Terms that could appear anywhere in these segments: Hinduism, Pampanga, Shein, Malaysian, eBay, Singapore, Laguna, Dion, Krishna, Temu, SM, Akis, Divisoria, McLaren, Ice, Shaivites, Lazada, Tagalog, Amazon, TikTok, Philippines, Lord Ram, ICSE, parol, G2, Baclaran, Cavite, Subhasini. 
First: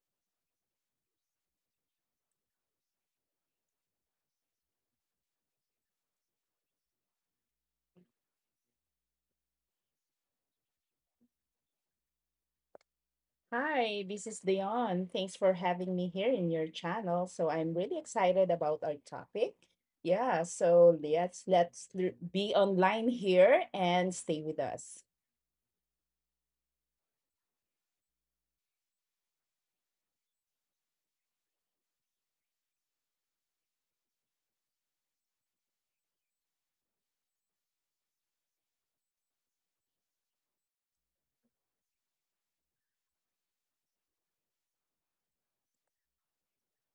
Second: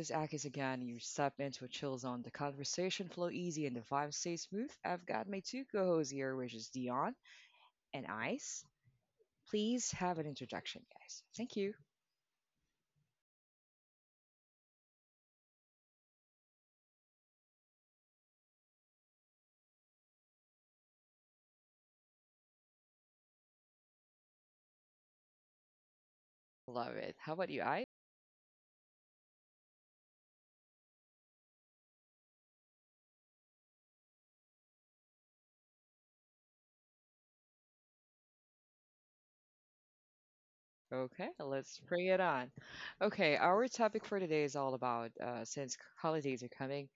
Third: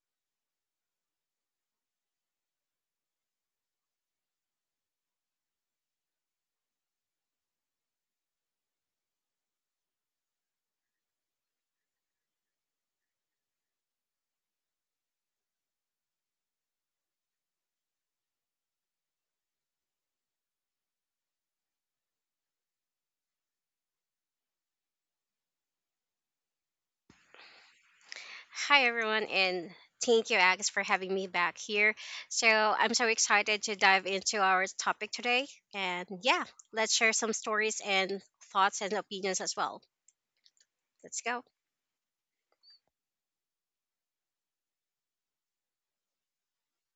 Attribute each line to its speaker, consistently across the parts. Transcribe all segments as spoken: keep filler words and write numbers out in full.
Speaker 1: is Akis again. You step into a chill zone. The conversation flow easy and the vibes stay smooth. I've got my two co-hosts here, which is Dion and Ice. Please have an introduction, guys. Thank you.
Speaker 2: Hi, this is Dion. Thanks for having me here in your channel. So I'm really excited about our topic. Yeah, so let's let's l- be online here and stay with us.
Speaker 1: Love it. How about you, Ice?
Speaker 3: Hi, everyone, and thank you, Alex, for having me back here. So, I'm so excited to dive into our topic today. And yeah, let's share some stories and thoughts and opinions as well. Let's
Speaker 1: Okay,
Speaker 3: go.
Speaker 1: let's bring it on. Okay, our topic for today is all about uh, since holidays are coming,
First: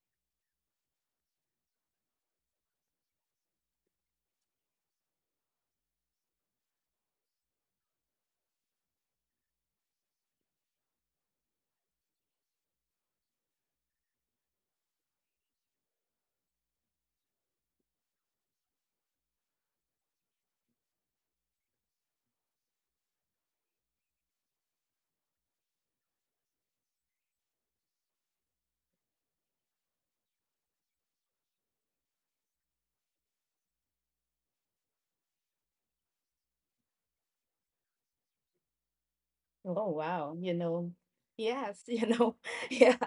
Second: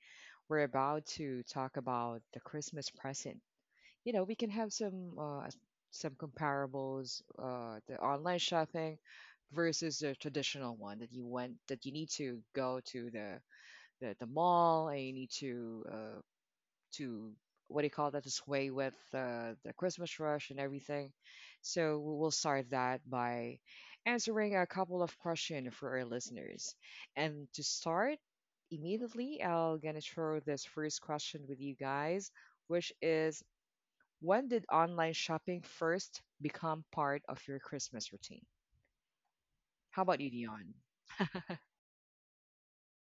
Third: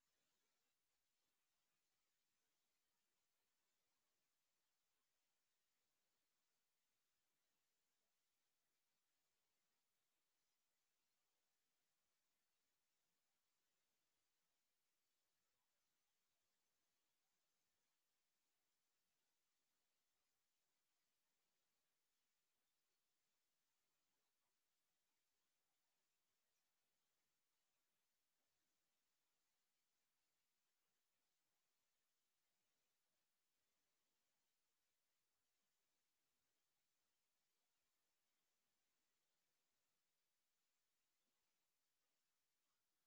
Speaker 1: we're about to talk about the Christmas present. You know we can have some uh, some comparables uh, the online shopping versus the traditional one that you went, that you need to go to the the, the mall, and you need to uh, to, what do you call that, the sway with uh, the Christmas rush and everything. So we'll start that by answering a couple of questions for our listeners, and to start immediately, I'll gonna throw this first question with you guys, which is, when did online shopping first become part of your Christmas routine?
Speaker 2: Oh
Speaker 1: How about you,
Speaker 2: wow, you
Speaker 1: Dion?
Speaker 2: know. Yes, you know. Yeah.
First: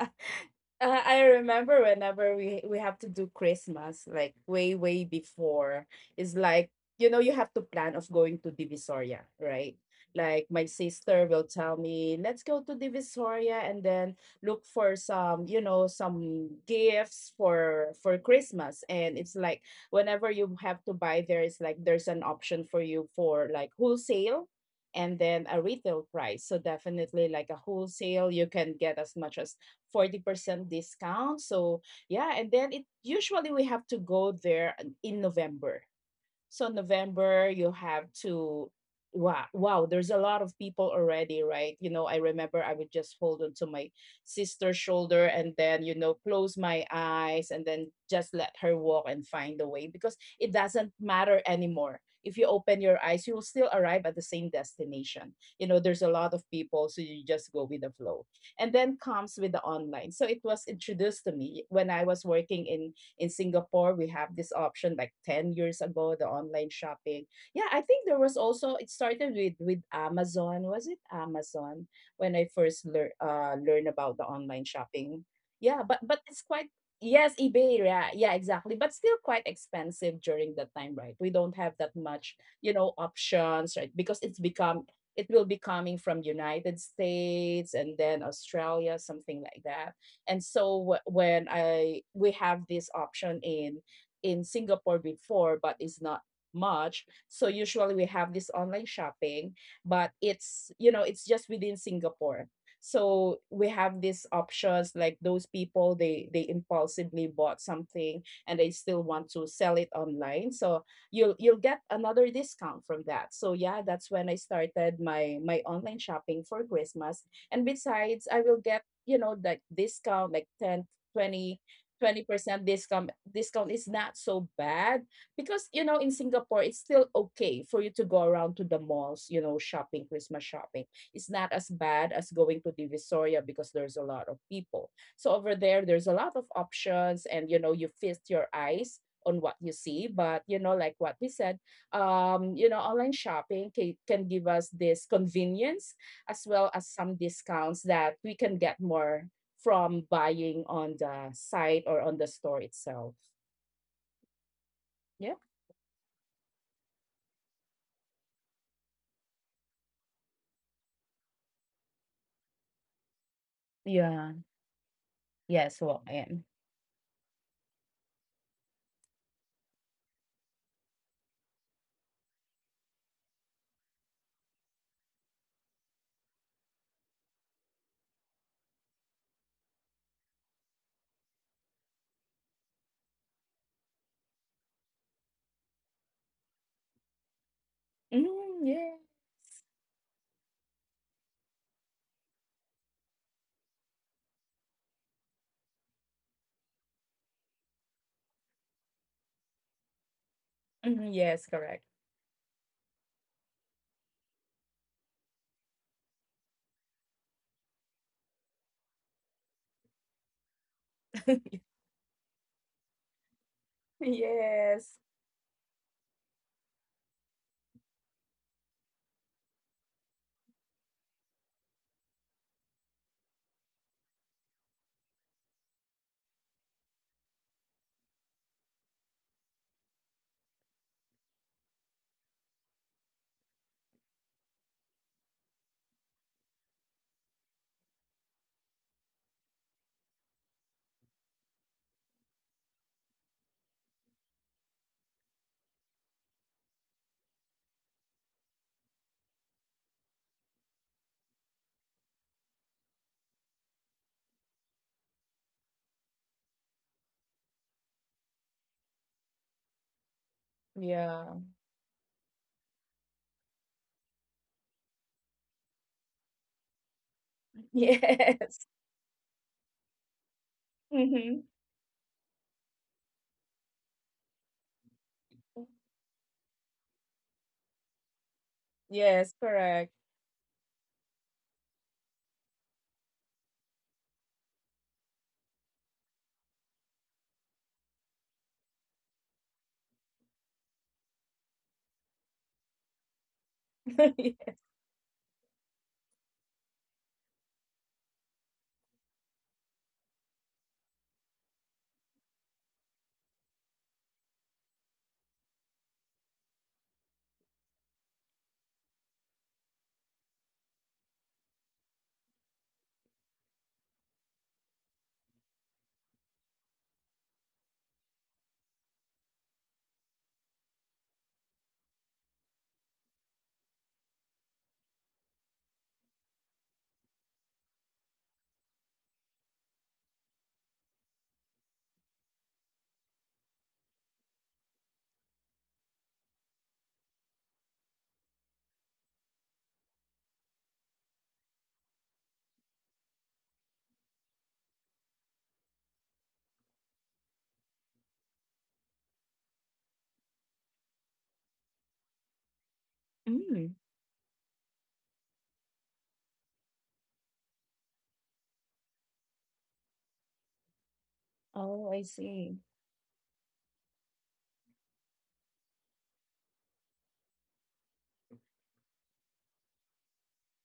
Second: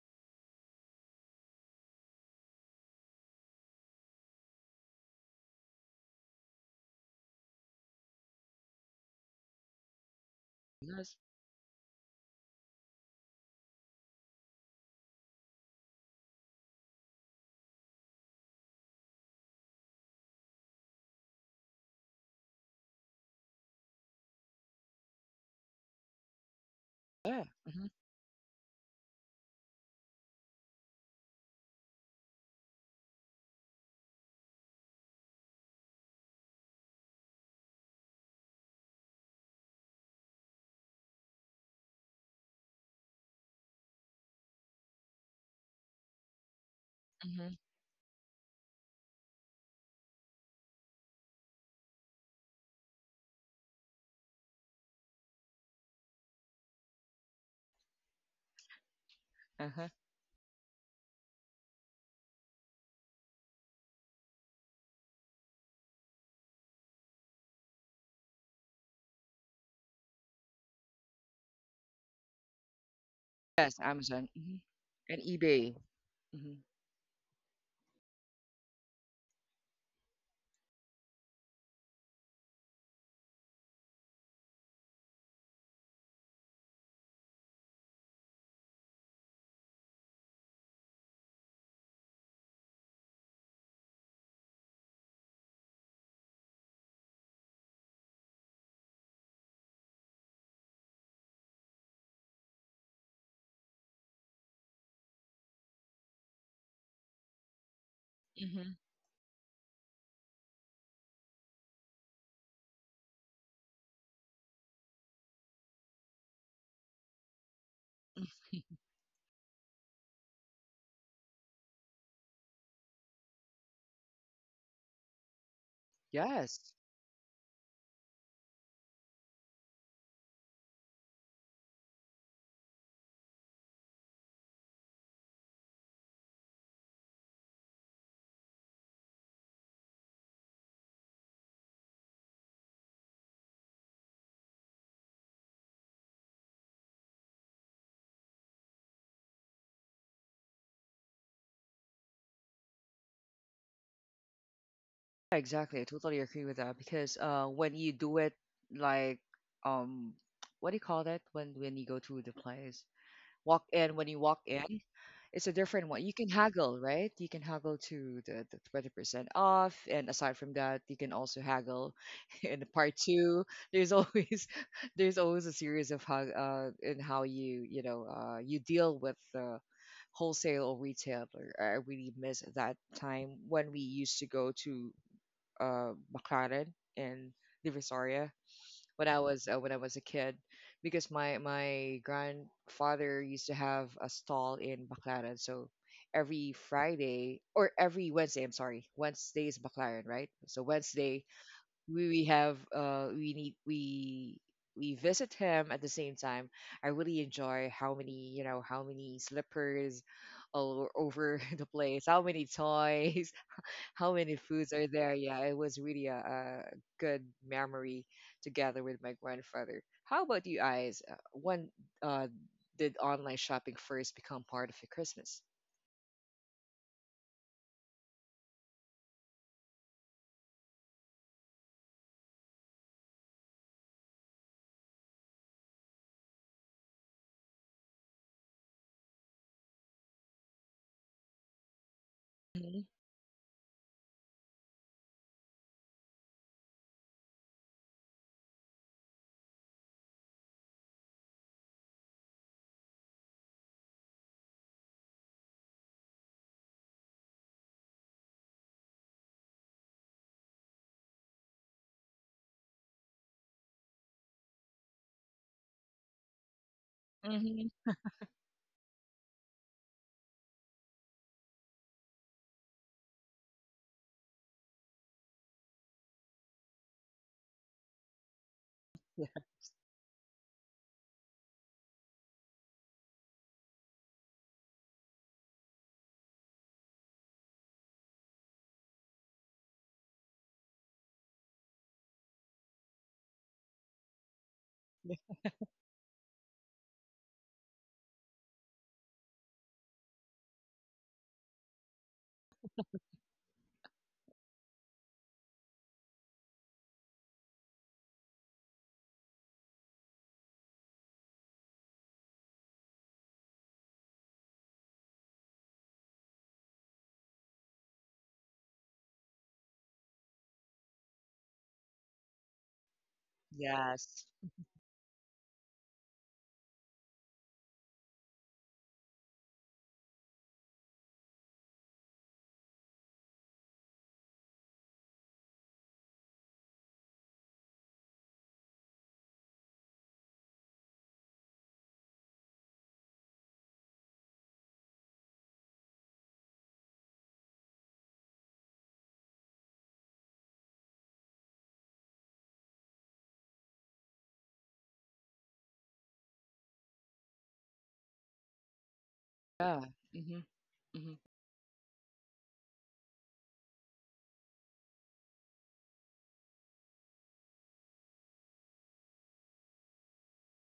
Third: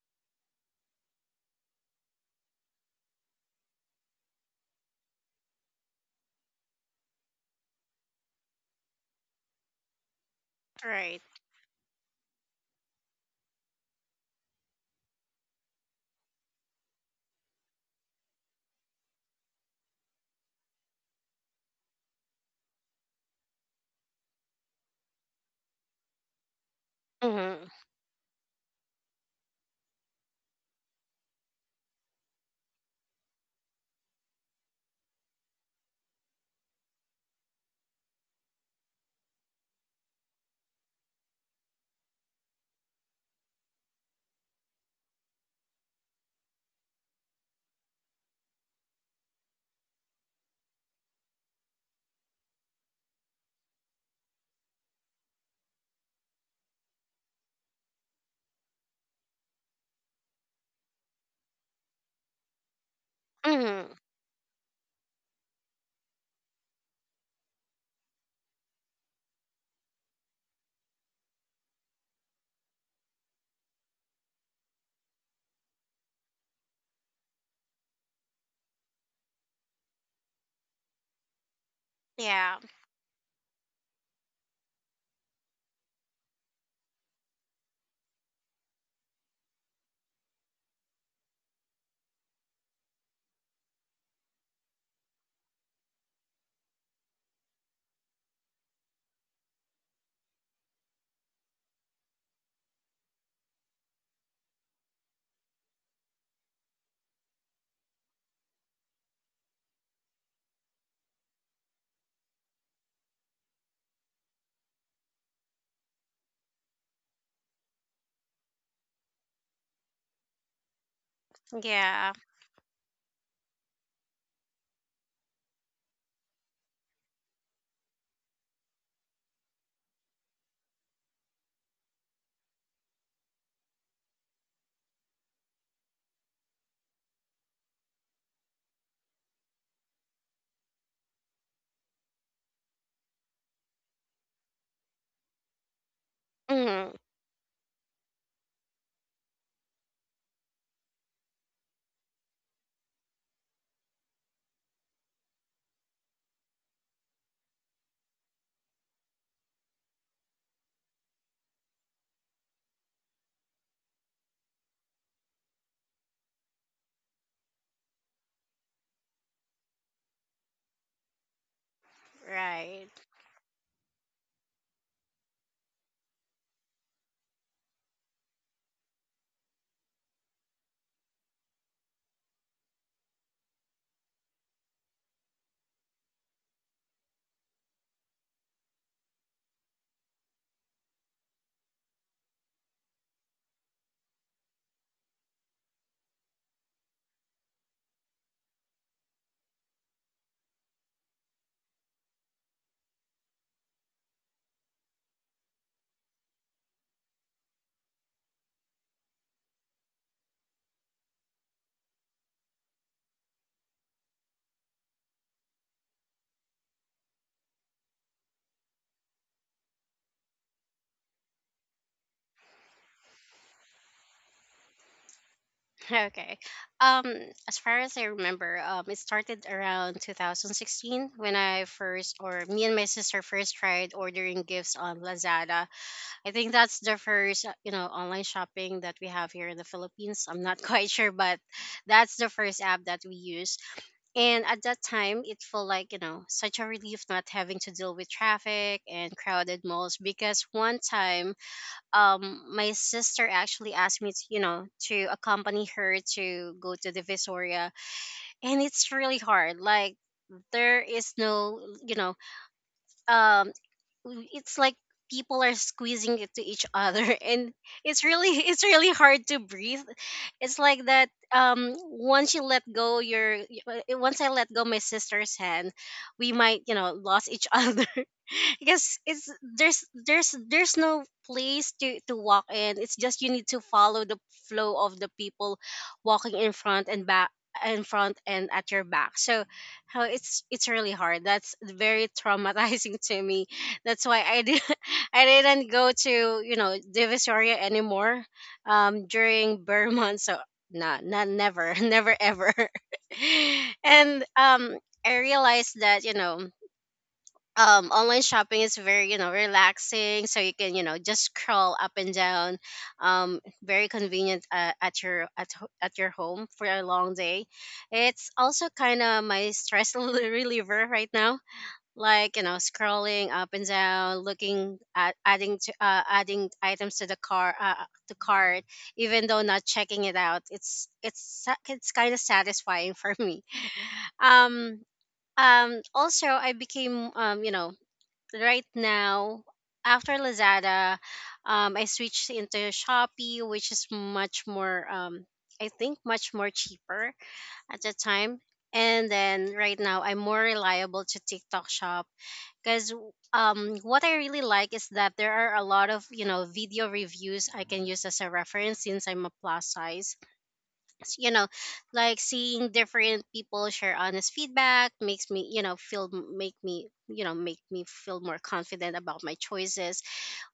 Speaker 2: Uh, I remember whenever we we have to do Christmas, like way way before. It's like you know you have to plan of going to Divisoria, right? Like my
Speaker 1: Yes.
Speaker 3: Right.
Speaker 2: sister will tell me, let's go to Divisoria and then look for some, you know, some gifts for for Christmas. And it's like whenever you have to buy there, it's like there's an option for you for like wholesale and then a retail price. So definitely
Speaker 1: Yeah.
Speaker 2: like a
Speaker 3: Mm-hmm.
Speaker 1: Hmm.
Speaker 2: wholesale, you can get as much as forty percent discount. So yeah, and then it usually we have to go there in November. So November, you have to wow, wow, there's a lot of people already, right? You know, I remember I would just hold onto my sister's shoulder and then, you know, close my eyes and
Speaker 1: Hmm.
Speaker 2: then just let her walk and find the way, because it doesn't matter anymore. If you open your eyes, you will still arrive at the same destination. You know, there's a lot of people, so you just go with the flow. And then comes with the
Speaker 1: Uh-huh.
Speaker 2: online. So it was introduced to me when I was working in in Singapore.
Speaker 3: Mm-hmm.
Speaker 2: We have this option like ten years ago, the online shopping. Yeah, I think there was also, it started with with Amazon. Was it Amazon when I first learn uh learn
Speaker 1: Yes,
Speaker 2: about the
Speaker 1: Amazon.
Speaker 2: online
Speaker 1: Hmm.
Speaker 2: shopping?
Speaker 1: And
Speaker 2: Yeah,
Speaker 1: eBay.
Speaker 2: but but it's
Speaker 1: Hmm.
Speaker 2: quite yes, eBay, yeah, yeah, exactly. But still quite expensive during that time, right? We don't have that much,
Speaker 3: Yeah.
Speaker 2: you know, options, right? Because it's become It will be coming from United States and then Australia, something like that. And so wh- when I we have this option in in Singapore before, but it's not much. So usually we have this online shopping, but it's, you know, it's just within Singapore. So we have these options like those people, they they impulsively bought something and they
Speaker 1: Hmm.
Speaker 2: still want to sell it online. So you'll you'll get another discount from that. So yeah, that's when I started my my online shopping for Christmas. And besides, I will get, you know, like discount like ten, twenty, twenty
Speaker 3: Yeah.
Speaker 2: percent discount. Discount is not so bad, because you know in Singapore it's
Speaker 1: Yes.
Speaker 2: still okay for you to go around to the malls, you know, shopping, Christmas shopping. It's not as bad as going to Divisoria, because there's a lot of people. So over there, there's a lot of options, and you know, you feast your eyes on what you see. But you know, like what we said, um you know, online shopping can, can give us this convenience, as well as
Speaker 3: Mm-hmm.
Speaker 2: some discounts that we can get more from buying on the site or on the store itself. Yeah.
Speaker 1: Yeah, exactly. I totally agree with that because uh, when you do it, like, um, what do you call that, when when you go to the place? Walk in. When you
Speaker 2: Yeah.
Speaker 1: walk in, it's a
Speaker 2: Yes,
Speaker 1: different
Speaker 2: walk
Speaker 1: one. You can
Speaker 2: in.
Speaker 1: haggle, right? You can haggle to the, the twenty percent off. And aside from that, you can also haggle in
Speaker 3: Right.
Speaker 1: part two. There's always, there's always a series of how uh in how you, you know, uh you deal with the wholesale or retailer. I really miss that time when we used to go to uh McLaren in the,
Speaker 2: Mm, yeah.
Speaker 1: when I was uh, when I was a kid, because my my grandfather used to have a stall in Baclaran. So every Friday or every Wednesday, I'm sorry, Wednesday is Baclaran, right? So
Speaker 2: Mhm,
Speaker 1: Wednesday
Speaker 2: yes, correct.
Speaker 1: we, we have uh we need we we visit him at the same time. I really enjoy, how many, you know, how many slippers all over the place, how many toys, how many foods are
Speaker 2: yes.
Speaker 1: there? Yeah, it was really a, a good memory together with my grandfather. How about you guys? Uh, When uh, did online shopping first become part of your Christmas?
Speaker 3: Okay. Um, as far as I remember, um, it started around two thousand sixteen when I first, or me and my sister first tried ordering gifts on Lazada. I think that's the first, uh, you know, online shopping that we have here in the Philippines. I'm not quite sure, but that's the first
Speaker 1: Hmm.
Speaker 3: app that we use. And at that time, it felt like, you know, such a relief not having to deal with traffic and crowded malls because one time, um, my sister actually asked me to, you know, to accompany her to go to the Visoria, and it's really hard. Like, there is
Speaker 2: Yeah.
Speaker 3: no, you know, um it's like people are squeezing it to each other and
Speaker 1: Hmm.
Speaker 3: it's really
Speaker 2: Yes.
Speaker 3: it's really hard to breathe. It's like that.
Speaker 2: Hmm.
Speaker 3: um once you let go your y- uh, once I let go my sister's hand, we might you know lost each other, because
Speaker 2: Yes,
Speaker 3: it's
Speaker 2: correct.
Speaker 3: there's there's there's no place to to walk in. It's just, you need to follow the flow of the people walking in front and back, in front and at your back. So how it's it's really hard. That's very traumatizing to me. That's why I did I didn't go to, you know, Divisoria anymore um during Burman. So, not not never, never ever. and um I realized that, you know, um online shopping is very, you know, relaxing. So you can, you know, just scroll up and down. Um very convenient, uh, at your at ho- at your home, for a long day. It's also kind of my stress reliever right now, like you know scrolling up and
Speaker 1: Yes.
Speaker 3: down, looking at, adding to, uh, adding items to the car, uh, to cart, even though not checking it out. It's it's sa- it's kind of satisfying for me. um um Also, I became, um you know right now, after Lazada, um I switched into Shopee, which is much more, um I think much more cheaper at the time. And then right now, I'm more reliable to TikTok shop because
Speaker 2: Mm.
Speaker 3: um what I really like is that there are a lot of you know video reviews I can use as a reference, since I'm a plus
Speaker 1: Yeah.
Speaker 3: size.
Speaker 1: Hmm. Hmm.
Speaker 3: S- you know,
Speaker 2: Oh, I
Speaker 3: like,
Speaker 2: see.
Speaker 3: seeing different people share honest feedback makes me you know feel make me you know make me feel more confident about my choices,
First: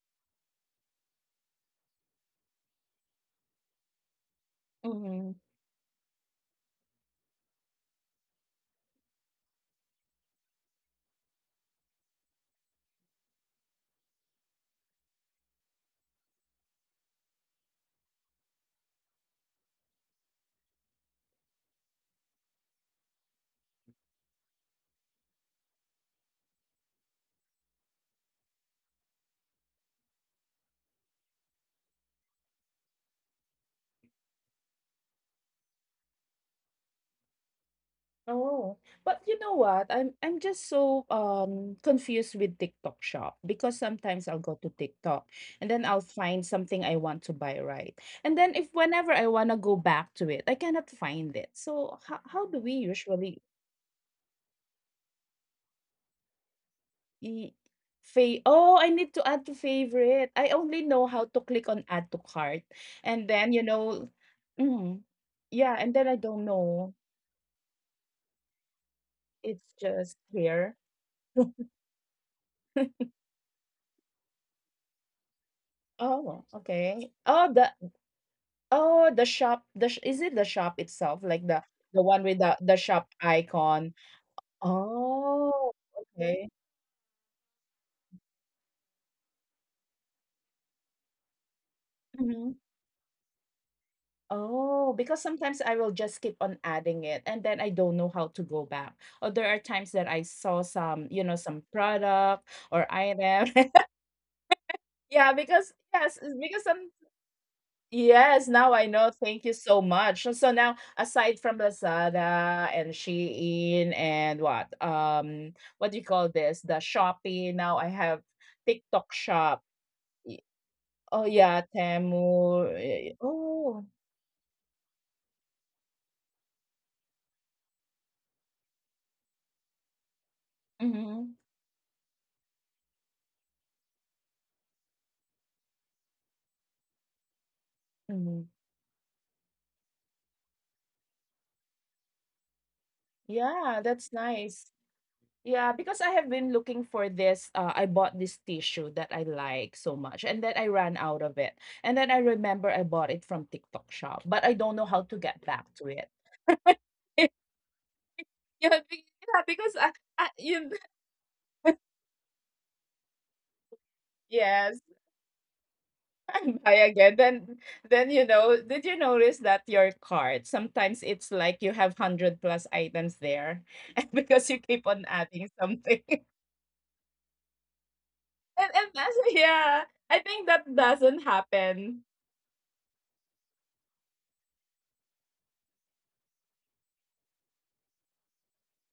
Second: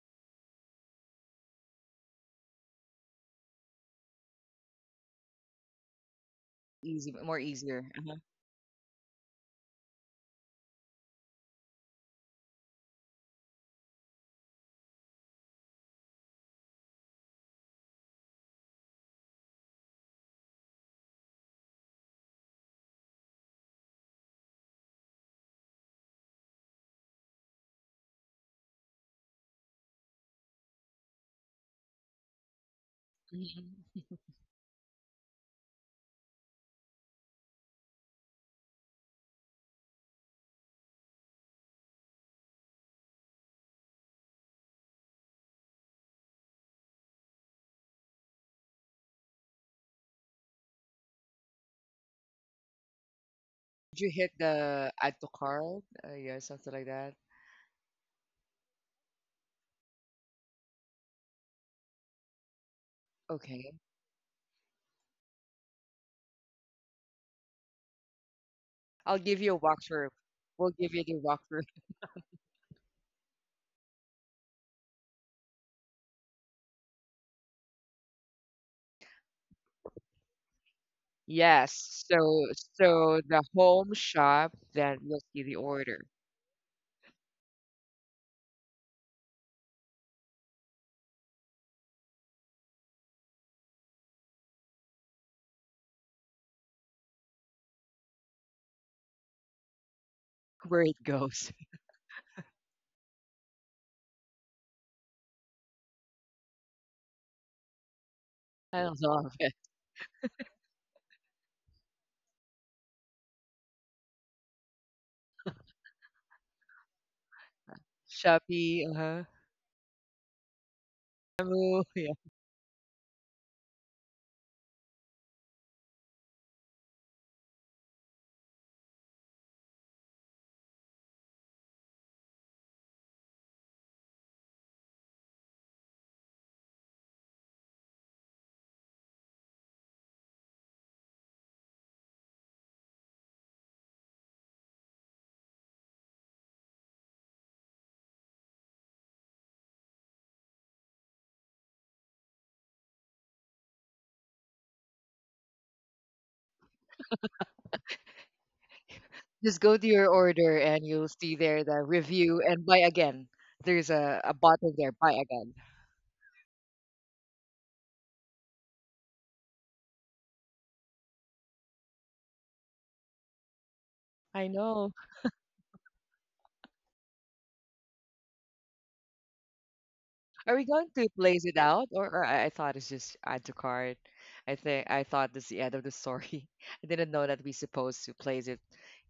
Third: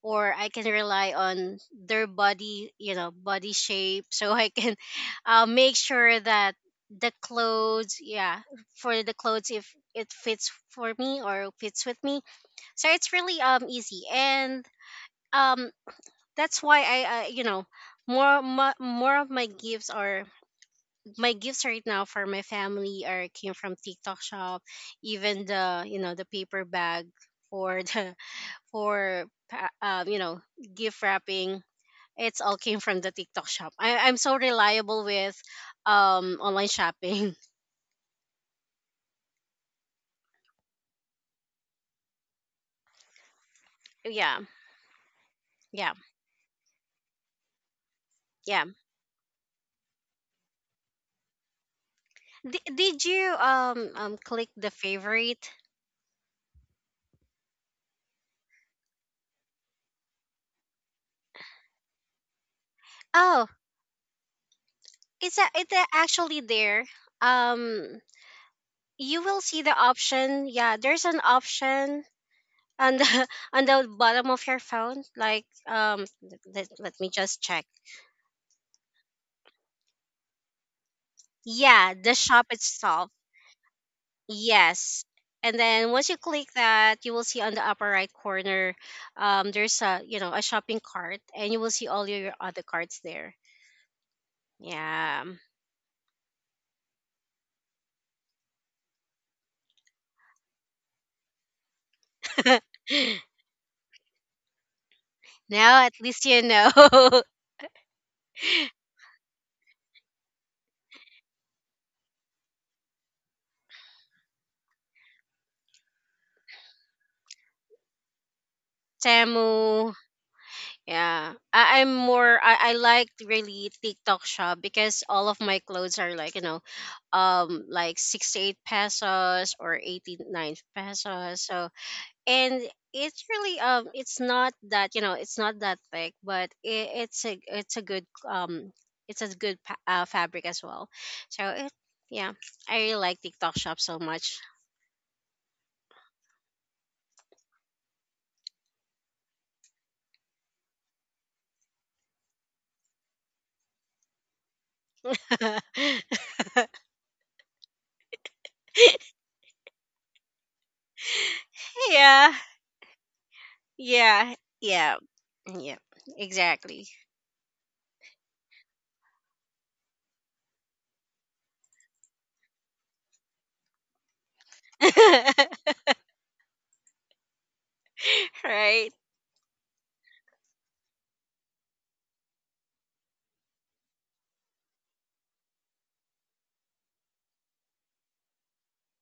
Speaker 3: or I can rely on their body, you know body shape. So I can,
Speaker 2: Mhm.
Speaker 3: uh, make sure that the
Speaker 1: Easy, more easier.
Speaker 3: clothes
Speaker 1: Uh-huh.
Speaker 3: yeah for the clothes if it fits for me or fits with me. So it's really um easy, and um that's why I, uh, you know more, more more of my gifts are, my gifts right now for my family, are came from TikTok shop. Even the, you know the paper bag for, the for pa- um you know gift wrapping, it's all came from the TikTok shop.
Speaker 1: Hmm.
Speaker 3: I, i'm so reliable with um online shopping.
Speaker 2: Oh, but you know what? I'm I'm just so um confused with TikTok shop, because sometimes I'll
Speaker 3: Yeah,
Speaker 2: go to TikTok and then
Speaker 3: yeah,
Speaker 2: I'll find something I want to buy, right? And then if
Speaker 3: yeah.
Speaker 2: whenever I want to go back to it, I cannot find it. So how how do
Speaker 3: Di-
Speaker 2: we
Speaker 3: did you
Speaker 2: usually
Speaker 3: um
Speaker 1: Did you
Speaker 3: um
Speaker 1: hit
Speaker 3: click the
Speaker 1: the add to
Speaker 3: favorite?
Speaker 1: cart? Uh, yeah, something like that.
Speaker 2: e fa oh, I need to add to favorite. I only know how to click on add to cart. And
Speaker 3: Oh,
Speaker 2: then, you
Speaker 1: Okay.
Speaker 2: know, mm,
Speaker 3: it's a,
Speaker 2: yeah,
Speaker 3: it's a,
Speaker 2: and then I
Speaker 3: actually
Speaker 2: don't
Speaker 3: there.
Speaker 2: know.
Speaker 3: Um,
Speaker 1: I'll
Speaker 3: you
Speaker 1: give
Speaker 3: will
Speaker 1: you a
Speaker 3: see
Speaker 2: It's
Speaker 3: the
Speaker 1: walkthrough.
Speaker 2: just
Speaker 3: option.
Speaker 1: We'll
Speaker 2: here.
Speaker 3: Yeah,
Speaker 1: give you
Speaker 3: there's
Speaker 1: the
Speaker 3: an
Speaker 1: walkthrough.
Speaker 3: option on the, on the bottom of your phone. Like, um,
Speaker 2: Oh,
Speaker 3: let, let
Speaker 2: okay.
Speaker 3: me just
Speaker 2: Oh,
Speaker 3: check.
Speaker 2: the Oh, the shop, the sh is it the shop itself, like the
Speaker 3: Yeah,
Speaker 1: Yes.
Speaker 2: the
Speaker 3: the
Speaker 2: one with
Speaker 1: So
Speaker 3: shop
Speaker 2: the the shop
Speaker 3: itself.
Speaker 1: so the home
Speaker 2: icon?
Speaker 1: shop, then you
Speaker 3: Yes.
Speaker 1: will see the
Speaker 3: And
Speaker 2: Oh,
Speaker 3: then
Speaker 1: order,
Speaker 3: once you
Speaker 2: okay.
Speaker 3: click that, you will see on the upper right corner, um, there's a, you know a shopping cart, and you will see all your
Speaker 2: Mhm.
Speaker 3: other carts there.
Speaker 2: Oh, because
Speaker 3: Yeah.
Speaker 2: sometimes I will just keep on adding it and then I don't know how to go back. Or there are times that I
Speaker 1: where
Speaker 2: saw
Speaker 1: it
Speaker 2: some,
Speaker 1: goes.
Speaker 2: you know, some product or item. Yeah,
Speaker 3: Now, at
Speaker 2: because
Speaker 3: least you
Speaker 2: yes, it's
Speaker 3: know.
Speaker 2: because some
Speaker 1: I
Speaker 2: yes, now I
Speaker 1: love
Speaker 2: know.
Speaker 1: it.
Speaker 2: Thank you so much. So so now, aside from Lazada and Shein and what, um, what do you call this? The Shopee. Now I have
Speaker 1: Shopee, uh-huh.
Speaker 2: TikTok
Speaker 3: Temu.
Speaker 2: Shop. Y-
Speaker 3: Yeah,
Speaker 2: Oh
Speaker 1: Temu,
Speaker 3: I, I'm
Speaker 2: yeah,
Speaker 1: yeah.
Speaker 3: more. I, I
Speaker 2: Temu.
Speaker 3: like,
Speaker 2: eh,
Speaker 3: really,
Speaker 2: Oh,
Speaker 3: TikTok shop because all of my clothes are, like you know, um, like sixty-eight pesos or eighty-nine pesos.
Speaker 2: mm-hmm,
Speaker 3: So, and it's really, um, it's not that, you know, it's not that thick, but it, it's a it's a good, um,
Speaker 2: mm-hmm.
Speaker 3: it's a good pa- uh, fabric as well. So, it, yeah, I really like TikTok shop so
Speaker 2: Yeah, that's
Speaker 3: much.
Speaker 2: nice. Yeah, because I have been looking for this. Uh, I bought this tissue that I like so much, and then I ran out of it. And then I remember I bought it from TikTok Shop, but I don't know how to get back to it. Yeah, be-
Speaker 1: Just
Speaker 2: yeah,
Speaker 1: go to
Speaker 2: because
Speaker 1: your
Speaker 2: I, I,
Speaker 1: order and
Speaker 2: you,
Speaker 1: you'll see there the
Speaker 3: Yeah,
Speaker 1: review and buy again. There's a, a
Speaker 3: yeah,
Speaker 1: button there,
Speaker 2: yes,
Speaker 3: yeah,
Speaker 1: buy again.
Speaker 3: yeah.
Speaker 2: I
Speaker 3: Exactly.
Speaker 2: buy again. Then, then you know, did you notice that your cart sometimes it's like you have hundred plus items there, and
Speaker 1: I
Speaker 2: because you
Speaker 1: know.
Speaker 2: keep on adding something, and and
Speaker 3: Right?
Speaker 2: that's, yeah, I
Speaker 1: Are we
Speaker 2: think
Speaker 1: going
Speaker 2: that
Speaker 1: to
Speaker 2: doesn't
Speaker 1: place it out, or,
Speaker 2: happen
Speaker 1: or I, I thought it's just add to cart. I think I thought that's the end of the story. I didn't know that we supposed to place it,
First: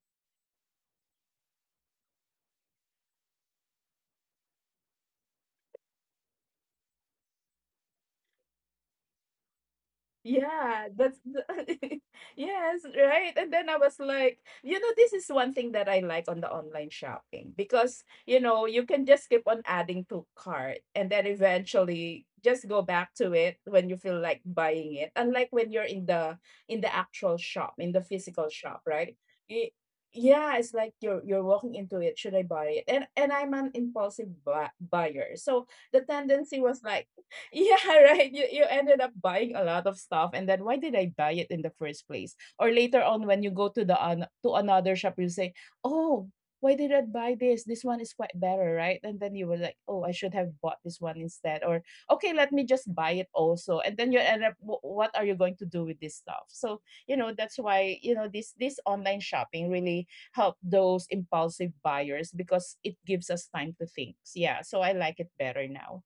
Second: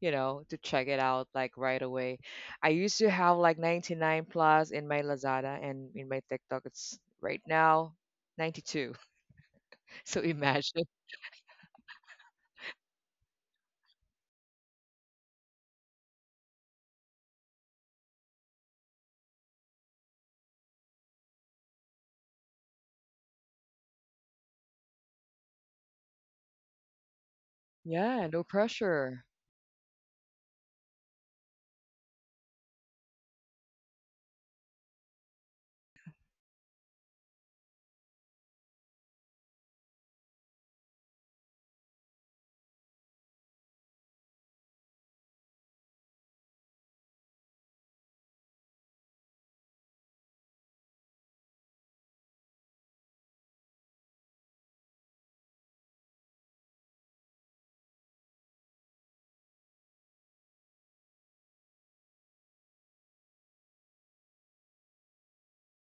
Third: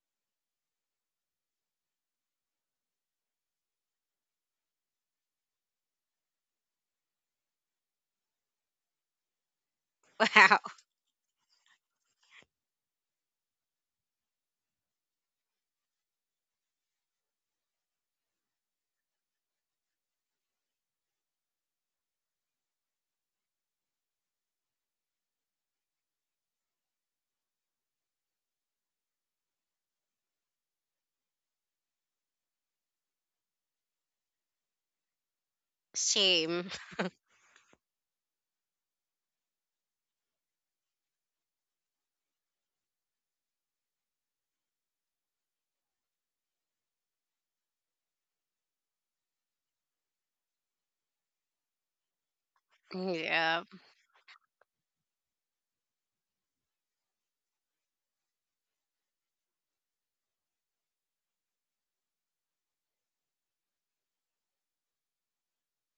Speaker 1: you know, to check it out like right away. I used to have like ninety-nine plus in my Lazada and in my TikTok. It's right now ninety-two. So
Speaker 3: Wow.
Speaker 1: imagine.
Speaker 2: yeah, that's the yes, right. And then I was like, you know, this is one thing that I like on the online shopping, because you know, you can just keep on adding to cart and then eventually just go back to it when you feel like buying it. Unlike when you're in the in the actual shop, in the
Speaker 1: Yeah,
Speaker 2: physical
Speaker 1: no
Speaker 2: shop, right?
Speaker 1: pressure.
Speaker 2: Y- yeah, it's like you're you're walking into it. Should I buy it? And and I'm an impulsive bu- buyer, so the tendency
Speaker 3: Same.
Speaker 2: was like yeah, right. You you ended up buying a lot of stuff and then why did I buy it in the first place? Or later on when you go to the an to another shop you say, "Oh, why did I buy this? This one is quite better, right?" And then you were like, "Oh, I should have bought this one instead." Or, "Okay, let me just buy it
Speaker 3: Yeah.
Speaker 2: also." And then you end up wh- what are you going to do with this stuff? So, you know, that's why, you know, this this online shopping really help those impulsive buyers, because it gives us time to think. Yeah, so I like it better now.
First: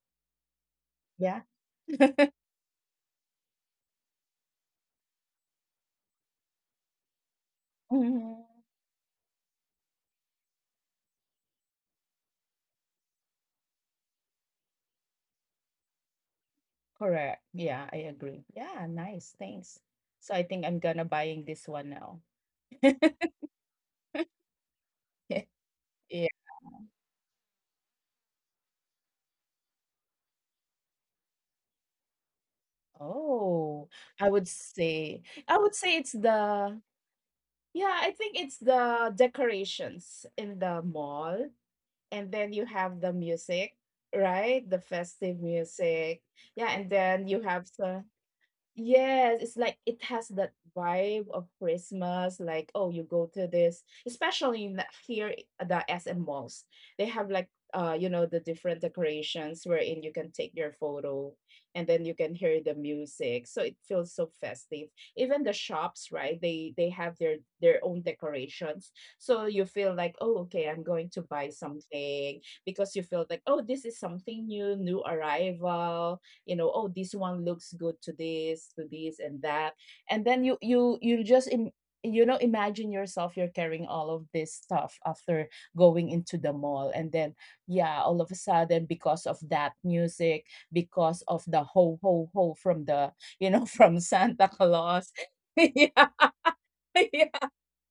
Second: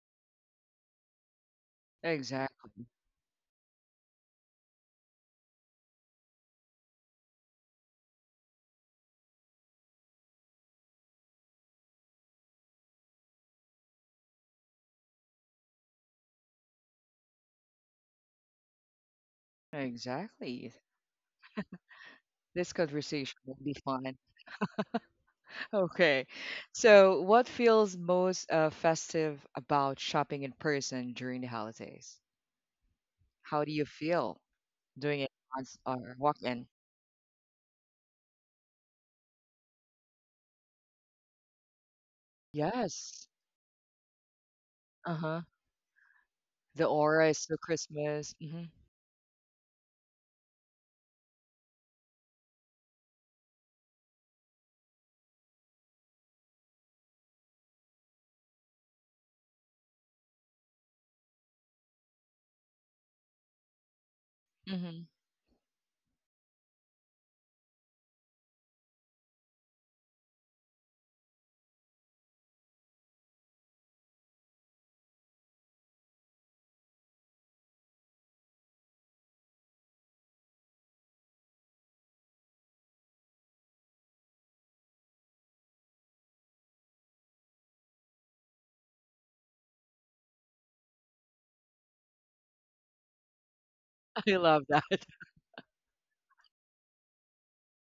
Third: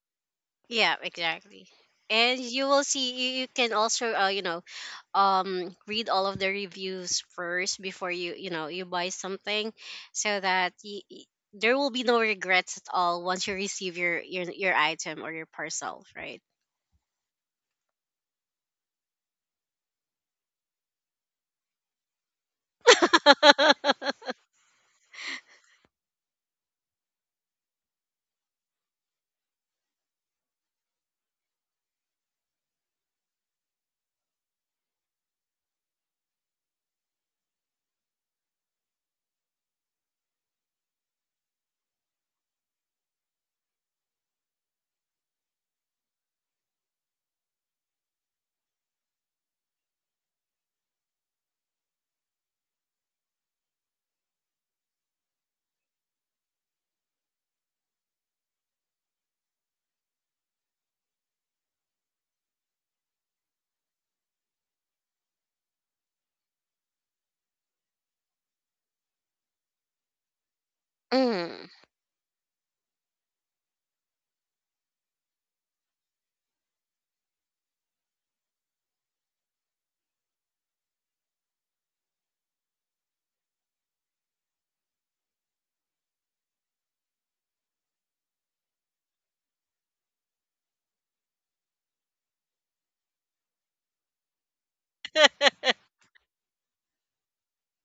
Speaker 3: Yeah,
Speaker 2: Yeah.
Speaker 3: exactly. And you will
Speaker 1: Exactly.
Speaker 3: see, you, you can also, uh, you know um read all of the reviews first before you
Speaker 2: Mhm.
Speaker 3: you know you buy something, so that y y- there will be no regrets at all once you receive your your, your item or your parcel, right?
Speaker 2: Correct. Yeah, I agree. Yeah, nice. Thanks. So I think
Speaker 1: Exactly.
Speaker 2: I'm gonna buying this one now.
Speaker 1: This conversation will be fun.
Speaker 2: Yeah.
Speaker 1: Okay. So, what feels most uh, festive about shopping in person during the holidays? How do
Speaker 2: Oh,
Speaker 1: you
Speaker 2: I
Speaker 1: feel
Speaker 2: would say
Speaker 1: doing it
Speaker 2: I
Speaker 1: on
Speaker 2: would
Speaker 1: s-
Speaker 2: say it's
Speaker 1: or walk in?
Speaker 2: the yeah, I think it's the decorations in the mall, and then you have the
Speaker 1: Yes.
Speaker 2: music, right? The festive
Speaker 1: Uh-huh.
Speaker 2: music. Yeah, and
Speaker 1: The
Speaker 2: then
Speaker 1: aura
Speaker 2: you
Speaker 1: is so
Speaker 2: have the.
Speaker 1: Christmas. Hmm.
Speaker 2: Yes, it's like it has that vibe of Christmas. Like, oh, you go to this, especially in the, here at the S M malls. They have like uh, you know, the different decorations wherein you can take your photo, and then you can hear the music. So it feels so festive.
Speaker 1: Hmm.
Speaker 2: Even the shops, right? They they have their their own decorations. So you feel like, oh, okay, I'm going to buy
Speaker 3: Mm.
Speaker 2: something, because you feel like, oh, this is something new, new arrival, you know. Oh, this one looks good, to this to this and that. And then you you you just Im- you know, imagine yourself you're carrying all of this stuff after going into the mall, and then yeah, all of a sudden because of that music, because of the ho ho ho from the, you know, from
Speaker 1: I
Speaker 2: Santa
Speaker 1: love that.
Speaker 2: Claus. Yeah, yeah,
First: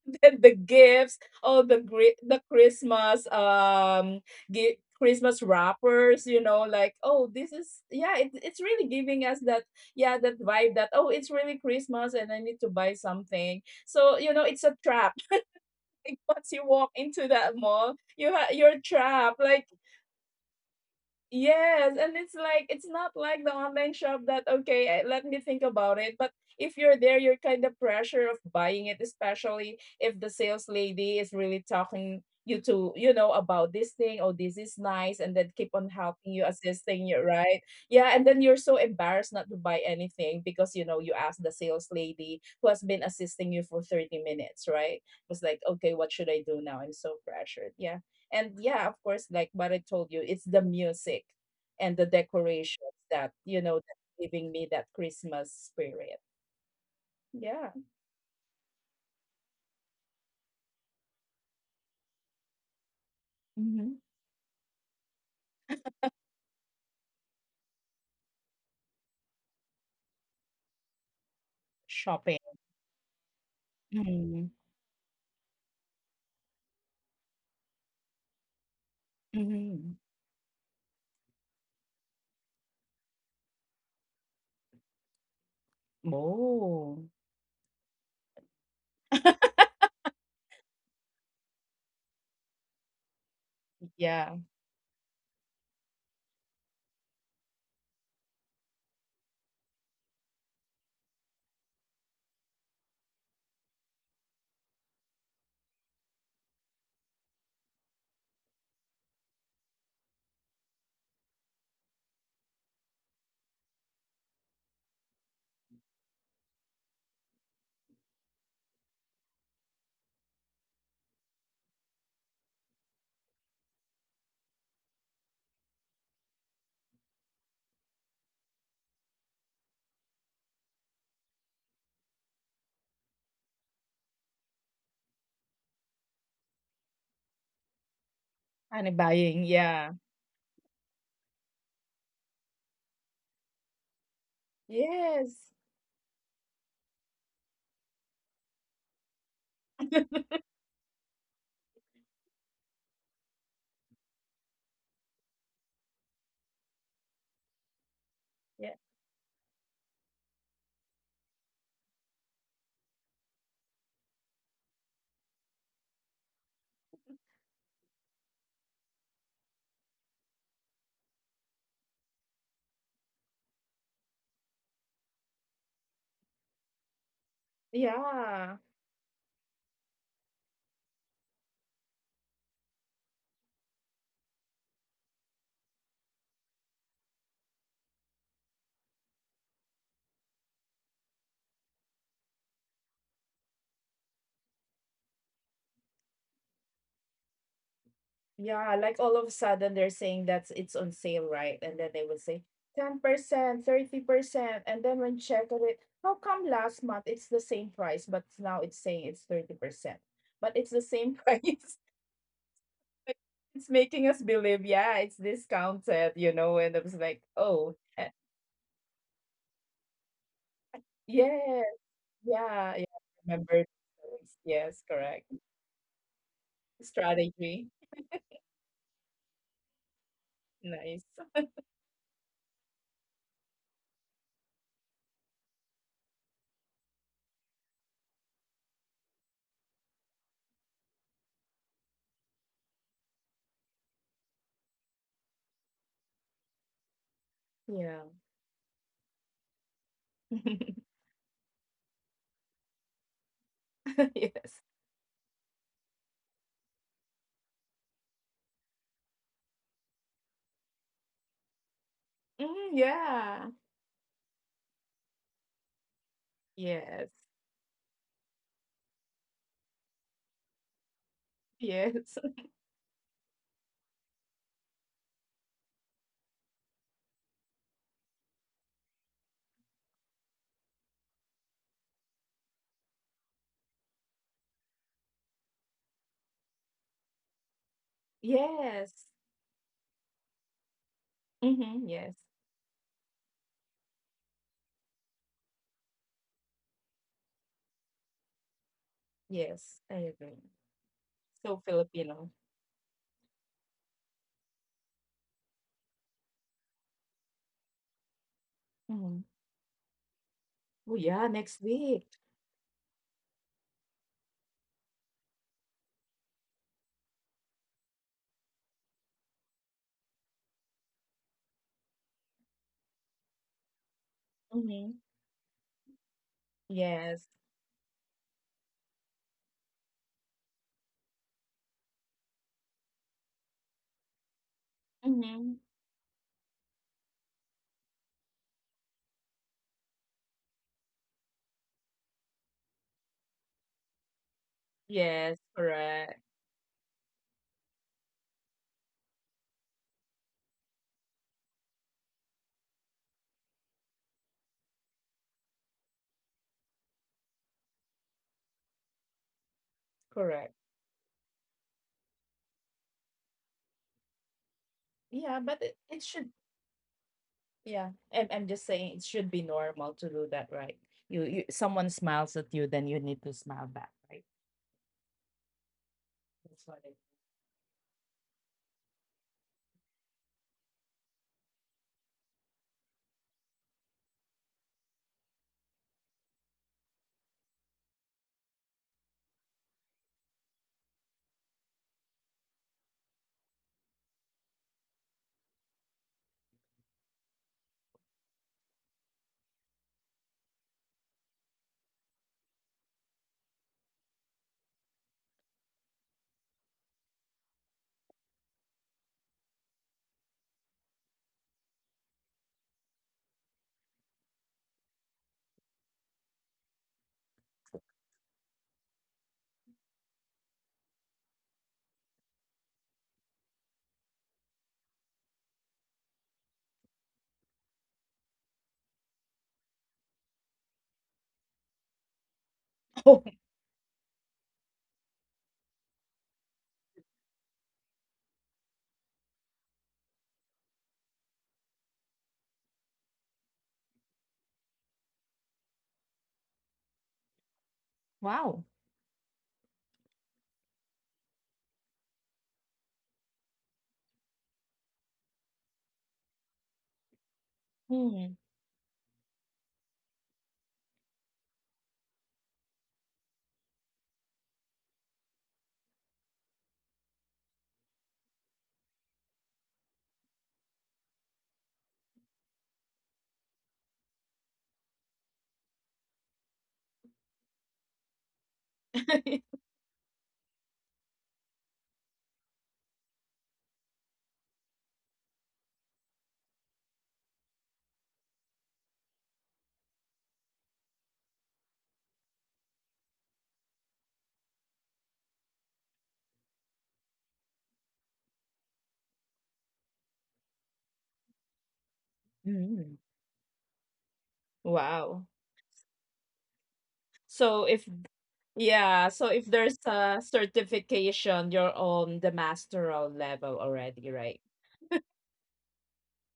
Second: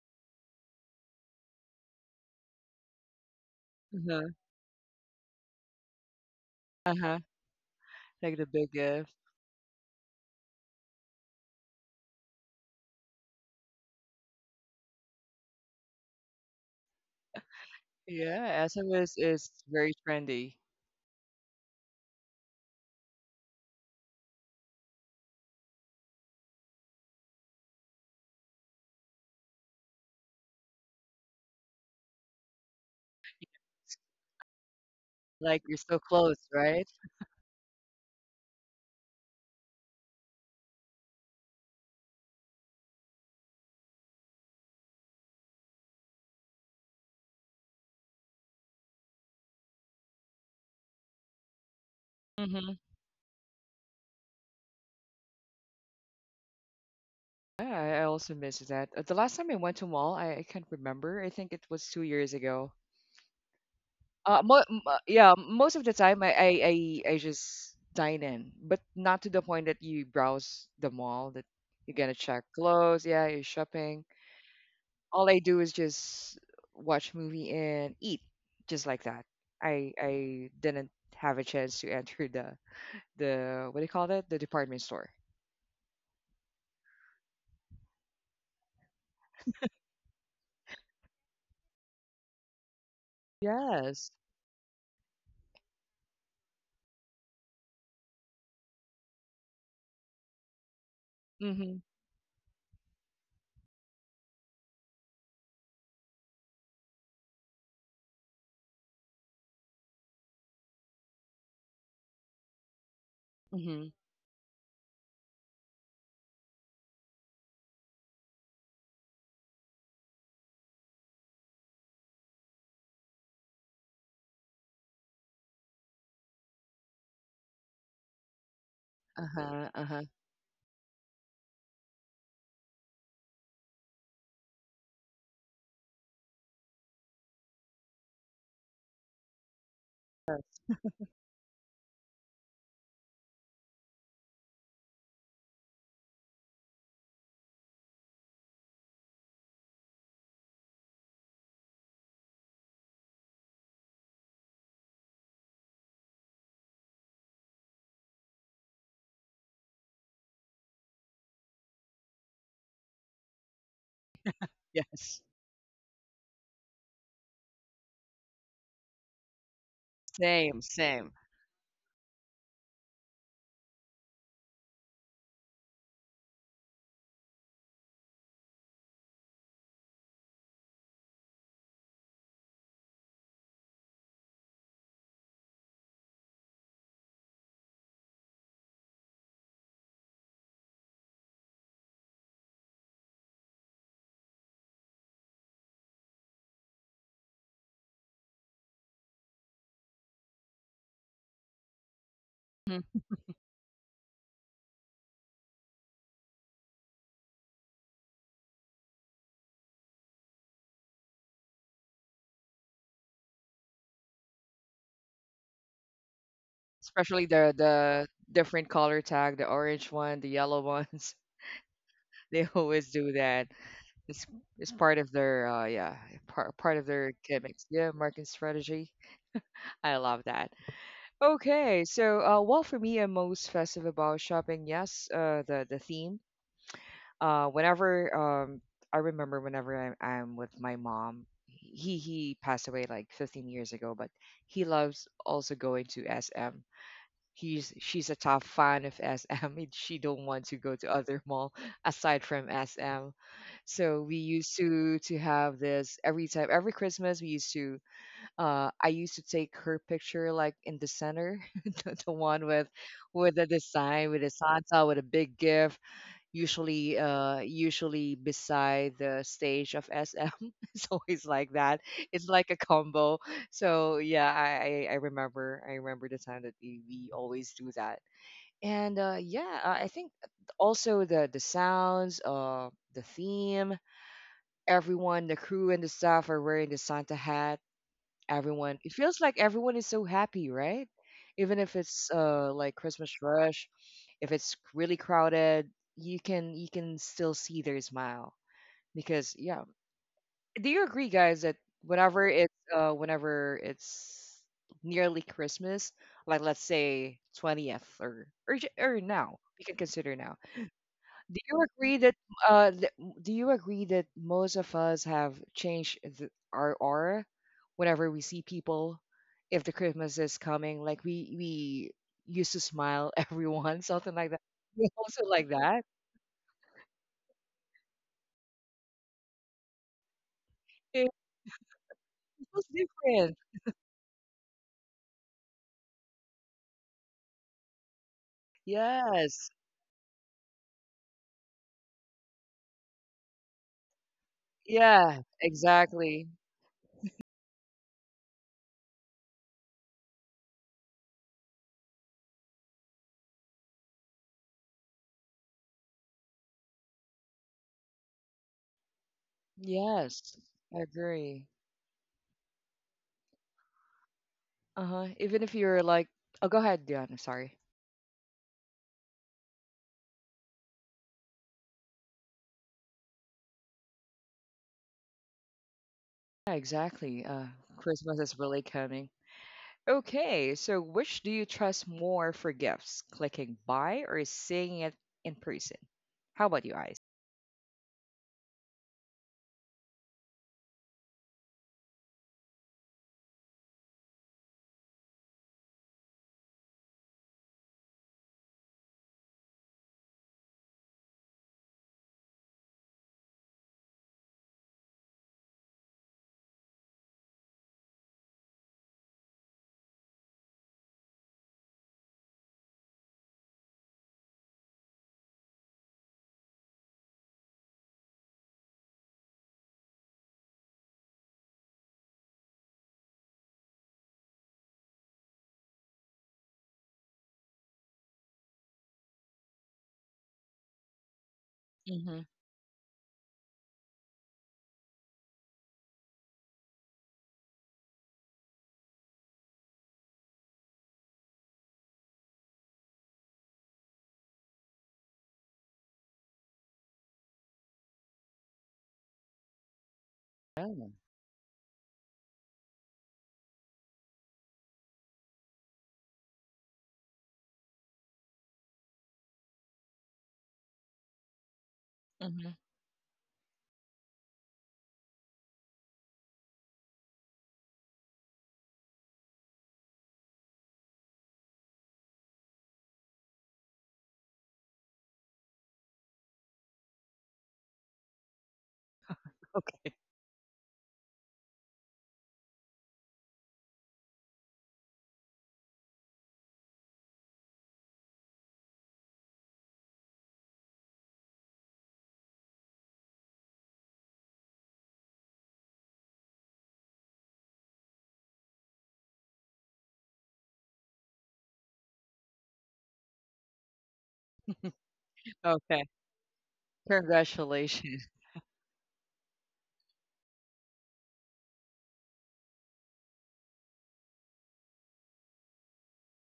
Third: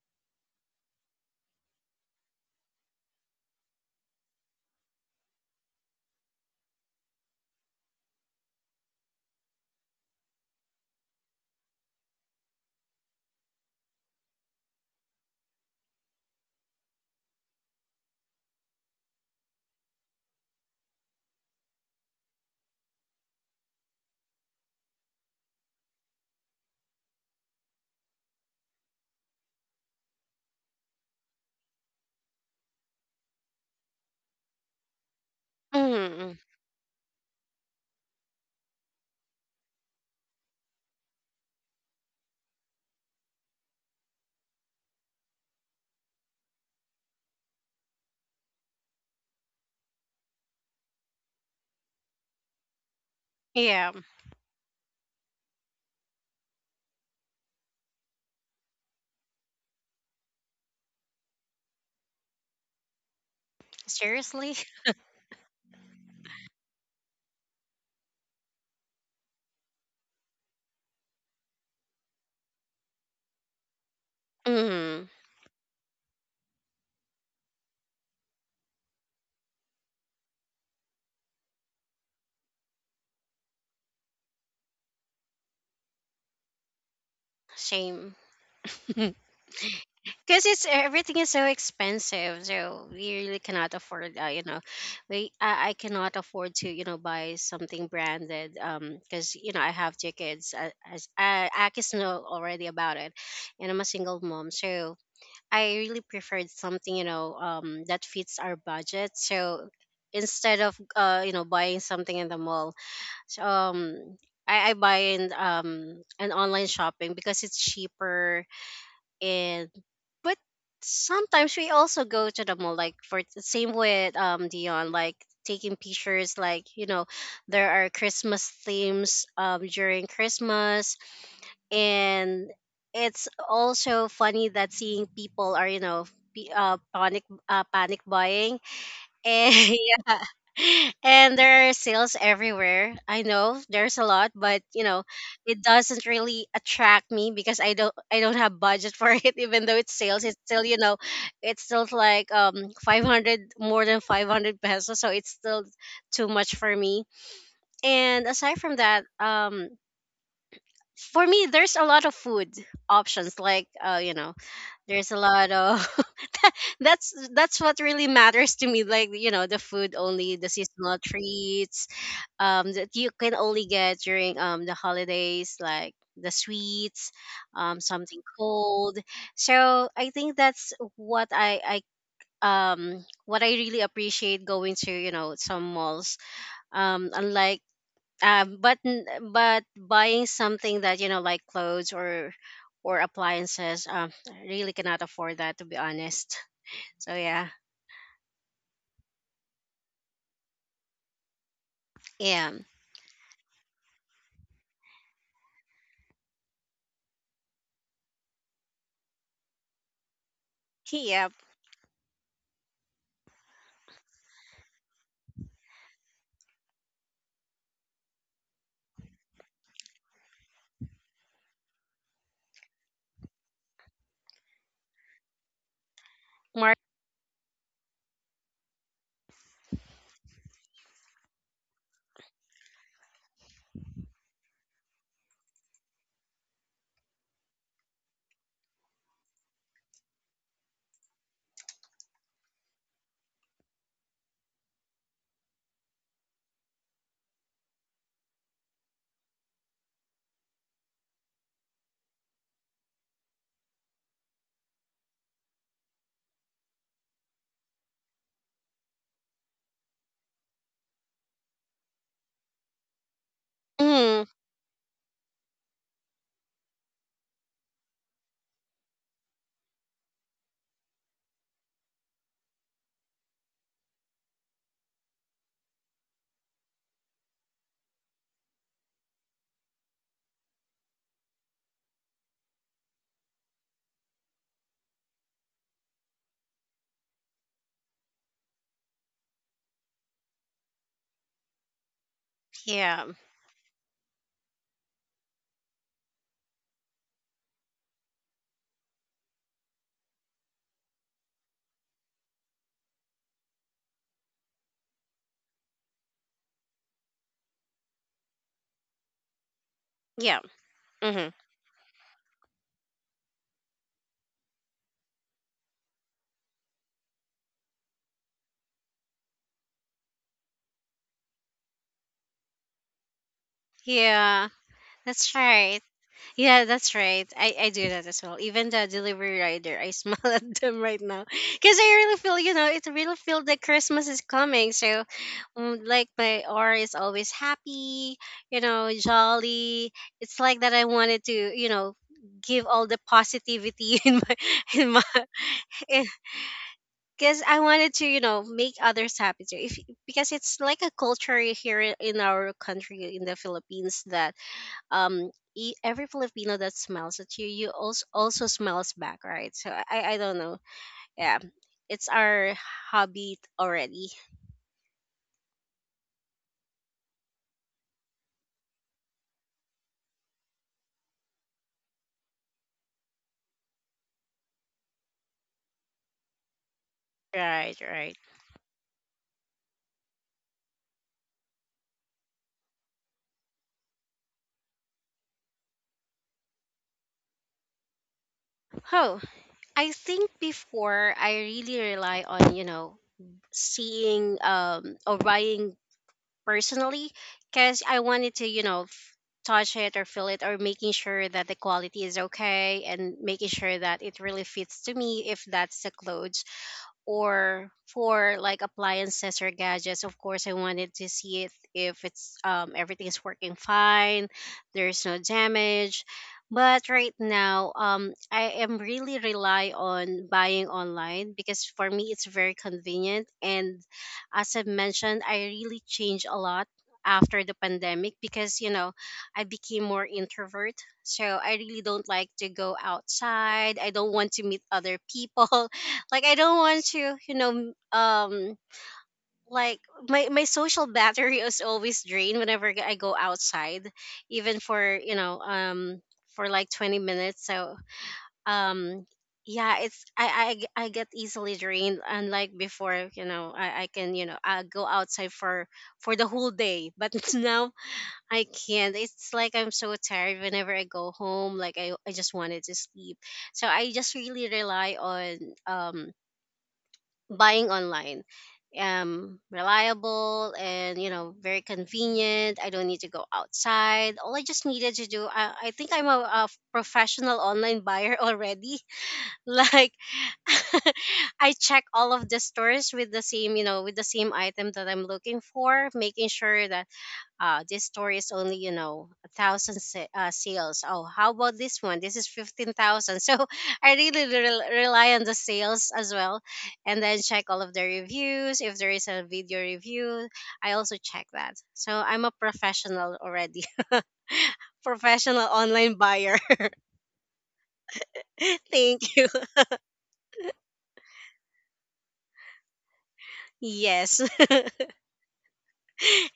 Speaker 2: the gifts, all the gri- the Christmas um
Speaker 1: Uh-huh.
Speaker 2: gi- Christmas wrappers, you know, like
Speaker 1: Uh-huh.
Speaker 2: oh this is yeah, it,
Speaker 1: Like the
Speaker 2: it's
Speaker 1: big
Speaker 2: really
Speaker 1: gift.
Speaker 2: giving us that yeah, that vibe that oh it's really Christmas and I need to buy something. So you know it's a trap. Like, once you walk into that mall, you ha-
Speaker 1: Yeah,
Speaker 2: you're
Speaker 1: S M S
Speaker 2: trapped.
Speaker 1: is
Speaker 2: Like
Speaker 1: very trendy.
Speaker 2: yes, and it's like it's not like the online shop that okay, eh, let me think about it. But if you're there, you're kind of pressure of buying it, especially if the sales lady is really talking you to, you know, about this thing, oh, this is nice, and then
Speaker 1: Like
Speaker 2: keep
Speaker 1: you're
Speaker 2: on
Speaker 1: so
Speaker 2: helping
Speaker 1: close,
Speaker 3: Mm.
Speaker 2: you,
Speaker 1: right?
Speaker 2: assisting you, right? Yeah, and then you're so embarrassed not to buy anything, because you know you asked the sales lady who has been assisting you for thirty minutes, right? It was like, okay, what should I do now? I'm so pressured. Yeah, and yeah, of course, like what I told you, it's the music and the
Speaker 1: Mm-hmm.
Speaker 2: decorations that you know,
Speaker 3: Yeah,
Speaker 2: that's giving me that Christmas spirit.
Speaker 1: Yeah,
Speaker 2: Yeah.
Speaker 1: I I also miss that. Uh, The last time I went to mall, I, I can't remember. I think it was two years ago.
Speaker 2: Mhm.
Speaker 1: Uh,
Speaker 3: seriously.
Speaker 1: mo- m- uh, yeah, most of the time I, I I I just dine in, but not to the point that you browse the mall that you're gonna
Speaker 2: Shopping.
Speaker 1: check clothes, yeah, you're shopping.
Speaker 2: Mm.
Speaker 3: Mm.
Speaker 1: All I do is just watch movie and eat, just like that. I
Speaker 2: Mhm.
Speaker 1: I didn't have a chance to enter the the what do you call that? The department store.
Speaker 2: Oh,
Speaker 3: Shame. Because it's e, everything is so expensive, so we really cannot
Speaker 1: Yes.
Speaker 3: afford, uh, you
Speaker 2: yeah.
Speaker 3: know we I, I cannot afford to you know buy something branded, um because you know I have two kids, uh, as, uh,
Speaker 1: Mhm.
Speaker 3: akis know already about it, and I'm a single mom, so I really preferred something, you know um that fits our budget. So instead of, uh you know buying something in the mall. So,
Speaker 1: Mhm.
Speaker 3: um I, I buy in um an online shopping because it's cheaper. And, but sometimes we also go to the mall, like, for the same with um Dion, like taking pictures, like, you know there are Christmas themes um
Speaker 1: Uh-huh.
Speaker 3: during
Speaker 1: Uh-huh.
Speaker 3: Christmas, and it's also funny that seeing people are, you know p- uh, panic uh, panic buying,
Speaker 2: And
Speaker 3: and
Speaker 2: buying. Yeah.
Speaker 3: yeah. And there are sales everywhere. I know there's a lot, but, you know, it
Speaker 2: Yes.
Speaker 3: doesn't really attract me because I don't I don't have budget for it, even though it's sales. It's still, you know, it's still like, um five hundred, more than five hundred pesos, so it's still too much for me. And aside from
Speaker 2: Yeah.
Speaker 3: that, um for me, there's a lot of food options, like, uh you know, there's a
Speaker 1: Yes.
Speaker 3: lot of that's that's what really matters to me, like, you know the food, only the
Speaker 1: Same,
Speaker 3: seasonal
Speaker 1: same.
Speaker 3: treats um that you can only get during um the holidays, like the sweets, um something
Speaker 2: Yeah.
Speaker 3: cold. So I think that's what i i um what I really appreciate, going to, you know some malls, um unlike, um but n- but buying something that, you know like clothes, or or appliances, um I really cannot afford that, to be honest. So, yeah.
Speaker 2: Yeah, like all of a sudden they're saying that it's on sale, right? And then they will
Speaker 3: Yeah.
Speaker 2: say ten percent, thirty percent. And then when check on it, how come last month it's the same price, but now it's saying it's thirty percent? But it's the same
Speaker 3: Yeah.
Speaker 2: price. It's making us believe, yeah, it's discounted, you know? And I was like,
Speaker 1: Especially the
Speaker 2: oh, eh,
Speaker 1: the different color tag, the orange one, the yellow ones.
Speaker 2: yeah,
Speaker 1: They
Speaker 2: yeah, yeah.
Speaker 1: always do that.
Speaker 2: Remember,
Speaker 1: It's it's
Speaker 2: yes,
Speaker 1: part of
Speaker 2: correct.
Speaker 1: their uh yeah, part
Speaker 3: Mark.
Speaker 1: part of their gimmicks.
Speaker 2: Strategy.
Speaker 1: Yeah, marketing strategy. I love that.
Speaker 2: Nice.
Speaker 1: Okay, so uh well for me I'm most festive about shopping, yes, uh the the theme. Uh whenever um I remember whenever I'm I'm with my mom, he he passed away like fifteen years ago, but he loves also going to S M, he's, she's
Speaker 2: Yeah.
Speaker 1: a top fan of S M and she don't want to go to other mall aside from S M. So we used
Speaker 2: Yes.
Speaker 1: to to have this every time, every Christmas we used to uh I used to take her picture like in the center, the, the one with
Speaker 2: Mm,
Speaker 1: with the
Speaker 2: yeah.
Speaker 1: design,
Speaker 3: Mm,
Speaker 1: with the Santa with a big gift, usually
Speaker 2: Yes.
Speaker 1: uh usually beside the stage of S M. It's always like that.
Speaker 2: Yes.
Speaker 1: It's like a combo. So yeah, I I, I remember I remember the time that we, we always do that. And uh yeah, I I think also the the sounds, uh the theme, everyone, the crew and the staff are wearing the Santa hat, everyone, it
Speaker 2: Yes.
Speaker 1: feels like everyone is so happy, right? Even if
Speaker 2: Mhm,
Speaker 1: it's
Speaker 2: yes.
Speaker 1: uh like
Speaker 3: yeah,
Speaker 1: Christmas rush, if it's really crowded, you can you can still see their smile, because yeah.
Speaker 2: Yes, I agree.
Speaker 1: Do you agree guys that
Speaker 2: So
Speaker 1: whenever
Speaker 2: Filipino.
Speaker 1: it's uh whenever it's nearly Christmas, like let's say twentieth, or or, j- or
Speaker 2: Mhm.
Speaker 1: now we can consider now,
Speaker 3: yeah,
Speaker 2: Oh,
Speaker 3: hmm,
Speaker 2: yeah,
Speaker 1: do you
Speaker 2: next
Speaker 1: agree that
Speaker 2: week.
Speaker 1: uh th- do you agree that most of us have changed th- our aura whenever we see people, if the Christmas is coming? Like we we used to smile, everyone, something like that.
Speaker 3: yeah.
Speaker 1: You
Speaker 2: Mhm.
Speaker 1: also
Speaker 3: That's
Speaker 1: like that?
Speaker 3: right. Yeah, that's right.
Speaker 2: Yes.
Speaker 3: I, I do that as well. Even the delivery rider, I smile at them right
Speaker 1: It
Speaker 3: now, because I really feel you
Speaker 1: feels
Speaker 3: know it really
Speaker 1: different.
Speaker 3: feel that Christmas is coming. So,
Speaker 2: Mhm.
Speaker 3: um, like, my aura is always happy, you know,
Speaker 1: Yes.
Speaker 3: jolly. It's like that. I wanted to, you know give all the positivity in my in my
Speaker 1: Yeah,
Speaker 2: Yes,
Speaker 1: exactly.
Speaker 2: correct.
Speaker 3: because I wanted to, you know, make others happy too. If Because it's like a culture here, i- in our country, in the Philippines, that um e- every Filipino that smiles at you, you also also smiles back, right? So I I
Speaker 1: Yes.
Speaker 3: don't know.
Speaker 2: Correct.
Speaker 1: I
Speaker 3: Yeah,
Speaker 1: agree.
Speaker 3: it's our hobby already.
Speaker 1: Uh-huh. Even
Speaker 2: Yeah,
Speaker 1: if
Speaker 2: but
Speaker 1: you're
Speaker 2: it,
Speaker 1: like,
Speaker 2: it should,
Speaker 1: oh, go ahead, Dion. I'm sorry.
Speaker 2: yeah. I'm I'm just saying it should be normal to do that, right? You you Someone smiles at you, then you need to smile back, right?
Speaker 1: Yeah,
Speaker 2: That's what I...
Speaker 1: exactly. Uh,
Speaker 3: Right,
Speaker 1: Christmas
Speaker 3: right.
Speaker 1: is really coming. Okay, so which do you trust more for gifts? Clicking buy or seeing it in person? How about you, Ice?
Speaker 3: Oh, I think before, I really rely on, you know seeing, um or buying personally, because I wanted to, you know, f- touch it or feel it, or making sure that the quality is okay, and making sure that it really fits to me if that's the clothes, or for like appliances or gadgets. Of course, I wanted to see it, if it's um, everything is working fine, there's no damage. But right now, um, I am really rely on buying online because, for me, it's very convenient. And as I mentioned, I really changed a lot after the pandemic because, you know I became more introvert. So I really don't
Speaker 1: Mm-hmm.
Speaker 3: like to go
Speaker 2: Oh,
Speaker 3: outside. I don't want to meet other people, like, I don't want to, you know um like, my my social battery is always drained whenever I go outside, even for, you know um for like twenty minutes. So,
Speaker 2: wow.
Speaker 3: um yeah, it's i i, I
Speaker 1: Oh,
Speaker 3: get easily drained, unlike before, you know i, I can, you know I go outside for for the whole day, but now
Speaker 2: Hmm.
Speaker 3: I can't. It's like I'm so tired whenever I go home, like, i, I just
Speaker 1: mm-hmm.
Speaker 3: wanted to sleep. So I just really rely on um buying online. Um reliable, and, you know very convenient. I don't need to go outside. All I just needed to do, i, I think, i'm a, a professional online buyer already.
Speaker 1: Okay.
Speaker 3: Like, I check all of the stores with the same, you know with the same item that I'm looking for, making sure that, uh, this story is only, you know a thousand sa- uh, sales. Oh, how about this one? This is fifteen thousand. So, I really rel- rely on the sales as well. And then check all of the reviews. If there is a video review, I also check that. So I'm a
Speaker 2: Mm.
Speaker 3: professional already.
Speaker 2: Wow.
Speaker 3: Professional
Speaker 1: Okay.
Speaker 3: online buyer.
Speaker 2: So if,
Speaker 1: Congratulations.
Speaker 2: yeah,
Speaker 3: Thank you.
Speaker 2: so if there's a certification, you're on the masteral level already,
Speaker 3: Yes.
Speaker 2: right?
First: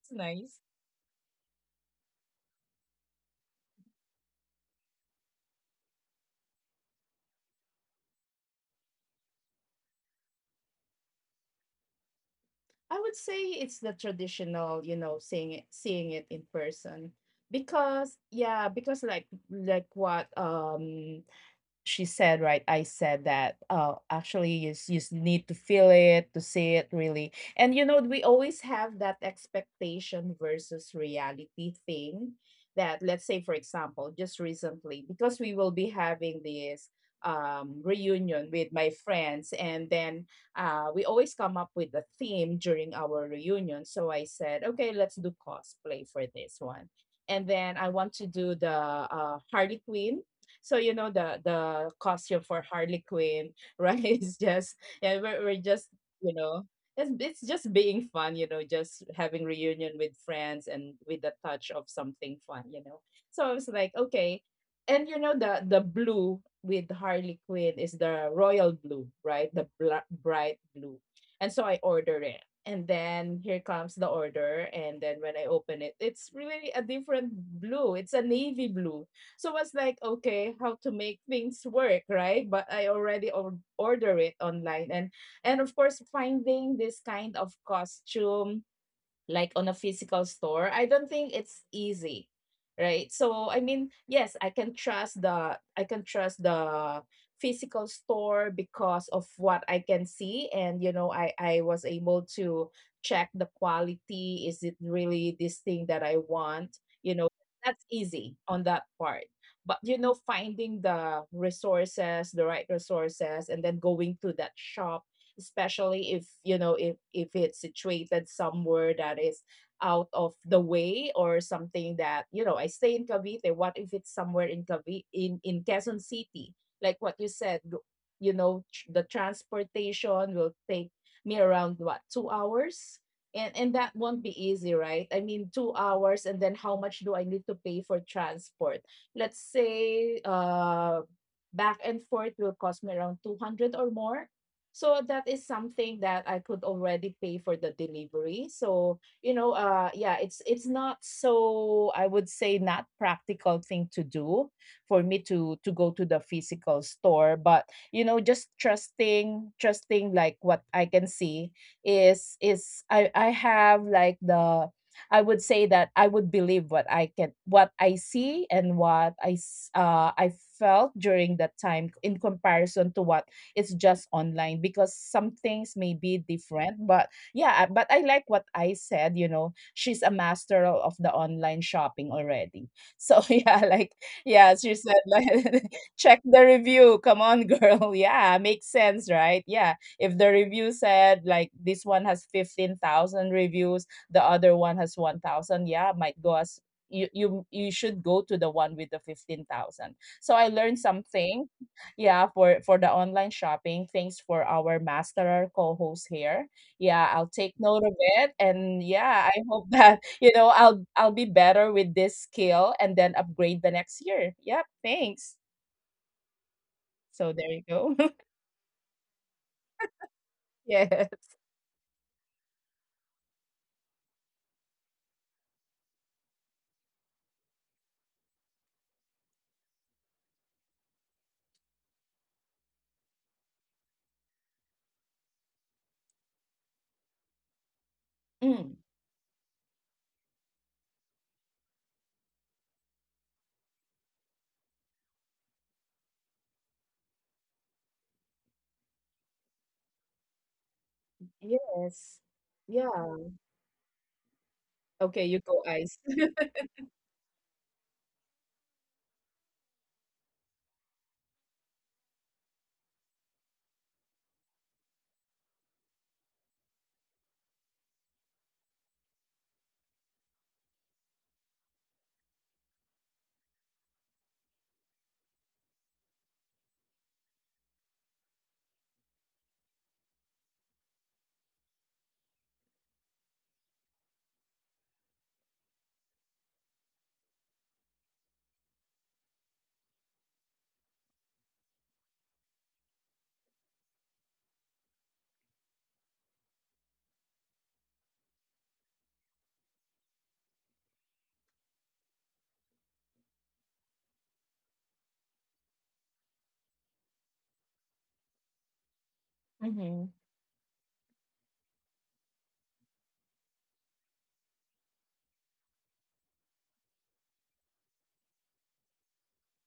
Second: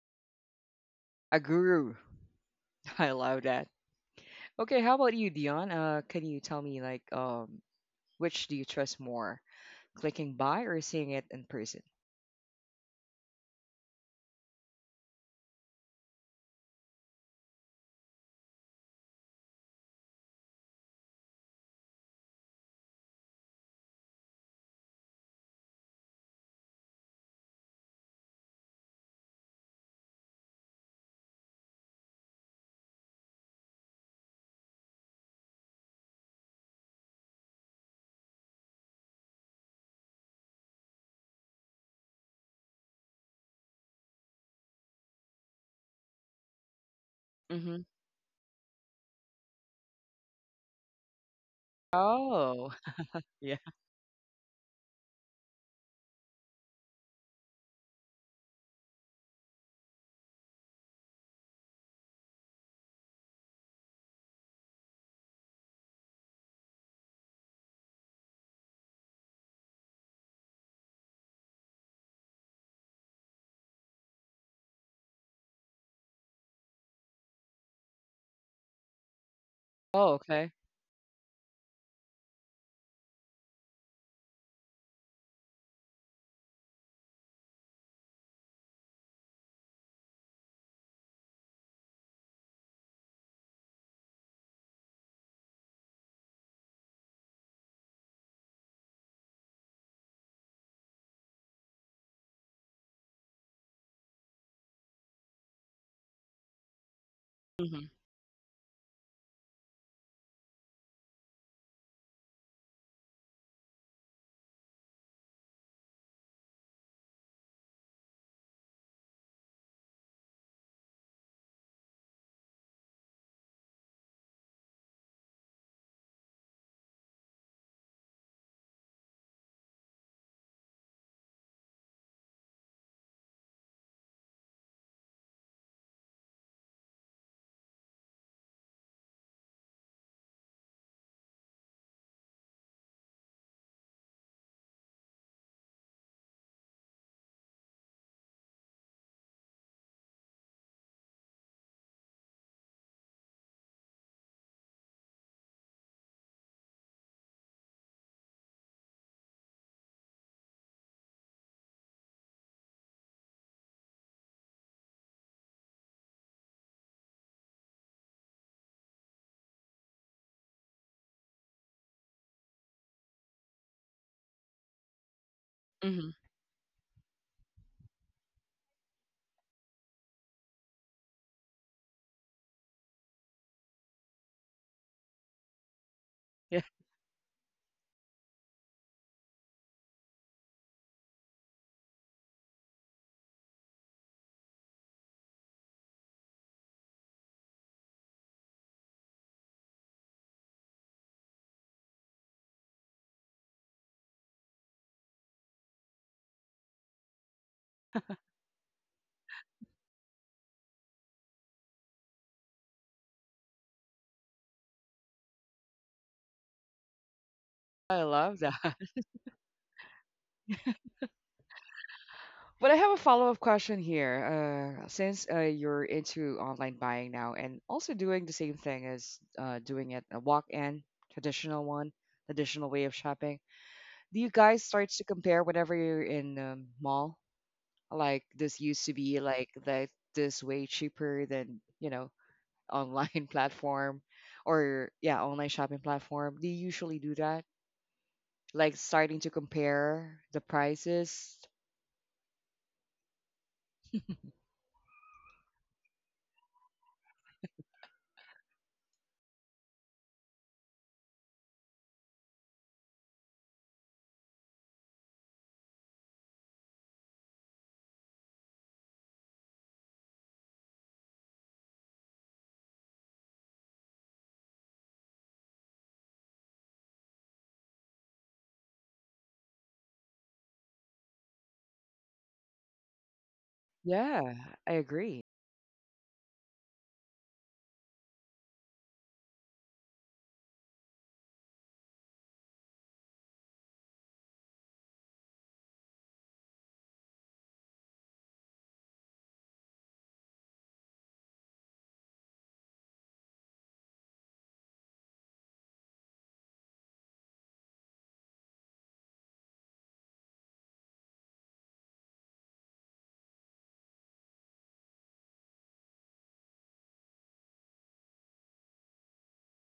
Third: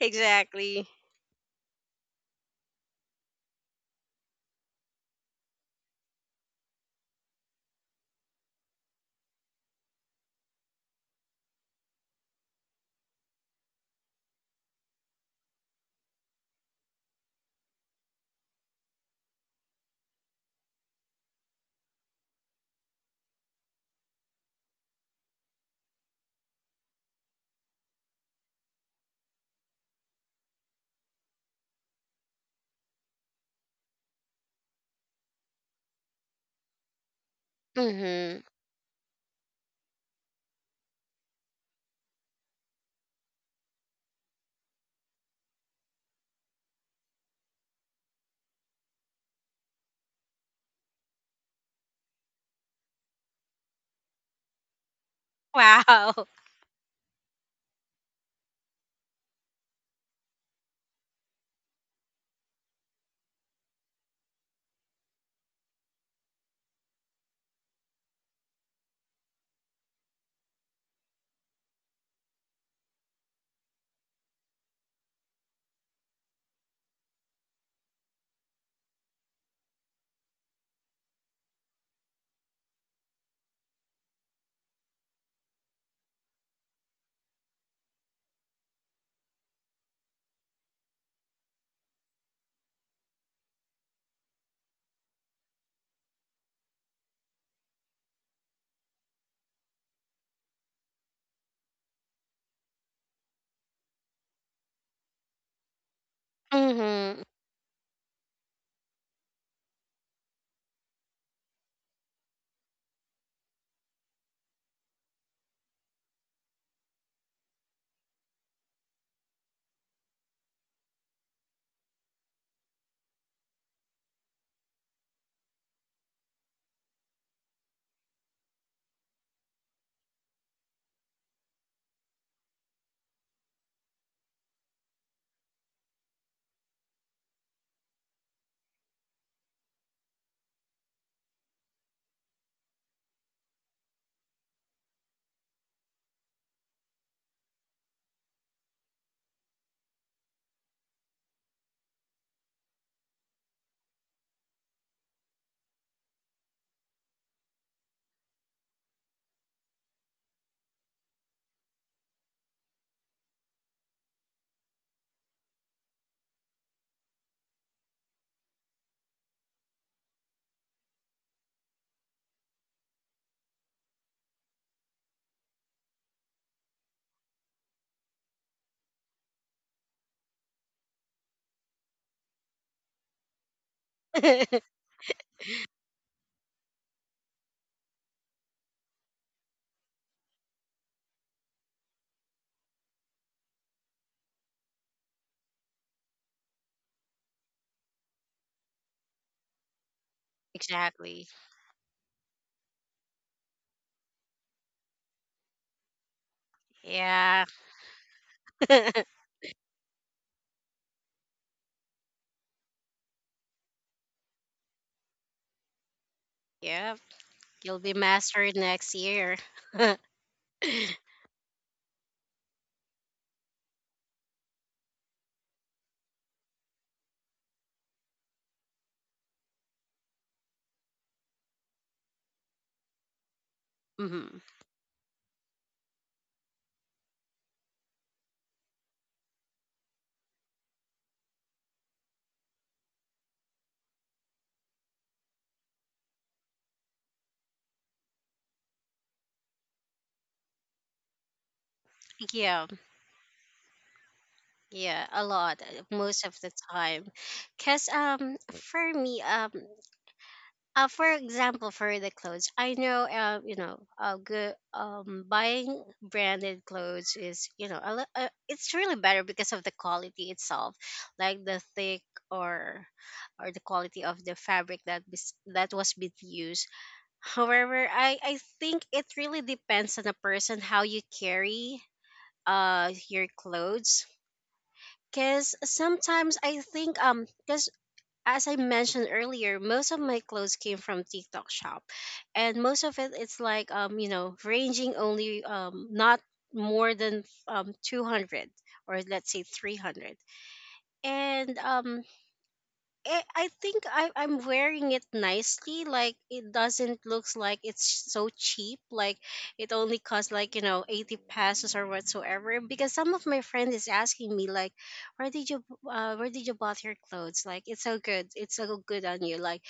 Speaker 2: It's nice.
Speaker 1: A guru. I love that. Okay, how about you, Dion? Uh, can you tell me like um which do you trust more? Clicking buy or seeing it in person?
Speaker 2: I would say it's the traditional, you know, seeing it seeing it in person. Because yeah, because like like what um she said, right? I said that uh, actually you, s- you s- need to feel it, to see it really. And you know, we always have that expectation versus reality thing that, let's say, for example, just recently, because we will be having this um,
Speaker 3: mm-hmm.
Speaker 2: reunion with my friends, and then uh, we always come up with a theme during our reunion. So I said, okay, let's do cosplay for this one. And
Speaker 1: Mm-hmm.
Speaker 2: then I want to do the uh, Harley Quinn. So you know the the costume for
Speaker 1: Oh,
Speaker 2: Harley Quinn,
Speaker 1: yeah.
Speaker 2: right? It's just, yeah, we're, we're just,
Speaker 3: wow
Speaker 2: you know, it's it's just being fun, you know, just having reunion with friends and with a touch of something fun, you know. So I was like, okay, and you know the the blue with Harley Quinn is the royal blue, right? The bla- bright blue, and so I ordered it. And then here comes the order. And then when I open it, it's really a different blue. It's a navy blue. So I was like,
Speaker 1: Oh, okay.
Speaker 2: okay, how to make things work, right? But I already or- order it online, and and of course, finding this kind of costume like on a physical store, I don't think it's easy, right? So I mean, yes, I can trust the, I can trust the physical store because of what I can see, and you know, i i was able to check the quality, is it really this thing that I want, you
Speaker 3: mm-hmm.
Speaker 2: know?
Speaker 1: Mm-hmm.
Speaker 2: That's easy on that part. But you know, finding the resources, the right resources, and then going to that shop, especially if you know, if if it's situated somewhere that is out of the way or something, that you know, I stay in Cavite. What if it's somewhere in Cavite, in in Quezon City, like what you said? go- You know, tr- the transportation will take me around what, two hours. And, and that won't be easy, right? I mean, two hours, and then how much do I need to pay for transport? Let's say uh, back and forth will cost me around two hundred or more, so that is something that I could already pay for the delivery. So, you know, uh, yeah, it's it's not, so I would say not practical thing to do for me to to go to the physical store, but you know, just trusting trusting like what I can see is is I I have like the, I would say that I would believe what I can, what I see, and what I s- uh I felt during that time in comparison to what, it's just online because some things may
Speaker 1: Mm-hmm.
Speaker 2: be different. But yeah, but I like what I said, you know, she's a master o- of the online shopping already, so yeah, like, yeah, she said like check the
Speaker 1: Yeah,
Speaker 2: review, come on girl. Yeah, makes sense, right? Yeah, if the review said like this one has fifteen thousand reviews, the other one has one thousand, yeah, might go as, you, you you should go to the one with the fifteen thousand. So I learned
Speaker 3: exactly
Speaker 2: something, yeah, for for the online shopping. Thanks for our master co-host here. Yeah, I'll
Speaker 3: yeah
Speaker 2: take note of it, and yeah, I hope that you know, I'll I'll be better with this skill and then upgrade the next year. Yep, thanks.
Speaker 3: yeah
Speaker 2: So there you
Speaker 3: You'll be
Speaker 2: go.
Speaker 1: I love
Speaker 3: mastered
Speaker 1: that.
Speaker 3: next year.
Speaker 2: Yes.
Speaker 1: But I have a follow-up question here. Uh, since uh, you're into online buying now and also doing the same thing as uh, doing it a walk-in, traditional one, traditional way of shopping, do
Speaker 3: hmm
Speaker 1: you guys start to compare whenever you're in the mall? Like, this
Speaker 2: Mm,
Speaker 1: used to be like that, this way cheaper than, you know, online platform, or yeah, online shopping platform. Do you usually do that? Like starting to compare the prices.
Speaker 2: yes.
Speaker 3: Yeah,
Speaker 2: Yeah.
Speaker 3: yeah, a
Speaker 2: Okay, you
Speaker 3: lot,
Speaker 2: go,
Speaker 3: uh,
Speaker 2: Ice.
Speaker 3: most of the time. Cause um, for me um, uh, for example, for the clothes, I know um, you know, uh, good um, buying branded clothes is you know, a, li- uh, it's really better because of the quality itself, like the thick or or the quality of the fabric that bes- that was being used. However, I, I think it really depends on the person how you carry uh your clothes.
Speaker 1: Yeah, I agree.
Speaker 3: Cause sometimes I think um because As I mentioned earlier, most of my clothes came from TikTok shop. And most of it it's like um, you know, ranging only um not more than um two hundred or let's say three hundred. And um I I think I, I'm wearing it nicely. Like it doesn't looks like it's so cheap. Like it only
Speaker 2: Mm-hmm.
Speaker 3: costs like you know eighty pesos or whatsoever. Because some of my friend is asking me like, where did you uh, where did you bought your clothes? Like it's so good. It's so good on you. Like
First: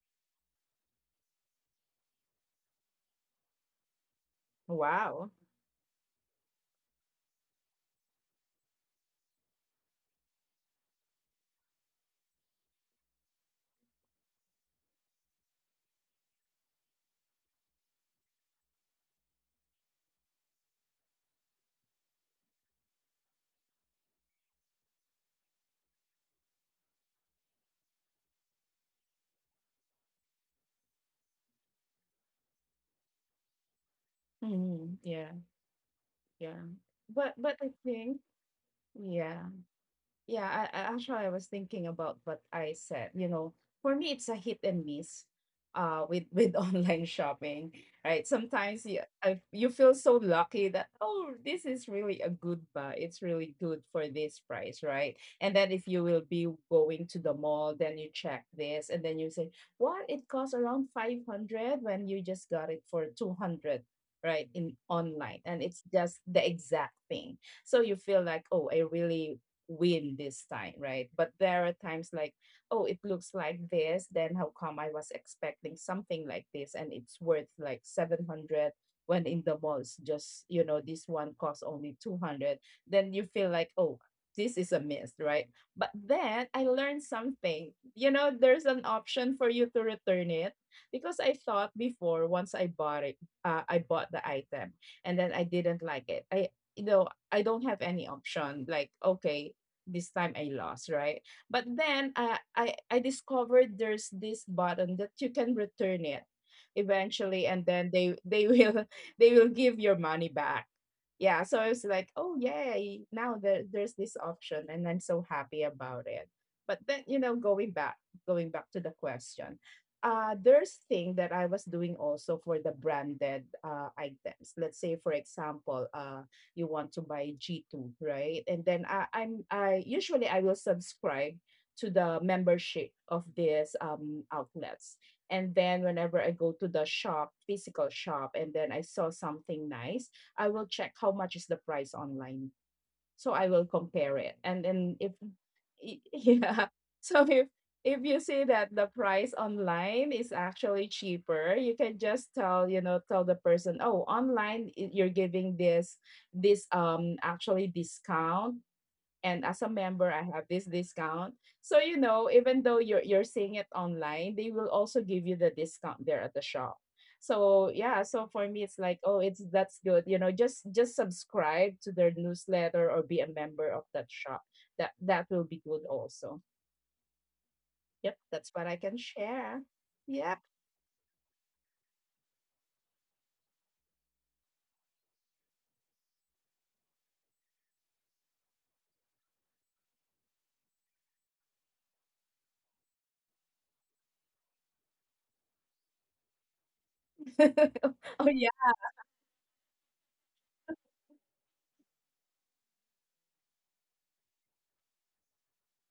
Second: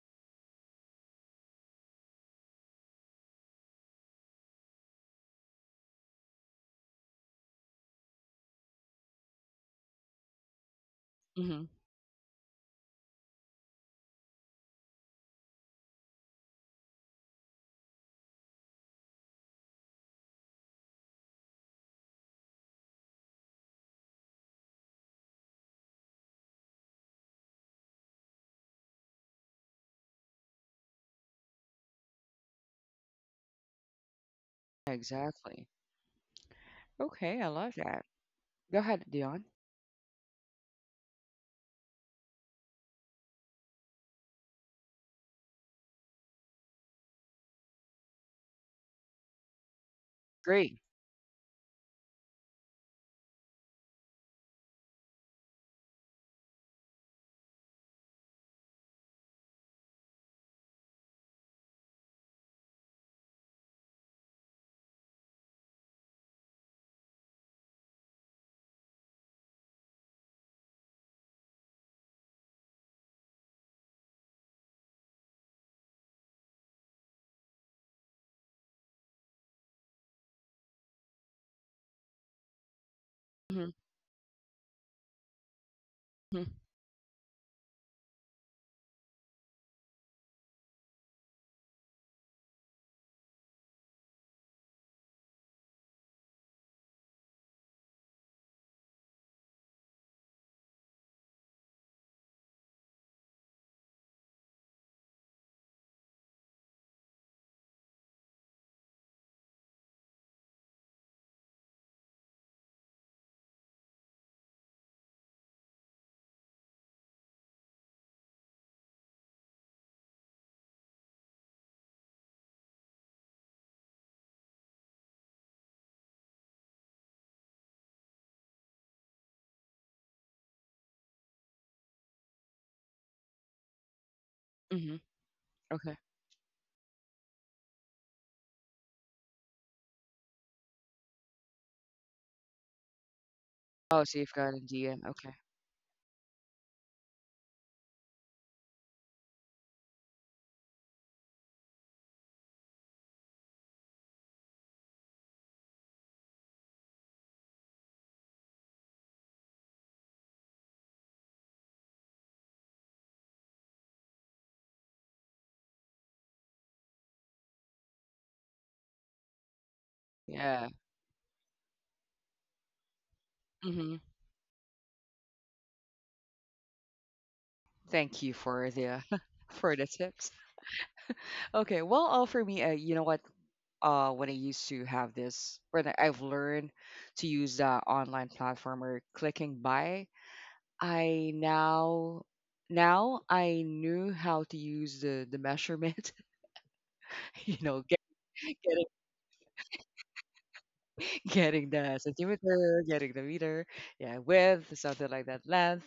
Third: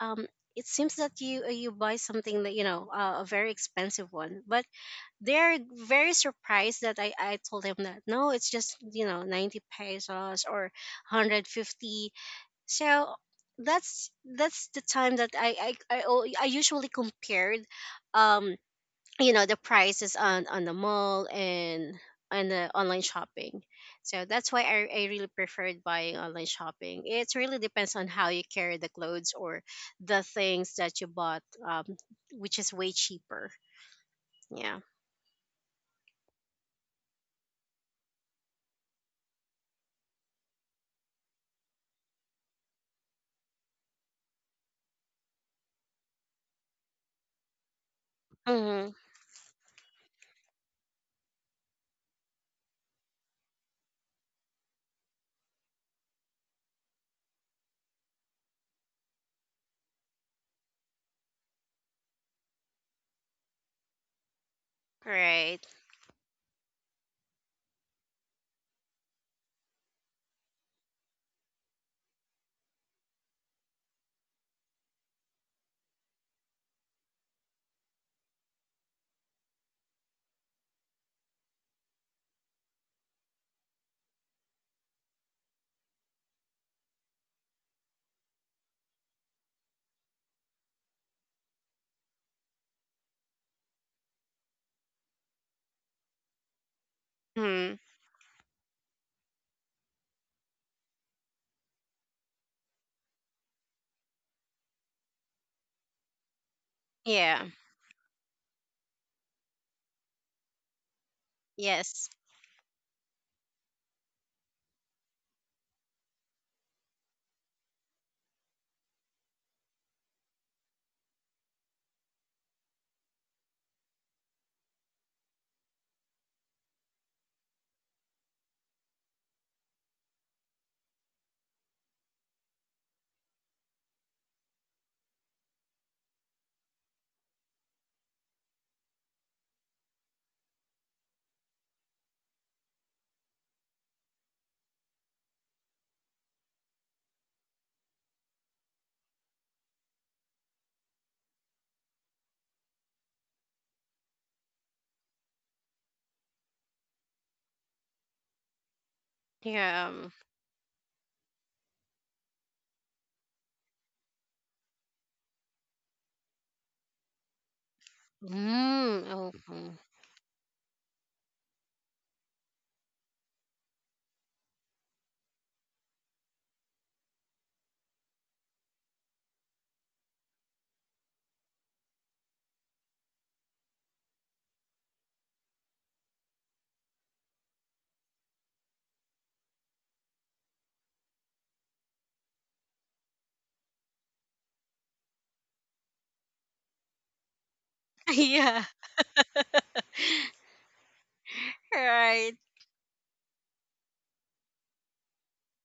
Speaker 3: um. It seems that you uh, you buy something that you know uh, a very expensive one, but
Speaker 2: Wow.
Speaker 3: they're very surprised that I, I told them that no, it's just you know ninety pesos or one hundred
Speaker 1: Hmm.
Speaker 3: fifty So that's that's the time that I I I, al- I usually compared um you know the prices on on the mall and on the online shopping. So that's why I, I really preferred buying online shopping. It really depends on how you carry the clothes or the things that you bought um, which is way cheaper. yeah
Speaker 2: Mm-hmm. Yeah.
Speaker 1: Exactly.
Speaker 2: Yeah. But
Speaker 1: Okay, I
Speaker 2: but I
Speaker 1: love that.
Speaker 2: think,
Speaker 1: Go ahead,
Speaker 2: yeah.
Speaker 1: Dion.
Speaker 2: Yeah, I, I actually I was thinking about what I said. You know, for me it's a hit and miss uh with with online shopping, right? Sometimes
Speaker 3: mm-hmm.
Speaker 2: you, I, you feel so lucky
Speaker 1: Great.
Speaker 2: that, oh, this is really a good buy. It's really good for this price, right? And then if you will be going to the mall, then you check this and then you say, "What? It costs around five hundred when you just got it for two hundred," right, in online, and
Speaker 3: right
Speaker 2: it's just the exact thing. So you feel like, oh, I really win this time, right? But there are times like, oh, it looks like this, then how come I was expecting something like this and it's worth like seven hundred when in the malls just, you know, this one costs only two hundred. Then you feel like,
Speaker 1: Hmm.
Speaker 2: oh, this is a miss, right? But then I
Speaker 1: Hmm.
Speaker 2: learned something. You know, there's an option for you to return it, because I thought before once I bought it, uh, I bought the item and then I didn't like it. I You know, I don't
Speaker 3: mm
Speaker 2: have any option. Like, okay, this time I lost, right? But then I I I discovered there's this button that you can return it
Speaker 3: yeah
Speaker 2: eventually, and then they they will they will give your money back. Yeah, so I was
Speaker 3: yes
Speaker 2: like, oh yay! Now there, there's this option, and I'm so happy about it. But then you know, going back going back to the question, uh, there's thing that I was doing also for the branded uh, items. Let's say, for example, uh, you want to buy G two, right? And then I, I'm I usually I will subscribe to the membership of these um, outlets.
Speaker 1: Hmm.
Speaker 2: And then
Speaker 1: Okay.
Speaker 2: whenever I go to the shop, physical shop, and then I saw something nice, I will check how much is the price online, so I will
Speaker 1: Oh,
Speaker 2: compare
Speaker 1: so you've
Speaker 2: it.
Speaker 1: got a
Speaker 2: And then
Speaker 1: D M.
Speaker 2: if
Speaker 1: Okay.
Speaker 2: y- yeah, so if if you see that the price online is actually cheaper, you can just tell, you know, tell the person, oh online i- you're giving this, this um actually discount, and as a
Speaker 3: yeah
Speaker 2: member I have this discount. So you know, even though you're you're seeing it online, they will also give you the discount there at the shop. So yeah, so for me it's like,
Speaker 3: mm
Speaker 2: oh,
Speaker 3: Oh.
Speaker 2: it's, that's good. You know, just
Speaker 1: Yeah.
Speaker 2: just subscribe to their newsletter or be a member of that
Speaker 1: Hmm.
Speaker 2: shop. That, that will be good also. Yep,
Speaker 1: Thank you
Speaker 2: that's what I
Speaker 1: for
Speaker 2: can
Speaker 1: the
Speaker 2: share.
Speaker 1: for the
Speaker 2: Yep.
Speaker 1: tips. Okay. Well, all for me. Uh, you know what? Uh, when I used to have this, when I- I've learned to use the online platform or clicking buy, I now now I knew how to use the the measurement. You know, get,
Speaker 2: Oh yeah.
Speaker 1: getting,
Speaker 3: yeah
Speaker 1: getting the
Speaker 3: right
Speaker 1: centimeter, getting the meter, yeah, width, something like that, length.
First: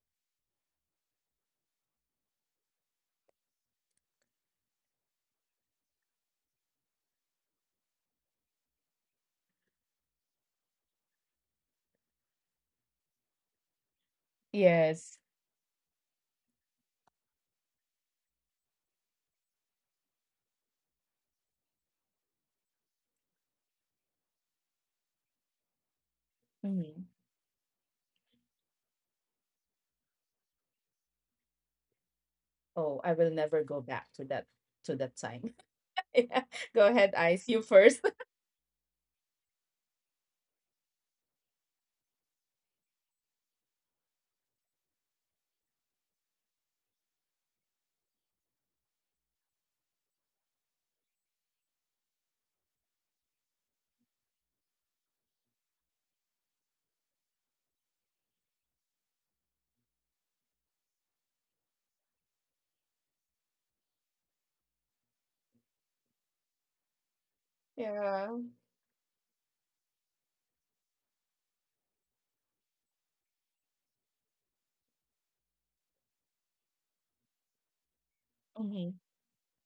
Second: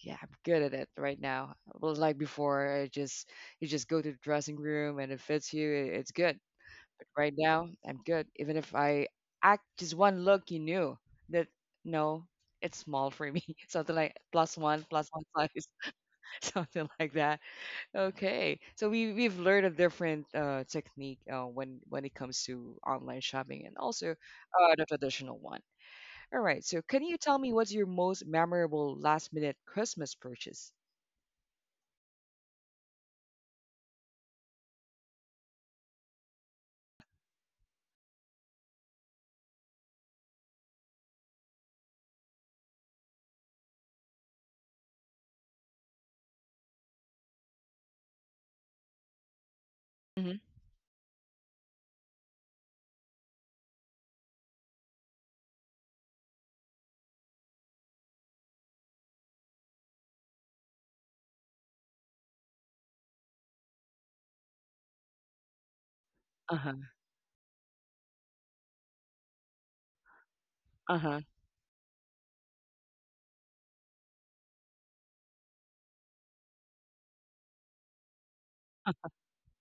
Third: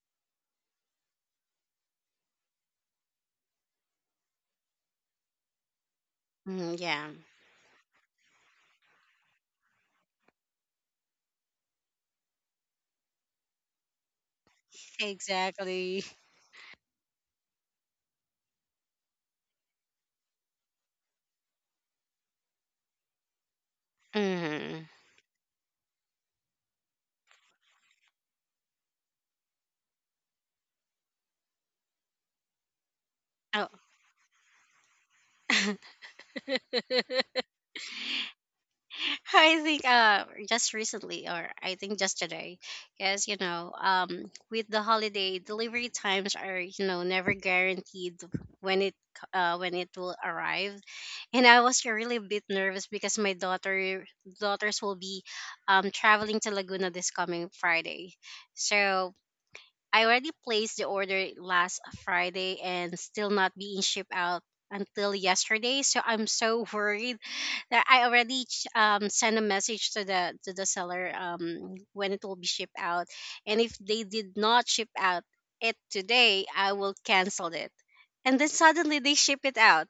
Speaker 1: Yeah, I'm good at it right now. Well, like before, I just, you just go to the dressing room and it fits you. i- It's good.
Speaker 3: Mm, yeah.
Speaker 1: Right now, I'm good. Even if I act just one look, you knew that no, it's small for me. Something like plus one, plus one
Speaker 2: Yes.
Speaker 1: size,
Speaker 3: Exactly.
Speaker 1: something like that. Okay, so we we've learned a different uh, technique uh, when when it comes to online shopping and also
Speaker 3: hmm
Speaker 1: uh, the traditional one. All right, so can
Speaker 2: Mhm.
Speaker 1: you tell me what's your most memorable last minute Christmas purchase?
Speaker 2: Oh, I will
Speaker 3: Oh.
Speaker 2: never go back to that, to that time. Yeah. Go ahead, Ice. You first.
Speaker 3: I think uh just recently or I think just today because you know um with the holiday delivery times are you know never guaranteed when it c- uh when it will
Speaker 1: Hmm.
Speaker 3: arrive. And I was really a bit nervous because my daughter daughters will be um traveling to Laguna this coming Friday. So I already placed the order last Friday and still not being shipped out until yesterday. So I'm so
Speaker 1: Uh huh.
Speaker 3: worried that I already
Speaker 2: Yeah.
Speaker 3: ch- um, sent a message to the to the seller
Speaker 1: Uh huh. Are
Speaker 3: um, when it will be shipped out. And if they did not ship out it today, I will cancel it. And then suddenly they
Speaker 2: Mhm.
Speaker 3: ship it out,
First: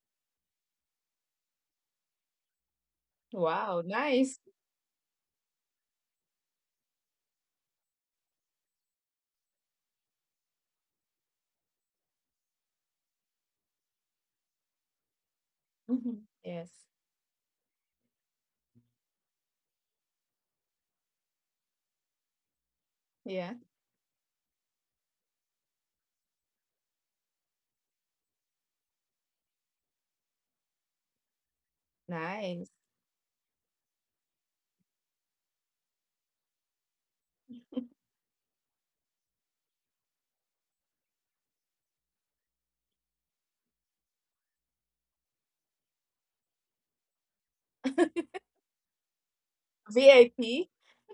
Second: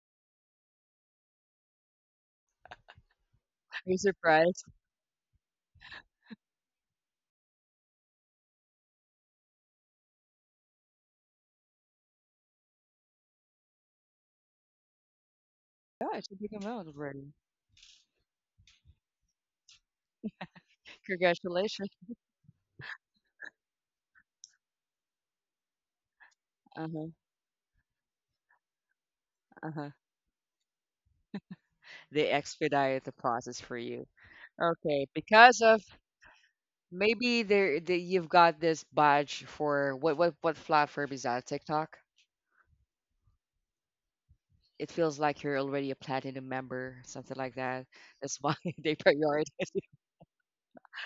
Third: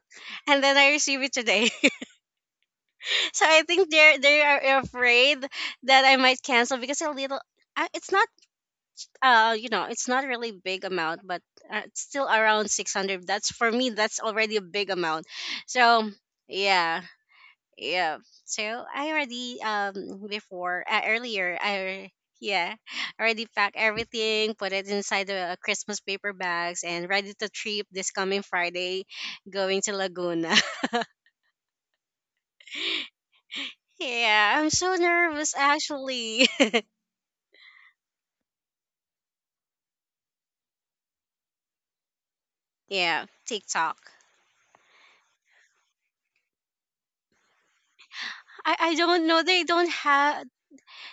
Speaker 3: and then I receive it today. So I
Speaker 2: Wow,
Speaker 3: think
Speaker 1: you
Speaker 3: they're
Speaker 2: nice.
Speaker 3: they
Speaker 1: surprised?
Speaker 3: are afraid that I might cancel because a little. I- It's not uh you know it's not really big amount, but uh, it's still around six hundred. That's for me that's already a big amount. so
Speaker 1: Gosh,
Speaker 2: Mhm.
Speaker 1: you big
Speaker 2: Yes.
Speaker 1: amount
Speaker 3: yeah
Speaker 1: already.
Speaker 3: yeah so I already um before uh, earlier
Speaker 1: Congratulations.
Speaker 3: I yeah already
Speaker 2: Yeah,
Speaker 3: packed everything, put it inside the Christmas paper bags
Speaker 1: Uh huh.
Speaker 3: and ready to trip this coming Friday,
Speaker 1: Uh
Speaker 3: going
Speaker 1: huh.
Speaker 3: to Laguna.
Speaker 1: They
Speaker 2: nice.
Speaker 1: expedite the process for you.
Speaker 3: Yeah, I'm so
Speaker 1: Okay,
Speaker 3: nervous
Speaker 1: because of,
Speaker 3: actually.
Speaker 1: maybe there the, you've got this badge for what what what platform is that? TikTok?
Speaker 3: Yeah, TikTok.
Speaker 1: It feels like you're already a platinum member, something like that. That's why
Speaker 3: I, I
Speaker 1: they
Speaker 3: don't know.
Speaker 1: prioritize
Speaker 3: They
Speaker 1: you.
Speaker 3: don't have
Speaker 2: V I P?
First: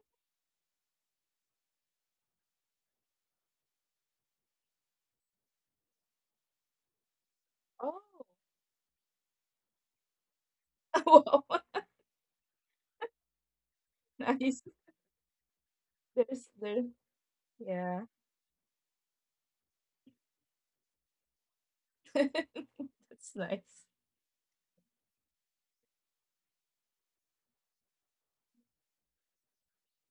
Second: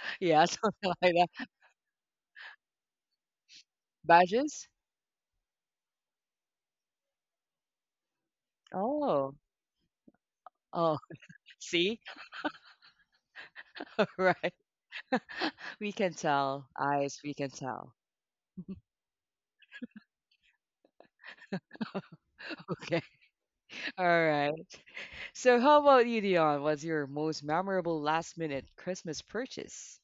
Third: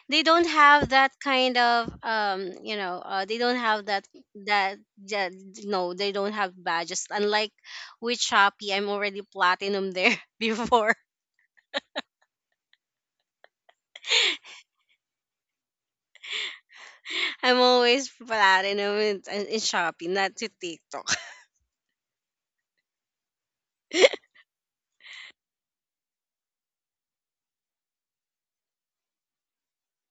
Speaker 3: they
Speaker 1: Yeah,
Speaker 3: don't have
Speaker 1: something
Speaker 3: that
Speaker 1: like that.
Speaker 3: kind of um you know uh, they don't have that
Speaker 1: Badges?
Speaker 3: that, that no they don't have badges unlike with
Speaker 2: Oh,
Speaker 3: Shopee. I'm already
Speaker 1: Oh,
Speaker 3: platinum there before.
Speaker 1: oh,
Speaker 2: wow,
Speaker 1: see, right?
Speaker 2: nice.
Speaker 1: We can
Speaker 2: There's
Speaker 1: tell,
Speaker 2: there,
Speaker 1: eyes. We can
Speaker 3: I'm
Speaker 1: tell.
Speaker 2: yeah.
Speaker 3: always platinum in, in Shopee, not to TikTok.
Speaker 1: Okay,
Speaker 2: That's nice.
Speaker 1: all right. So, how about you, Dion? What's your most memorable last-minute Christmas purchase?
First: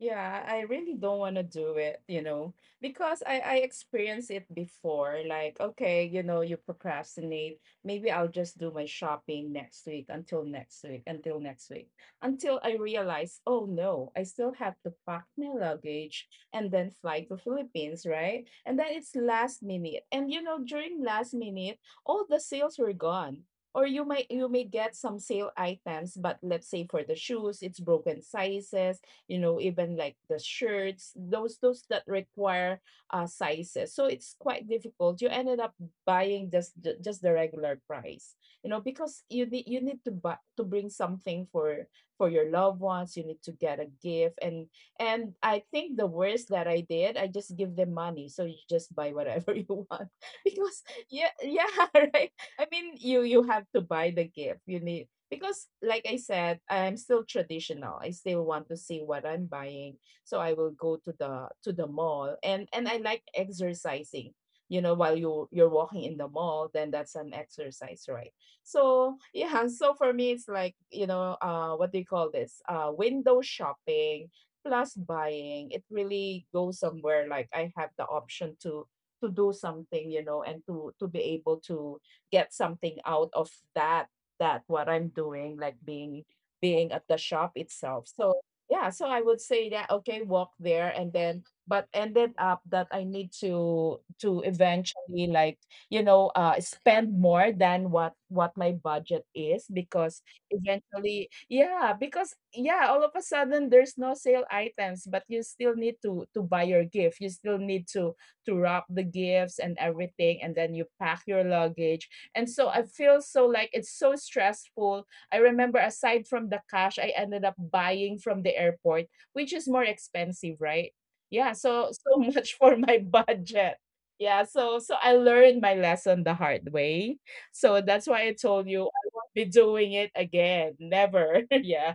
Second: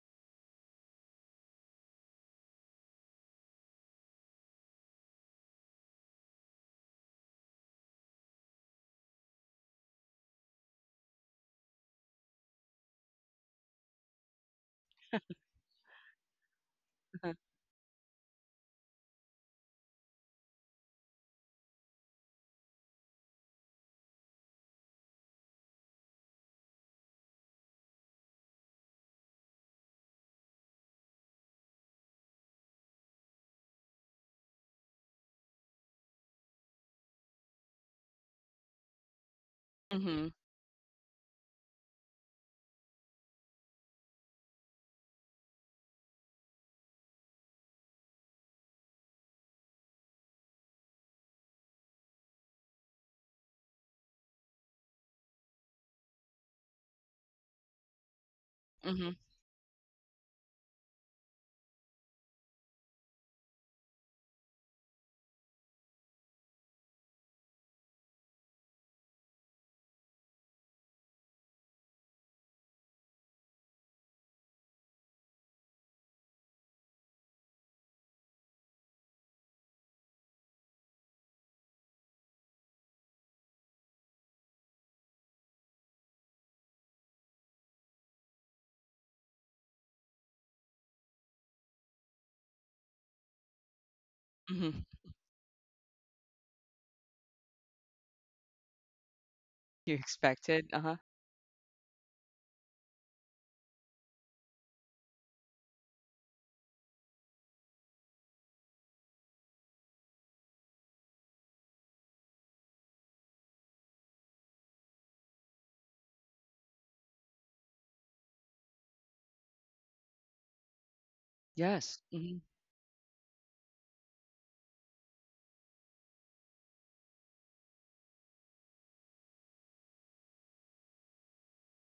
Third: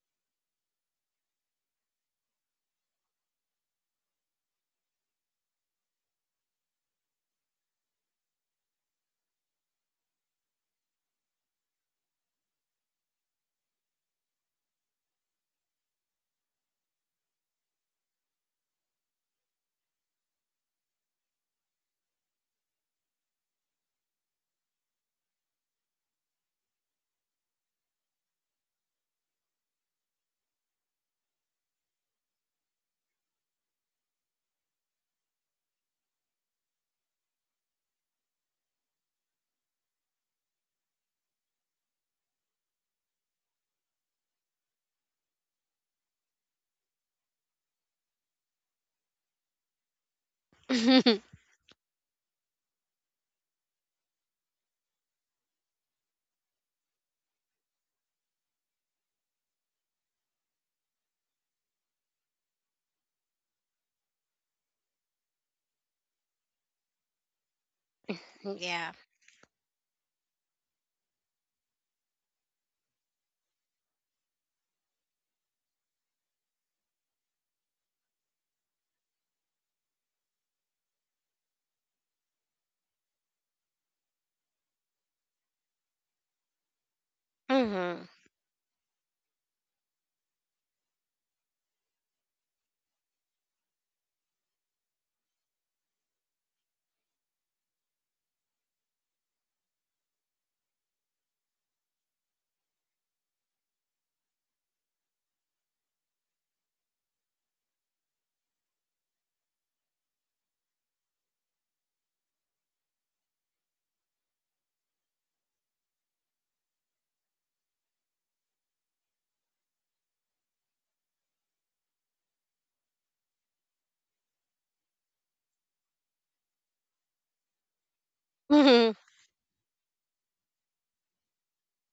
Speaker 2: Yeah, I really don't want to do it, you know, because I I experienced it before. Like, okay, you know, you procrastinate. Maybe I'll just do my shopping next week, until next week, until next week, until I realize, oh no, I still have to pack my luggage and then fly to Philippines, right? And then it's last minute. And you know, during last minute, all the sales were gone. Or you might, you may get some sale items, but let's say for the shoes, it's broken sizes, you know, even like the shirts, those those that require uh, sizes, so it's quite difficult. You ended up buying just the- just the regular price, you know, because you need you need to
Speaker 1: Mm-hmm.
Speaker 2: buy, to bring something for for your loved ones. You need to get a gift. and and I think the worst that I did, I just give them money, so you just buy whatever you want, because yeah, yeah, right, I mean, you you have to buy the gift, you need, because, like I said, I'm still traditional. I still want to see
Speaker 1: Mm-hmm.
Speaker 2: what I'm buying, so I will go to the to the mall, and and I like exercising. You know, while you you're walking in the mall, then that's an exercise, right?
Speaker 3: yeah
Speaker 2: So yeah, so for me, it's like, you know, uh, what do you call this? Uh, window shopping plus buying. It really goes somewhere. Like I have the option to to do something, you know, and to to be able to get something out of that, that what I'm doing, like being being at the shop
Speaker 3: mm-hmm.
Speaker 2: itself. So yeah, so I would say that, okay, walk there, and then but ended up that I need to to eventually, like, you know, uh, spend more than what what my budget is,
Speaker 1: You
Speaker 2: because
Speaker 1: expected? Uh-huh.
Speaker 2: eventually, yeah, because yeah, all of a sudden there's no sale items, but you still need to to buy your gift. You still need to to wrap the gifts and everything, and then you pack your luggage, and so I feel so like it's so stressful. I remember aside from the cash, I ended up buying from the airport, which is more expensive, right? Yeah, so
Speaker 1: Yes.
Speaker 2: so
Speaker 1: Mhm.
Speaker 2: much for my budget. Yeah, so so I learned my lesson the hard way. So that's why I told you
Speaker 3: hmm
Speaker 2: I won't be doing it again. Never. Yeah.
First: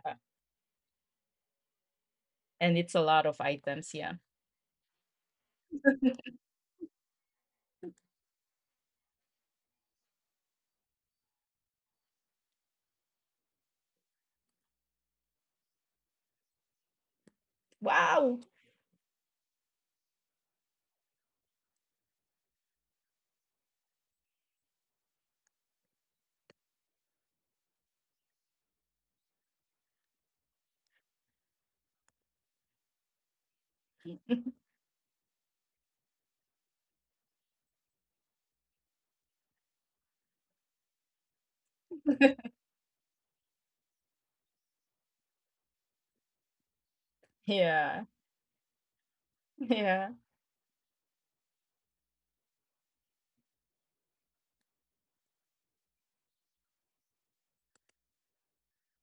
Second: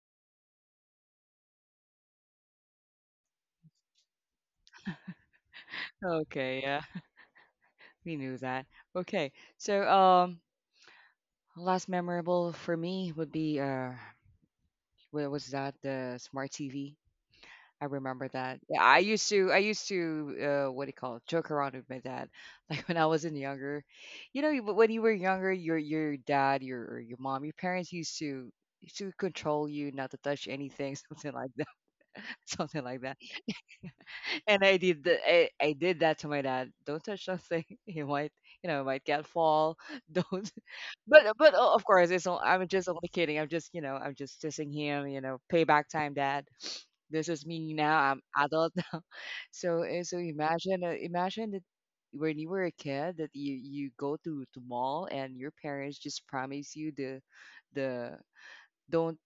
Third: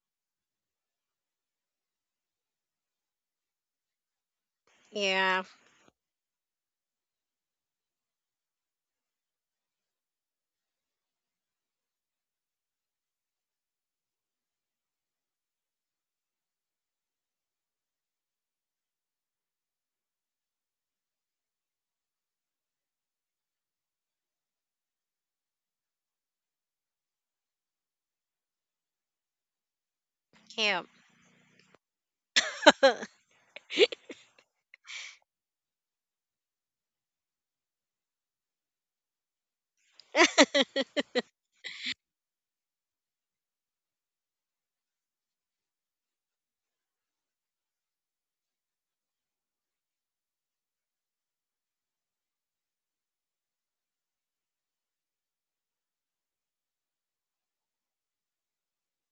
Speaker 2: And it's a lot of items, yeah.
Speaker 3: yeah
Speaker 1: Okay, yeah. We knew that. Okay. So, um, last memorable for me would be uh what was that? The smart T V. I remember
Speaker 2: Wow.
Speaker 1: that. Yeah, I used to I used to uh what do you call it? Joke around with my dad. Like when I wasn't younger. You know, you- when you were younger, your your dad, your or your mom, your parents used to used to control you not to touch anything,
Speaker 3: yeah
Speaker 1: something like that. Something like that, and I did the, I, I did that to my dad. Don't touch nothing. He might you know might get fall. Don't. But but o- of course it's. all- I'm just only kidding. I'm just you know I'm just dissing him. You know, payback time, dad. This is me now. I'm
Speaker 2: Yeah.
Speaker 1: adult now. So uh, so
Speaker 2: Yeah.
Speaker 1: imagine uh, imagine that when you were a kid that you you go to to mall and your parents just promise you the the don't,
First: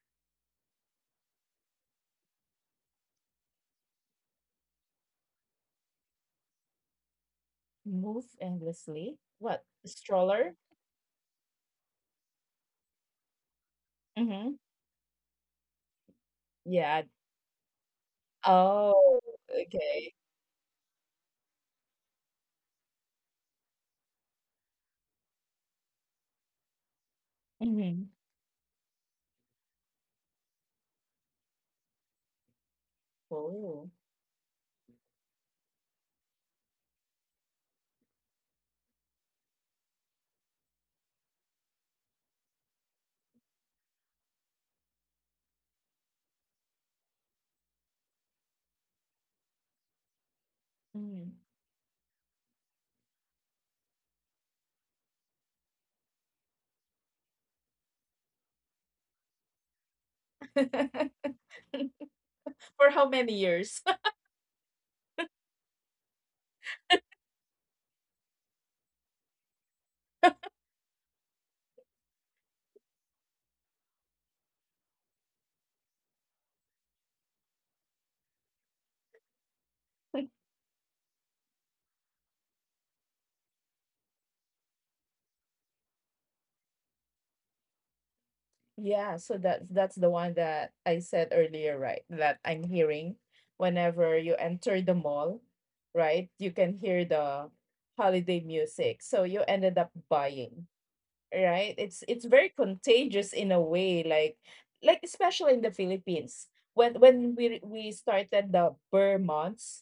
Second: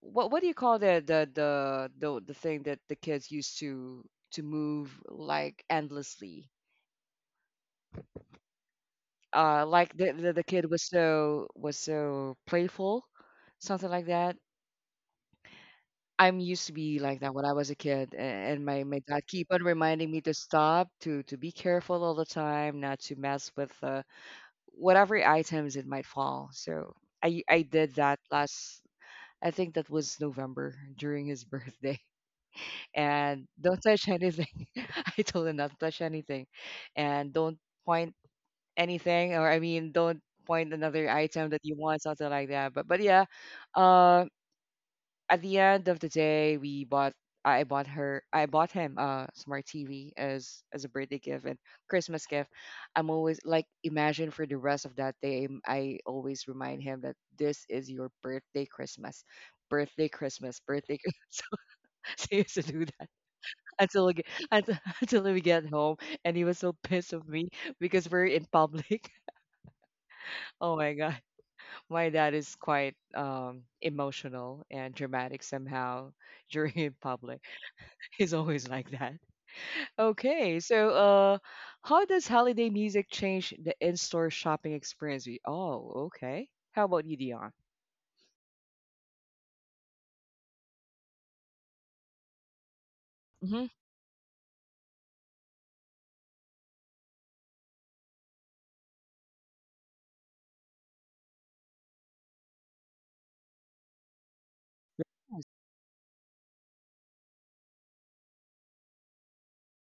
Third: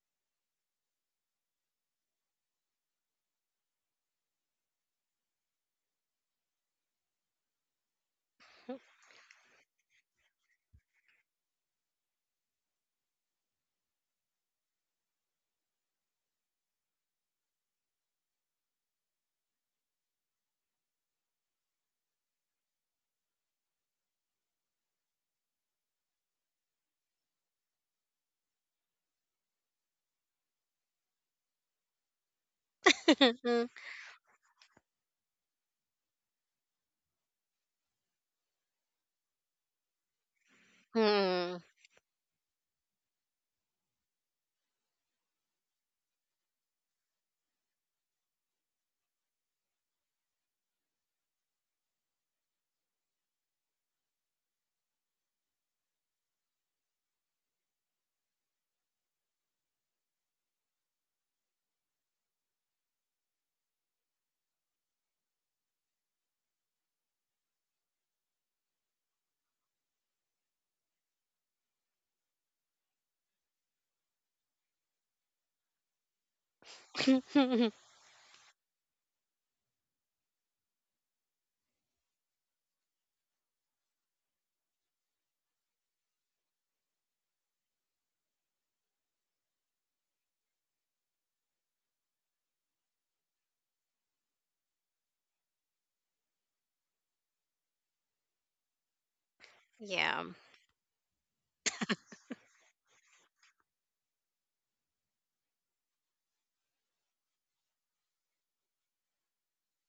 Speaker 1: what what do you call the the the the, the thing that the kids used to to move like endlessly,
Speaker 2: Move endlessly.
Speaker 1: uh
Speaker 2: What?
Speaker 1: like the, the the
Speaker 2: Stroller?
Speaker 1: kid was so was so playful, something like that.
Speaker 2: Mm-hmm.
Speaker 1: I'm used to be
Speaker 2: Yeah.
Speaker 1: like that when I was a kid, a- and my my dad
Speaker 2: Oh,
Speaker 1: keep on reminding
Speaker 2: okay.
Speaker 1: me to stop to to be careful all the time, not to mess with uh, whatever items it might fall. So i i did
Speaker 2: Mhm.
Speaker 1: that last, I think that was November during his birthday. And
Speaker 3: Mm.
Speaker 1: don't
Speaker 2: Oh.
Speaker 1: touch anything. I told him not to touch anything, and don't point anything, or I mean, don't point another item that you want, something like that. But but yeah, uh, at the end of the day, we bought. I bought her. I bought him a smart T V as as a birthday
Speaker 2: Mhm.
Speaker 1: gift and Christmas gift. I'm always like, imagine for the rest of that day, I'm- I always remind him that this is your birthday Christmas, birthday Christmas, birthday. So, so he used to do
Speaker 2: For
Speaker 1: that
Speaker 2: how many years?
Speaker 1: until we get, until, until we get home, and he was so pissed of me because we're in public. Oh my god, my dad is quite um emotional and dramatic somehow during in public. He's always like that. Okay, so uh how does holiday music change the in-store shopping experience? We oh, okay, how about you, Dion?
Speaker 2: Yeah, so that's that's the one that I said earlier, right? That I'm hearing
Speaker 1: Mm-hmm.
Speaker 2: whenever you enter the mall, right? You can hear the holiday music. So you ended up
Speaker 3: yeah
Speaker 2: buying, right? It's it's very contagious in a way, like like especially in the Philippines. When when we we started the Burr months,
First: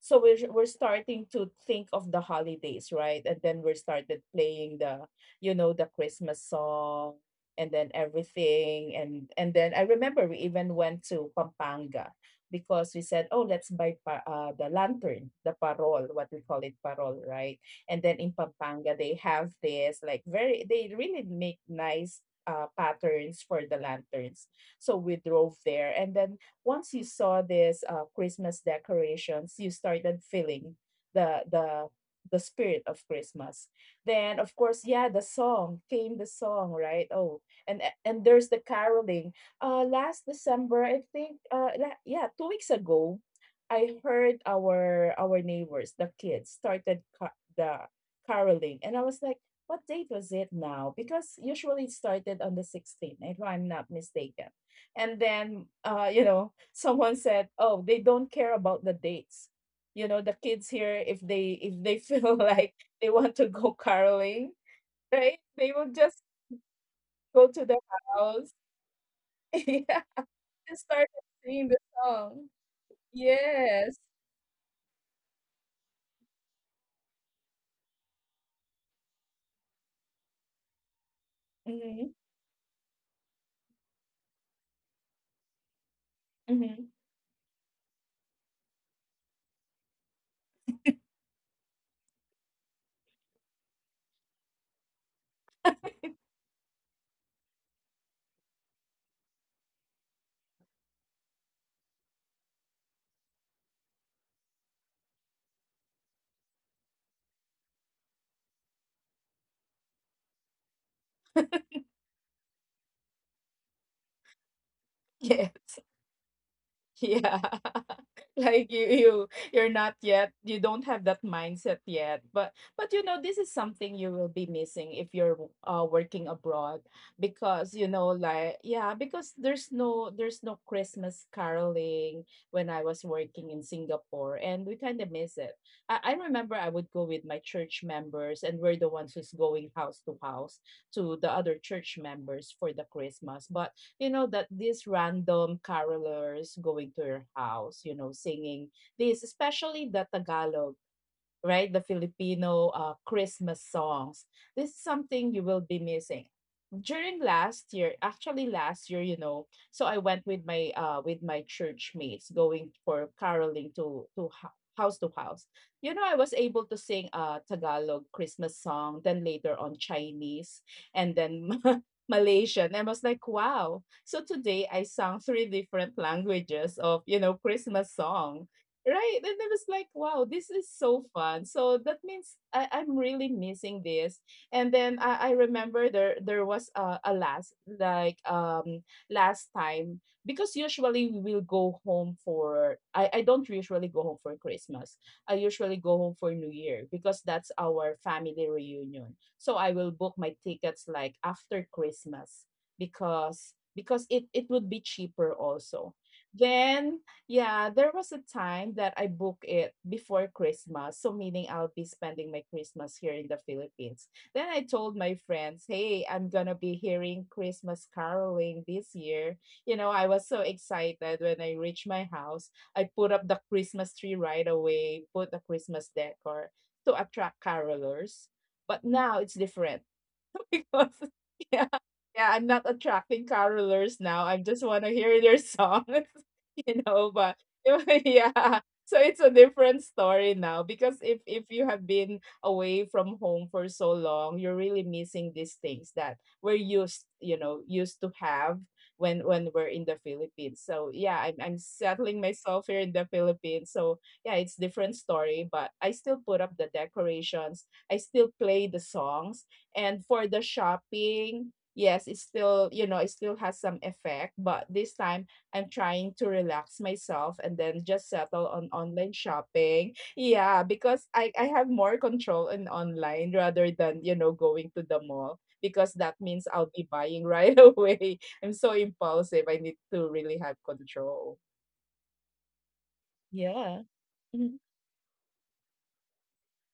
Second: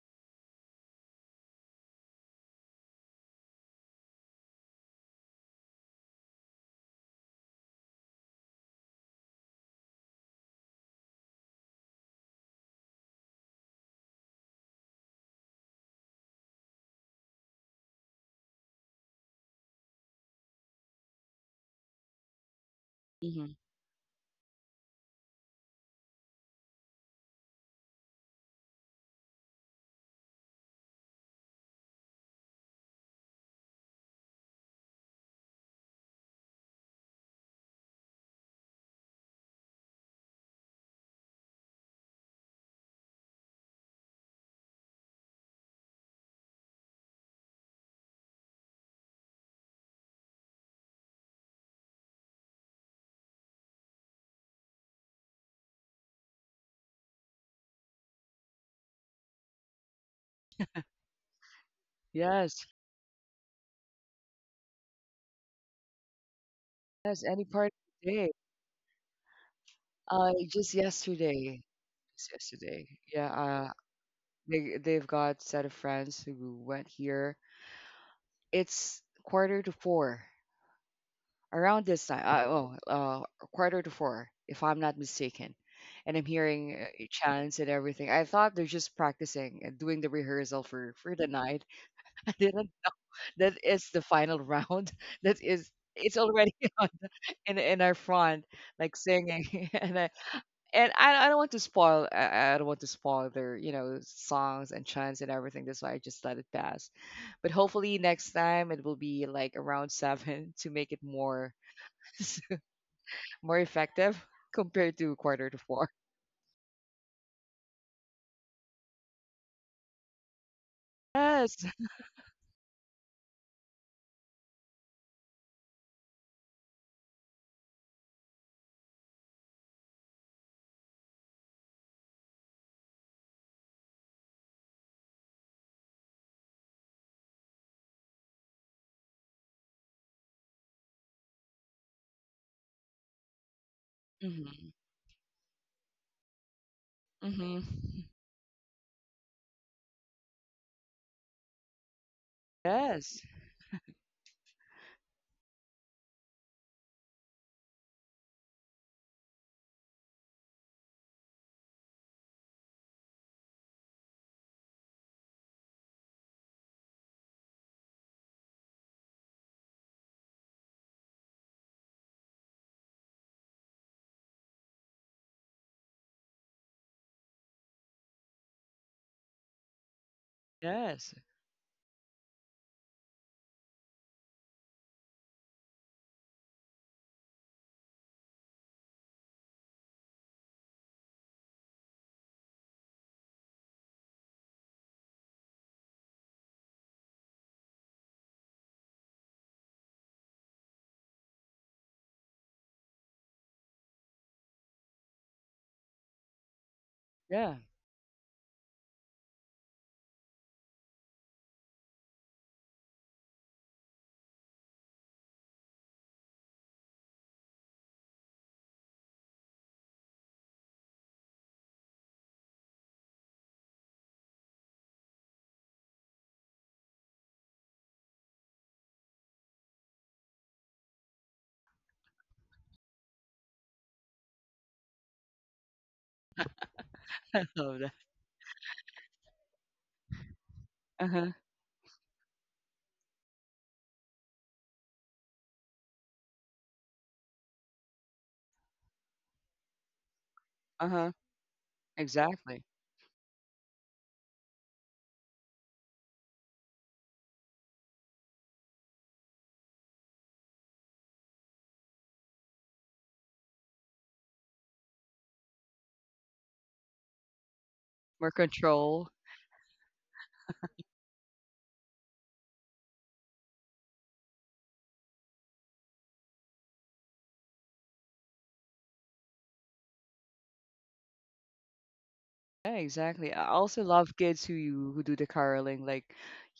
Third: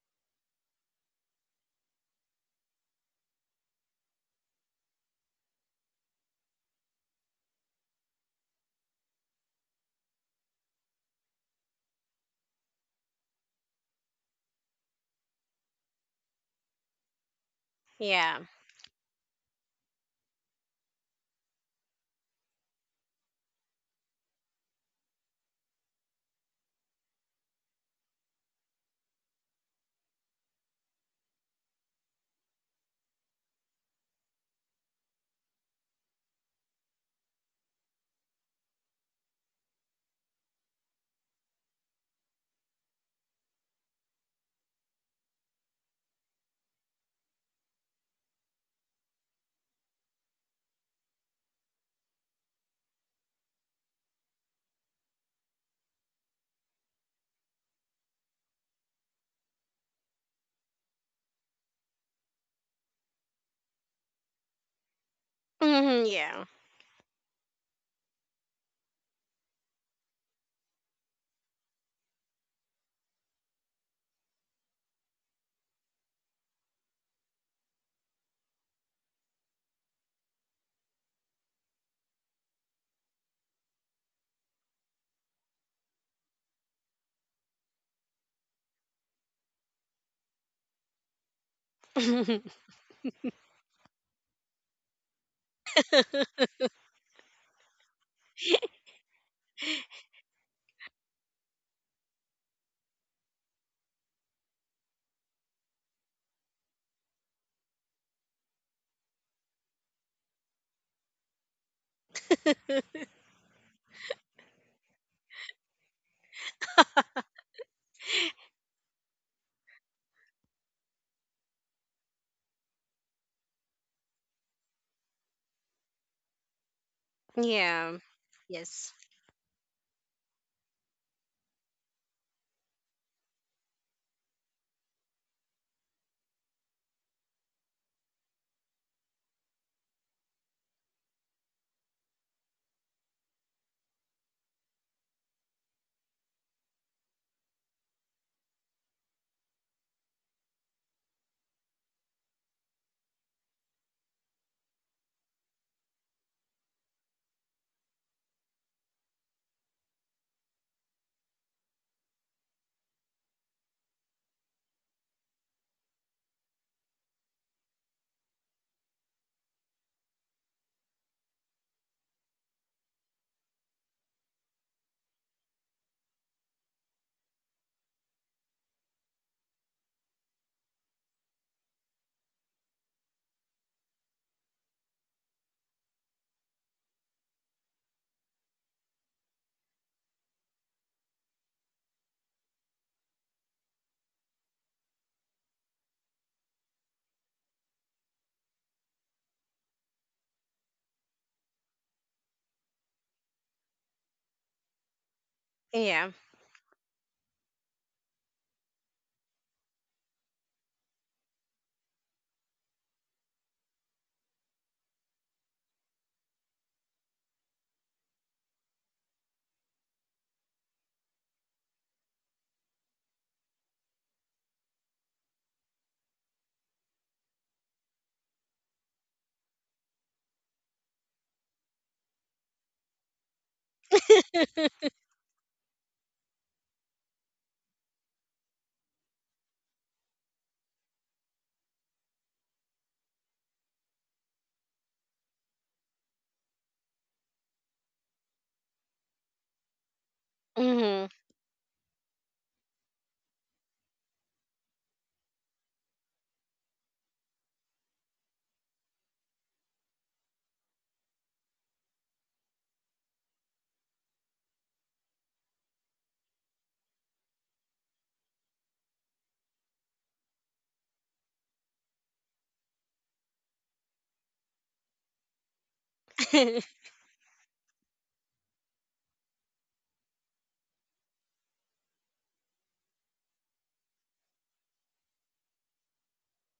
Speaker 2: so we're we're starting to think of the holidays, right? And then we started playing the you know the Christmas song and then everything. And and then I remember we even went to Pampanga because we said, oh, let's buy pa- uh, the lantern, the parol, what we call it, parol, right? And then in
Speaker 3: yeah
Speaker 2: Pampanga they have this like very, they really make nice uh, patterns
Speaker 1: Hmm.
Speaker 2: for the lanterns. So we drove there, and then once you saw these uh, Christmas decorations, you started feeling the the the spirit of Christmas. Then of course, yeah, the song came, the song, right? Oh, and and there's the caroling. Uh last December, I think uh la- yeah, two weeks ago, I heard our our neighbors, the kids started ca- the caroling, and I was like, what date was it now? Because usually it started on the sixteenth, if I'm not mistaken. And then uh you know, someone said, oh, they don't care about the dates. You know, the kids here, if they, if they feel
Speaker 1: Yes.
Speaker 2: like they want to go caroling, right, they will
Speaker 3: Mhm,
Speaker 2: just
Speaker 3: yeah.
Speaker 1: Yes,
Speaker 2: go
Speaker 1: any
Speaker 2: to
Speaker 1: part of
Speaker 2: the
Speaker 1: the day.
Speaker 2: house. Yeah.
Speaker 1: uh just
Speaker 2: And start
Speaker 1: yesterday
Speaker 2: singing the
Speaker 1: just
Speaker 2: song.
Speaker 1: yesterday. Yeah, uh,
Speaker 2: Yes.
Speaker 1: They they've got set of friends who went here. It's quarter to four around this
Speaker 2: Mm-hmm.
Speaker 1: time. Uh, oh, uh, Quarter to four, if I'm not mistaken. And I'm hearing
Speaker 2: Mm-hmm.
Speaker 1: uh, chants and everything. I thought they're just practicing and doing the rehearsal for for the night. I didn't. That is the final round. That is. It's already on in in our front, like singing, and I, and I, I don't want to spoil, I, I don't want to spoil their you know songs and chants and everything. That's why I just let it pass. But hopefully next time it will be like around seven to make it more more effective compared to quarter to
Speaker 2: Yes.
Speaker 1: four.
Speaker 2: Yeah. Like you you you're not yet, you don't have that
Speaker 1: Yes.
Speaker 2: mindset yet. But but you know, this is something you will be missing if you're uh working abroad, because you
Speaker 3: yeah
Speaker 2: know, like, yeah,
Speaker 3: yes.
Speaker 2: because there's no, there's no Christmas caroling when I was working in Singapore, and we kind of miss it. I, I remember I would go with my church members, and we're the ones who's going house to house to the other church members for the Christmas. But you know that
Speaker 1: Mm-hmm.
Speaker 2: these random carolers going to your
Speaker 1: Mm-hmm.
Speaker 2: house, you know, singing, this especially the Tagalog, right? The Filipino uh,
Speaker 1: Yes.
Speaker 2: Christmas songs. This is something you will be missing. During last year, actually last year, you know, so I went with my uh with my church mates going for caroling to to ho- house to house. You know, I was able to sing a Tagalog Christmas song, then later on Chinese, and then Malaysian. I was like, wow. So today I sang three different languages of, you know, Christmas song. Right. And I was like, wow, this is so
Speaker 1: Yes.
Speaker 2: fun. So that means I, I'm really missing this. And then I, I remember there there was a, a last like um last time, because usually we will go home for, I, I don't usually go home for Christmas. I usually go home for New Year, because that's our family reunion. So I will book my tickets like after Christmas, because because it, it would be cheaper also.
Speaker 3: Yeah.
Speaker 2: Then
Speaker 1: Yeah.
Speaker 2: yeah, there was a time that I booked it before Christmas. So, meaning I'll be spending my Christmas here in the Philippines. Then I told my friends, hey, I'm going to be hearing Christmas caroling this year. You know, I was so excited when I reached my house. I put up the Christmas tree right away, put the Christmas decor to attract carolers. But now it's different. Because yeah, yeah, I'm not attracting carolers now. I just want to hear their songs, you know. But
Speaker 1: I love that.
Speaker 2: yeah, so it's a different story now, because if
Speaker 1: Uh-huh.
Speaker 2: if you have been away from home for so long, you're really missing these things that we're used, you know, used to have when when we're in the Philippines. So
Speaker 1: Uh-huh.
Speaker 2: yeah,
Speaker 3: Mm-hmm.
Speaker 2: I'm I'm settling
Speaker 1: Exactly.
Speaker 2: myself here in the Philippines. So yeah, it's different story, but I still put up the decorations. I still play the songs. And for the shopping, yes, it still, you know, it still has some effect, but this time I'm trying to relax myself and then just
Speaker 1: More
Speaker 2: settle on
Speaker 1: control.
Speaker 2: online shopping. Yeah, because I, I have more control in online rather than, you know, going to the mall, because that means I'll be buying right away. I'm so impulsive. I need to really have control.
Speaker 1: Yeah, exactly. I
Speaker 2: Yeah.
Speaker 1: also love kids
Speaker 2: Mhm.
Speaker 1: who who do the caroling. Like,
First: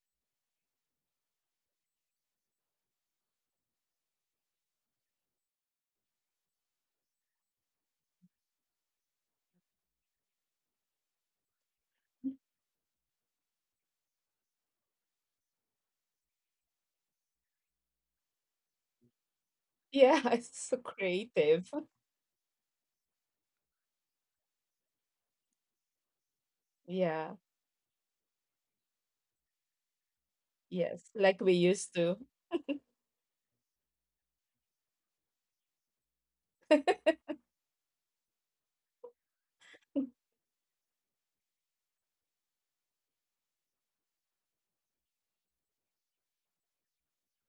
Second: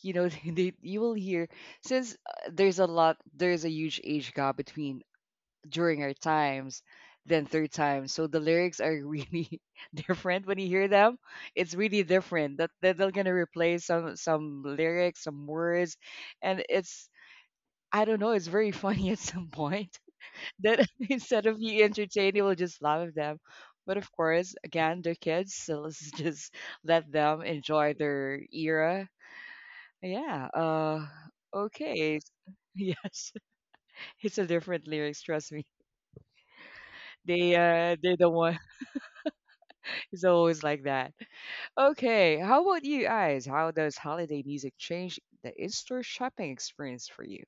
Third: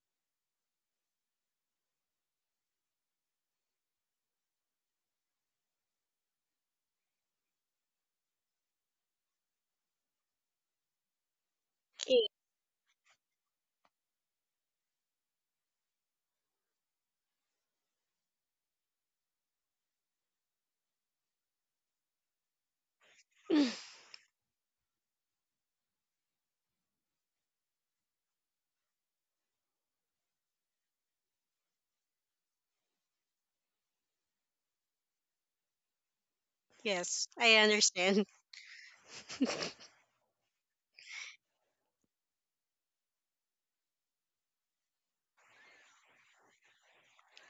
Speaker 1: you know, they, you will hear, since uh, there's a lot, there's a huge age gap between during our times than third time. So the lyrics are really different when you hear them. It's really
Speaker 3: Okay.
Speaker 1: different, that that they're gonna replace some some lyrics, some words, and it's, I don't know. It's very funny at some point,
Speaker 2: Yeah, it's so
Speaker 1: that instead of
Speaker 2: creative.
Speaker 1: you entertaining, we'll just laugh at them. But of course, again, they're kids, so let's just let
Speaker 2: Yeah.
Speaker 1: them enjoy their era. Yeah.
Speaker 2: Yes,
Speaker 1: Uh.
Speaker 2: like we used to.
Speaker 1: Okay. Yes, it's a different lyrics. Trust me.
Speaker 3: Yes, I
Speaker 1: They uh, they're
Speaker 3: understand.
Speaker 1: the one. He's always like that. Okay, how about you guys? How does holiday music change the in-store shopping experience for you?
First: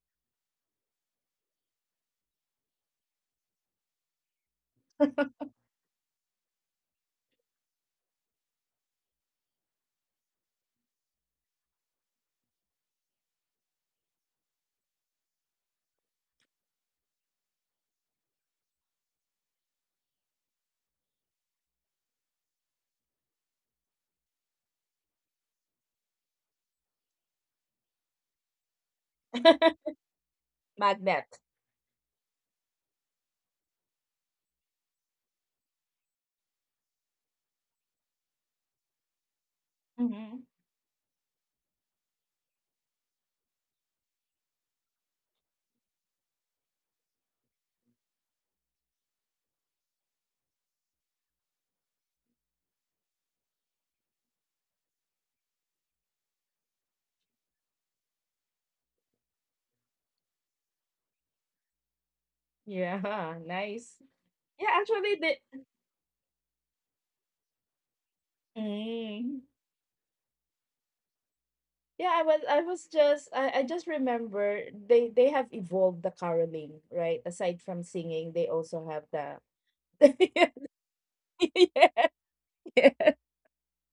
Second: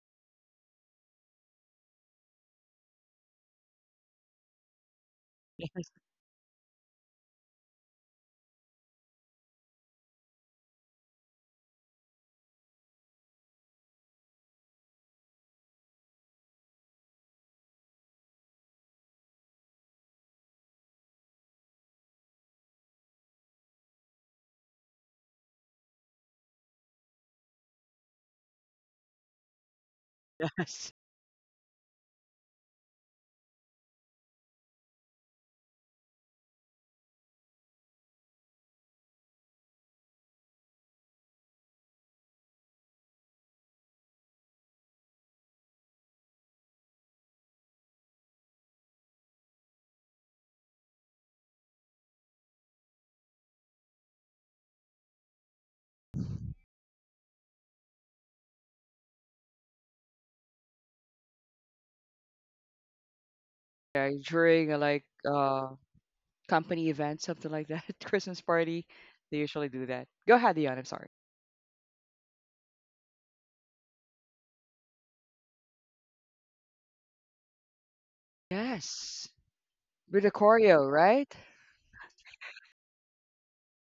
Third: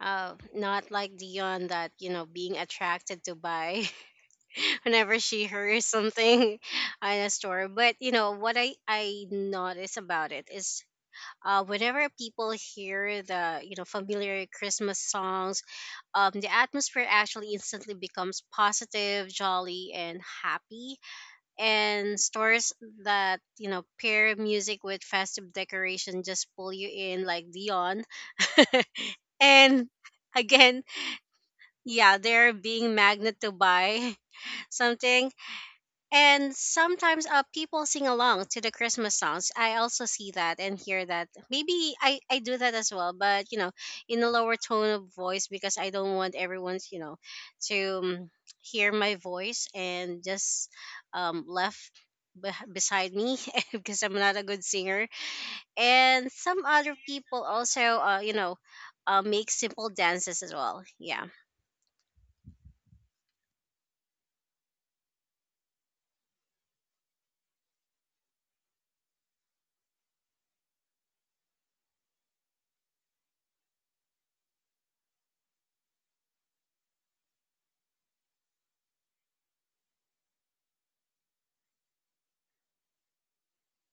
Speaker 3: Uh, not like Dion that, you know, being attracted to buy whenever she hears something in a store. But, you know, what I, I notice about it is uh, whenever people hear the, you know, familiar Christmas songs, um, the atmosphere actually instantly becomes positive, jolly, and happy, and stores that you know pair music with festive decoration just pull you in like beyond. And again,
Speaker 1: Yes.
Speaker 2: Magnet.
Speaker 3: yeah, they're being magnet to buy something. And sometimes uh, people sing along to the Christmas songs. I also see
Speaker 2: Mhm.
Speaker 3: that and hear that. Maybe I, I do that as well, but you know, in a lower tone of voice because I don't want everyone's, you know, to um, hear my voice and just um, left be- beside me because I'm not a good singer. And some other people also, uh, you know, uh, make simple dances as well. Yeah.
Speaker 2: Yeah, nice.
Speaker 1: Yeah,
Speaker 2: Yeah,
Speaker 1: during uh, like
Speaker 2: actually they
Speaker 1: uh company event, something like that, Christmas party, they
Speaker 2: mm,
Speaker 1: usually do that. Go ahead, Dion, I'm sorry.
Speaker 2: yeah, I was I was just I, I just remember they they have evolved the caroling, right? Aside from singing, they also have
Speaker 1: Yes.
Speaker 2: the
Speaker 1: With the choreo, right?
Speaker 2: yeah, yeah,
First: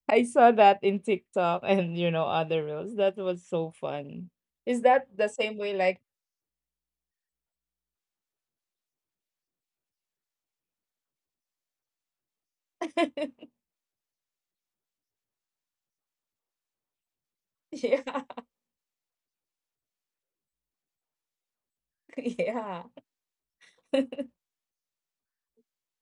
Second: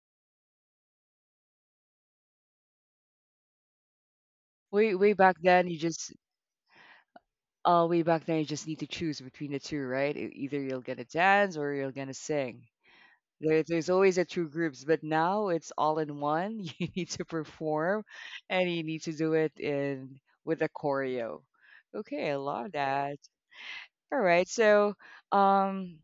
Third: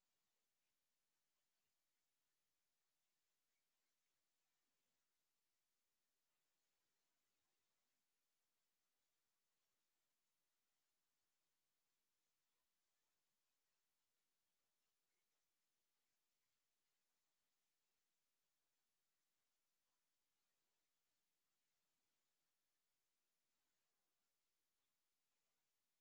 Speaker 2: I saw that in TikTok and you know other reels. That was so fun. Is
Speaker 1: Way
Speaker 2: that
Speaker 1: way
Speaker 2: the
Speaker 1: back
Speaker 2: same
Speaker 1: then
Speaker 2: way
Speaker 1: you
Speaker 2: like
Speaker 1: just uh Way back then, you just need to choose between the two, right? E- Either you're gonna dance or you're gonna sing. There, there's always a two groups, but now it's all in one. You need to perform,
Speaker 2: Yeah.
Speaker 1: and you need to do it in with a choreo. Okay, I love
Speaker 2: Yeah.
Speaker 1: that. All right, so um,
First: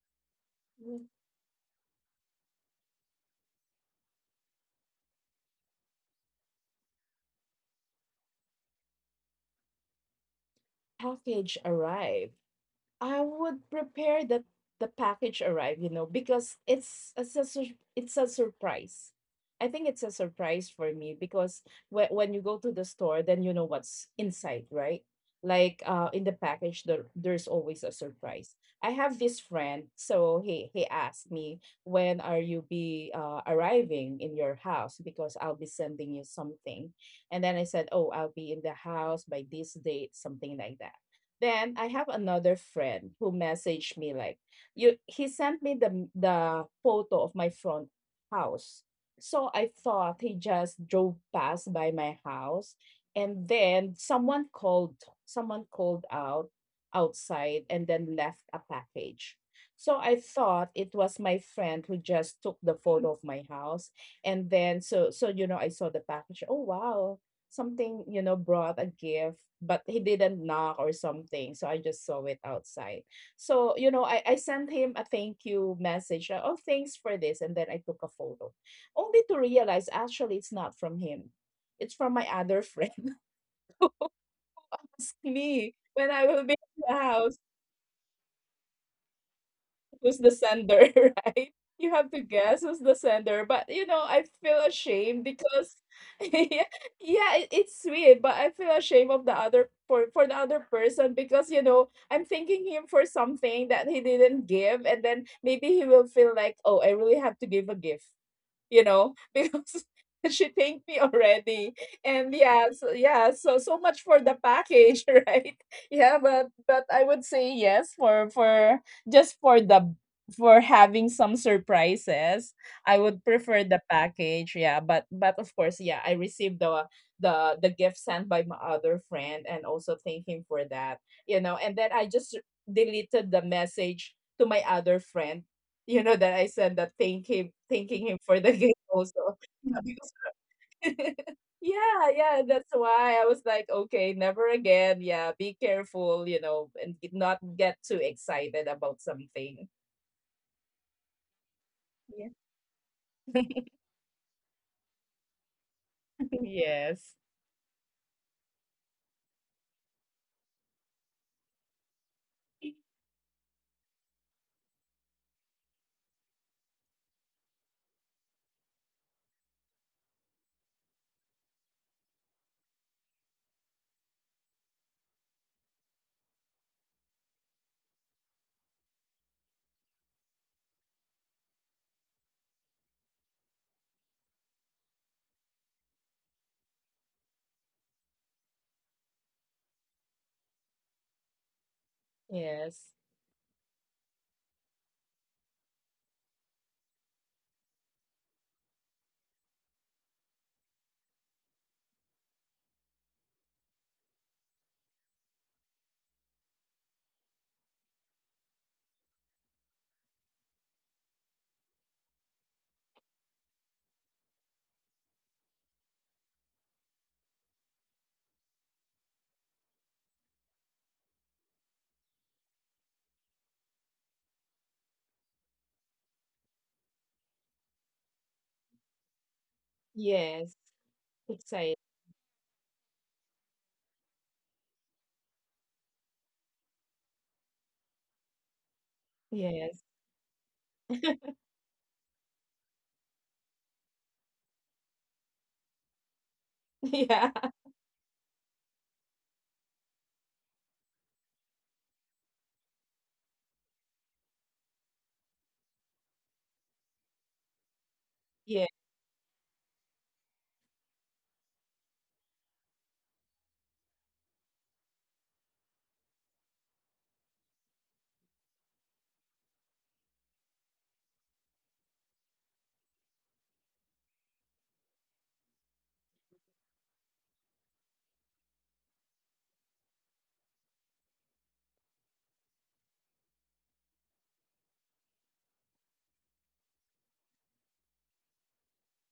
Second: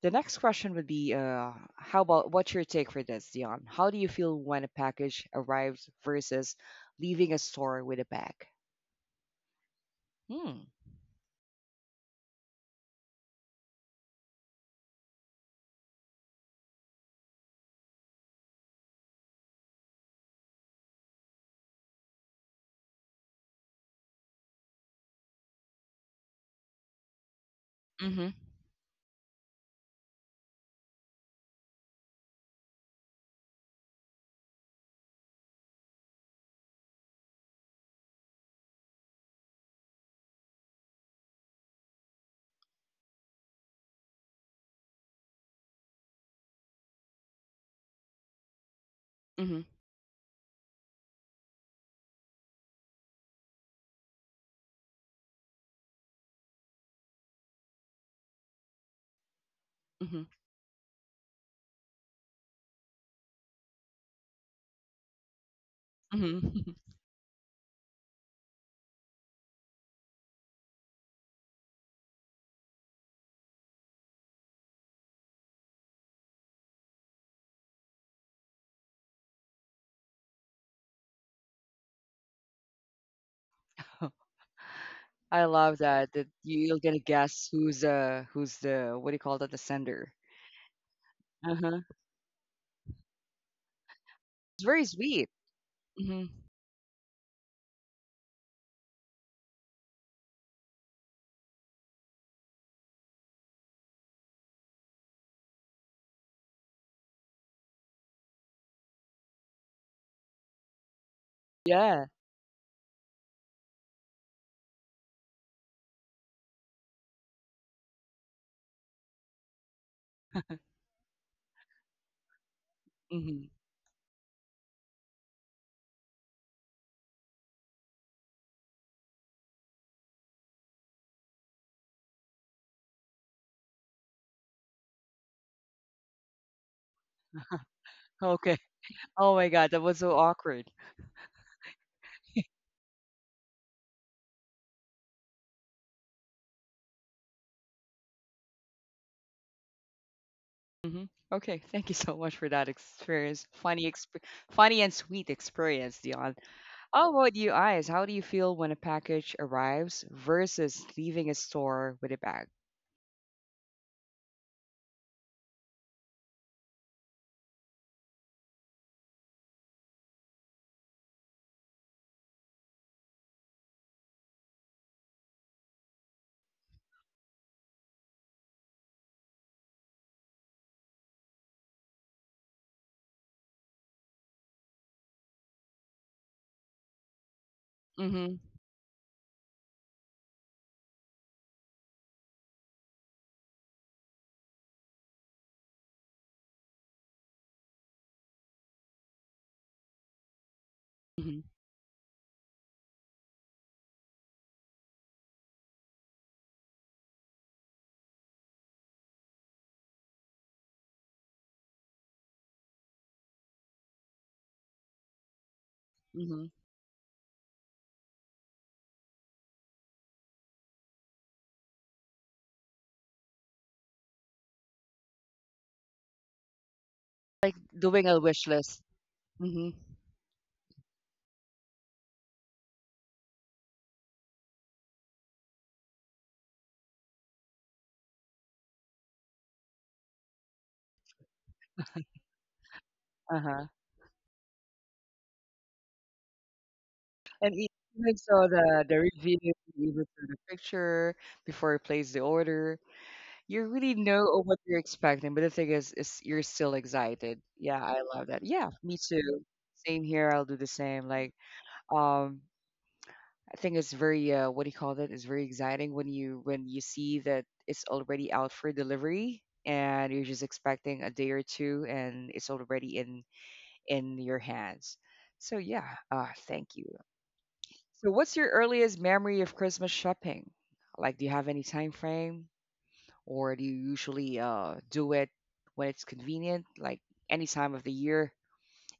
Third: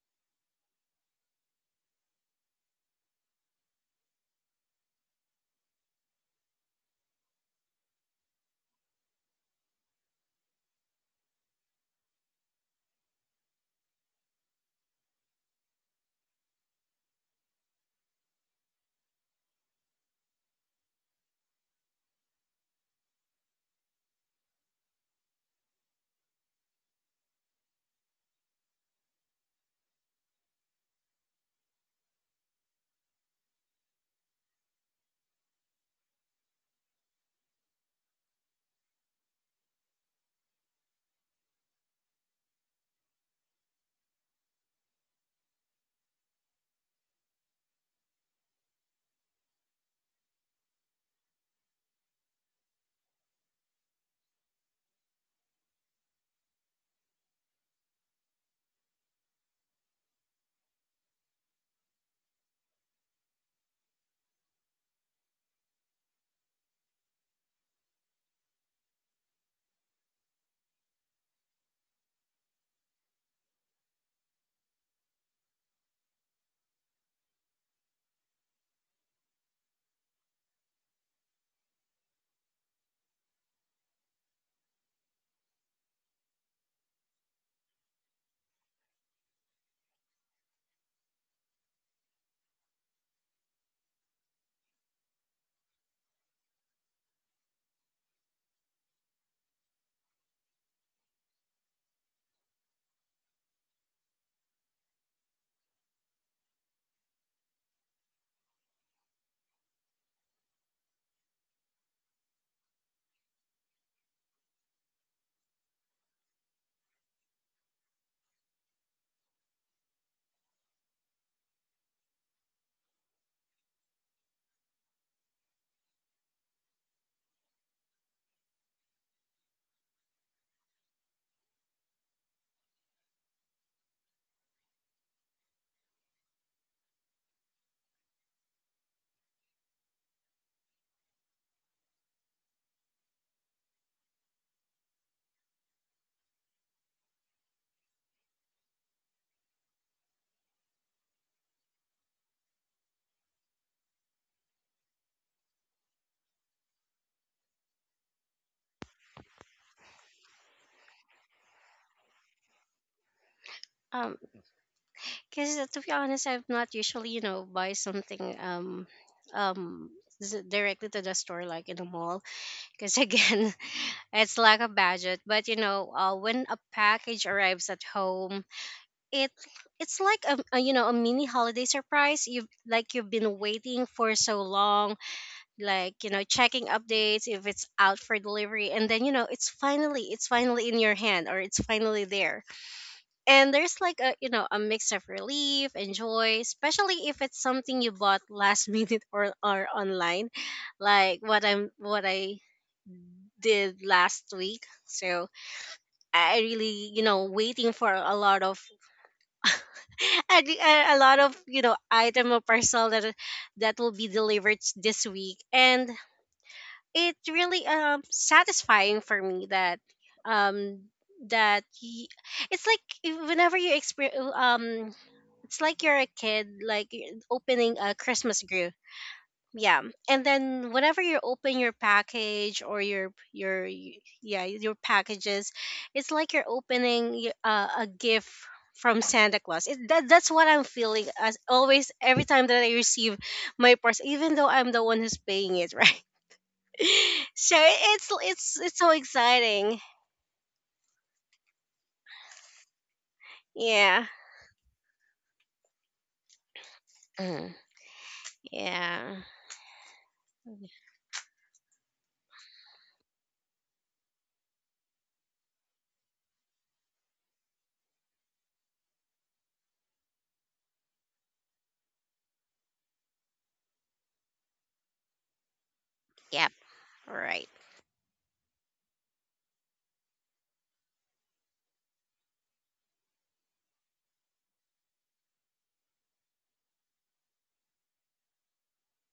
Speaker 1: the next question would be, uh, how about, what's your take for this, Dion? How do you feel when a package arrives versus leaving a store with a bag? Hmm.
Speaker 2: Package arrived. I would prepare that the package arrive, you know, because it's a, it's a sur- it's a surprise. I think it's a surprise for me because when when you go to the store, then you know what's inside, right? Like uh, in the package, there there's always a
Speaker 1: Mhm.
Speaker 2: surprise. I have this friend, so he he asked me, when are you be uh, arriving in your house, because I'll be sending you something. And then I said, oh, I'll be in the house by this date, something like that. Then I have another friend who messaged me like, you, he sent me the the photo of my front house. So
Speaker 1: Mhm.
Speaker 2: I thought he just drove past by my house, and then someone called someone called out outside and then left a package. So I
Speaker 1: Mhm.
Speaker 2: thought it was my friend who just took the photo of my house, and then so so you know I saw the package. Oh
Speaker 1: Mhm.
Speaker 2: wow, something, you know, brought a gift, but he didn't knock or something. So I just saw it outside. So, you know, I, I sent him a thank you message. uh, Oh, thanks for this. And then I took a photo, only to realize actually it's not from him. It's from my other friend. It
Speaker 1: I love
Speaker 2: me
Speaker 1: that.
Speaker 2: when
Speaker 1: That
Speaker 2: I will be
Speaker 1: you- you're
Speaker 2: in
Speaker 1: gonna
Speaker 2: the house.
Speaker 1: guess who's uh who's the, what do you call that, the sender?
Speaker 2: Who's the sender, right? You have to guess who's the sender. But you know, I feel
Speaker 1: It's very sweet.
Speaker 2: ashamed because
Speaker 1: Mhm.
Speaker 2: yeah, yeah, it, it's sweet, but I feel ashamed of the other for for the other person, because you know I'm thanking him for something that he didn't give, and then maybe he will feel like, oh, I really have to give a gift, you know, because she thanked me already.
Speaker 1: Yeah.
Speaker 2: And yeah, so yeah, so so much for the package, right? Yeah, but but I would say yes for for just for the for having some surprises. I would
Speaker 1: Mhm.
Speaker 2: prefer the package, yeah. But but of course, yeah, I received the the the gift sent by my other friend, and also thank him for that. You know, and then I just deleted the message to my other friend, you know, that I said that thank him thanking him for the
Speaker 1: Okay.
Speaker 2: game
Speaker 1: Oh
Speaker 2: also.
Speaker 1: my god, that
Speaker 2: Yeah,
Speaker 1: was
Speaker 2: because
Speaker 1: so awkward.
Speaker 2: yeah, yeah, that's why I was like, "Okay, never again. Yeah, be careful, you know, and g- not get too excited about something."
Speaker 1: Mhm. Okay, thank you so
Speaker 2: Yeah.
Speaker 1: much for that experience. Funny exp funny and sweet experience, Dion.
Speaker 2: Yes.
Speaker 1: How about you, eyes? How do you feel when a package arrives versus leaving a store with a bag?
Speaker 3: Um, Because to be honest, I'm not usually, you know, buy something um um s- directly to the store like in the mall because again it's lack of budget. But you know uh, when a package arrives at home, it it's like a, a you know a mini holiday surprise. You like you've been waiting for so long, like you know checking updates if it's out for
Speaker 1: Mm-hmm.
Speaker 3: delivery, and then you know it's finally it's finally in your hand or it's finally there.
Speaker 2: Yes.
Speaker 3: And there's like a you know a mix of relief and joy, especially if it's something you bought last minute or or online, like what
Speaker 1: Mm-hmm.
Speaker 3: i'm what i did last week. So I really you know waiting for a lot of a, a lot of you know item or parcel that that will be delivered this week. And
Speaker 1: Mm-hmm.
Speaker 3: it really um satisfying for me that um that y- it's like if- whenever you experience um it's like you're a kid, like y-
Speaker 1: Like
Speaker 3: opening a
Speaker 1: doing a
Speaker 3: Christmas
Speaker 1: wish
Speaker 3: grill.
Speaker 1: list.
Speaker 3: Yeah,
Speaker 1: Mm-hmm.
Speaker 3: and
Speaker 2: Yes.
Speaker 3: then whenever you open your
Speaker 2: Excited.
Speaker 3: package or your your y- yeah your packages, it's like you're opening y- uh, a gift from Santa Claus. It,
Speaker 2: Yes.
Speaker 3: that, that's what I'm feeling as always every time that I receive my
Speaker 1: Uh-huh.
Speaker 3: parcel, even though I'm the one who's paying it, right?
Speaker 2: Yeah.
Speaker 3: So
Speaker 1: And e-
Speaker 3: it's
Speaker 1: Even so
Speaker 3: it's it's so
Speaker 1: the the review,
Speaker 3: exciting.
Speaker 1: even so the picture before you place the order. You really
Speaker 3: Yeah,
Speaker 1: know what you're expecting, but the thing is, is you're still excited.
Speaker 3: Mm.
Speaker 1: Yeah, I love that.
Speaker 2: Yeah.
Speaker 1: Yeah, me
Speaker 3: yeah,
Speaker 1: too. Same here. I'll do the same. Like, um, I think it's very, uh, what do you call that? It's very exciting when you when you see that it's already out for delivery and you're just expecting a day or two and it's already in in your hands. So yeah, uh,
Speaker 3: Yep.
Speaker 1: thank you.
Speaker 3: right.
Speaker 1: So what's your earliest memory of Christmas shopping? Like, do you have any time frame? Or do you usually uh, do it when it's convenient, like any time of the year,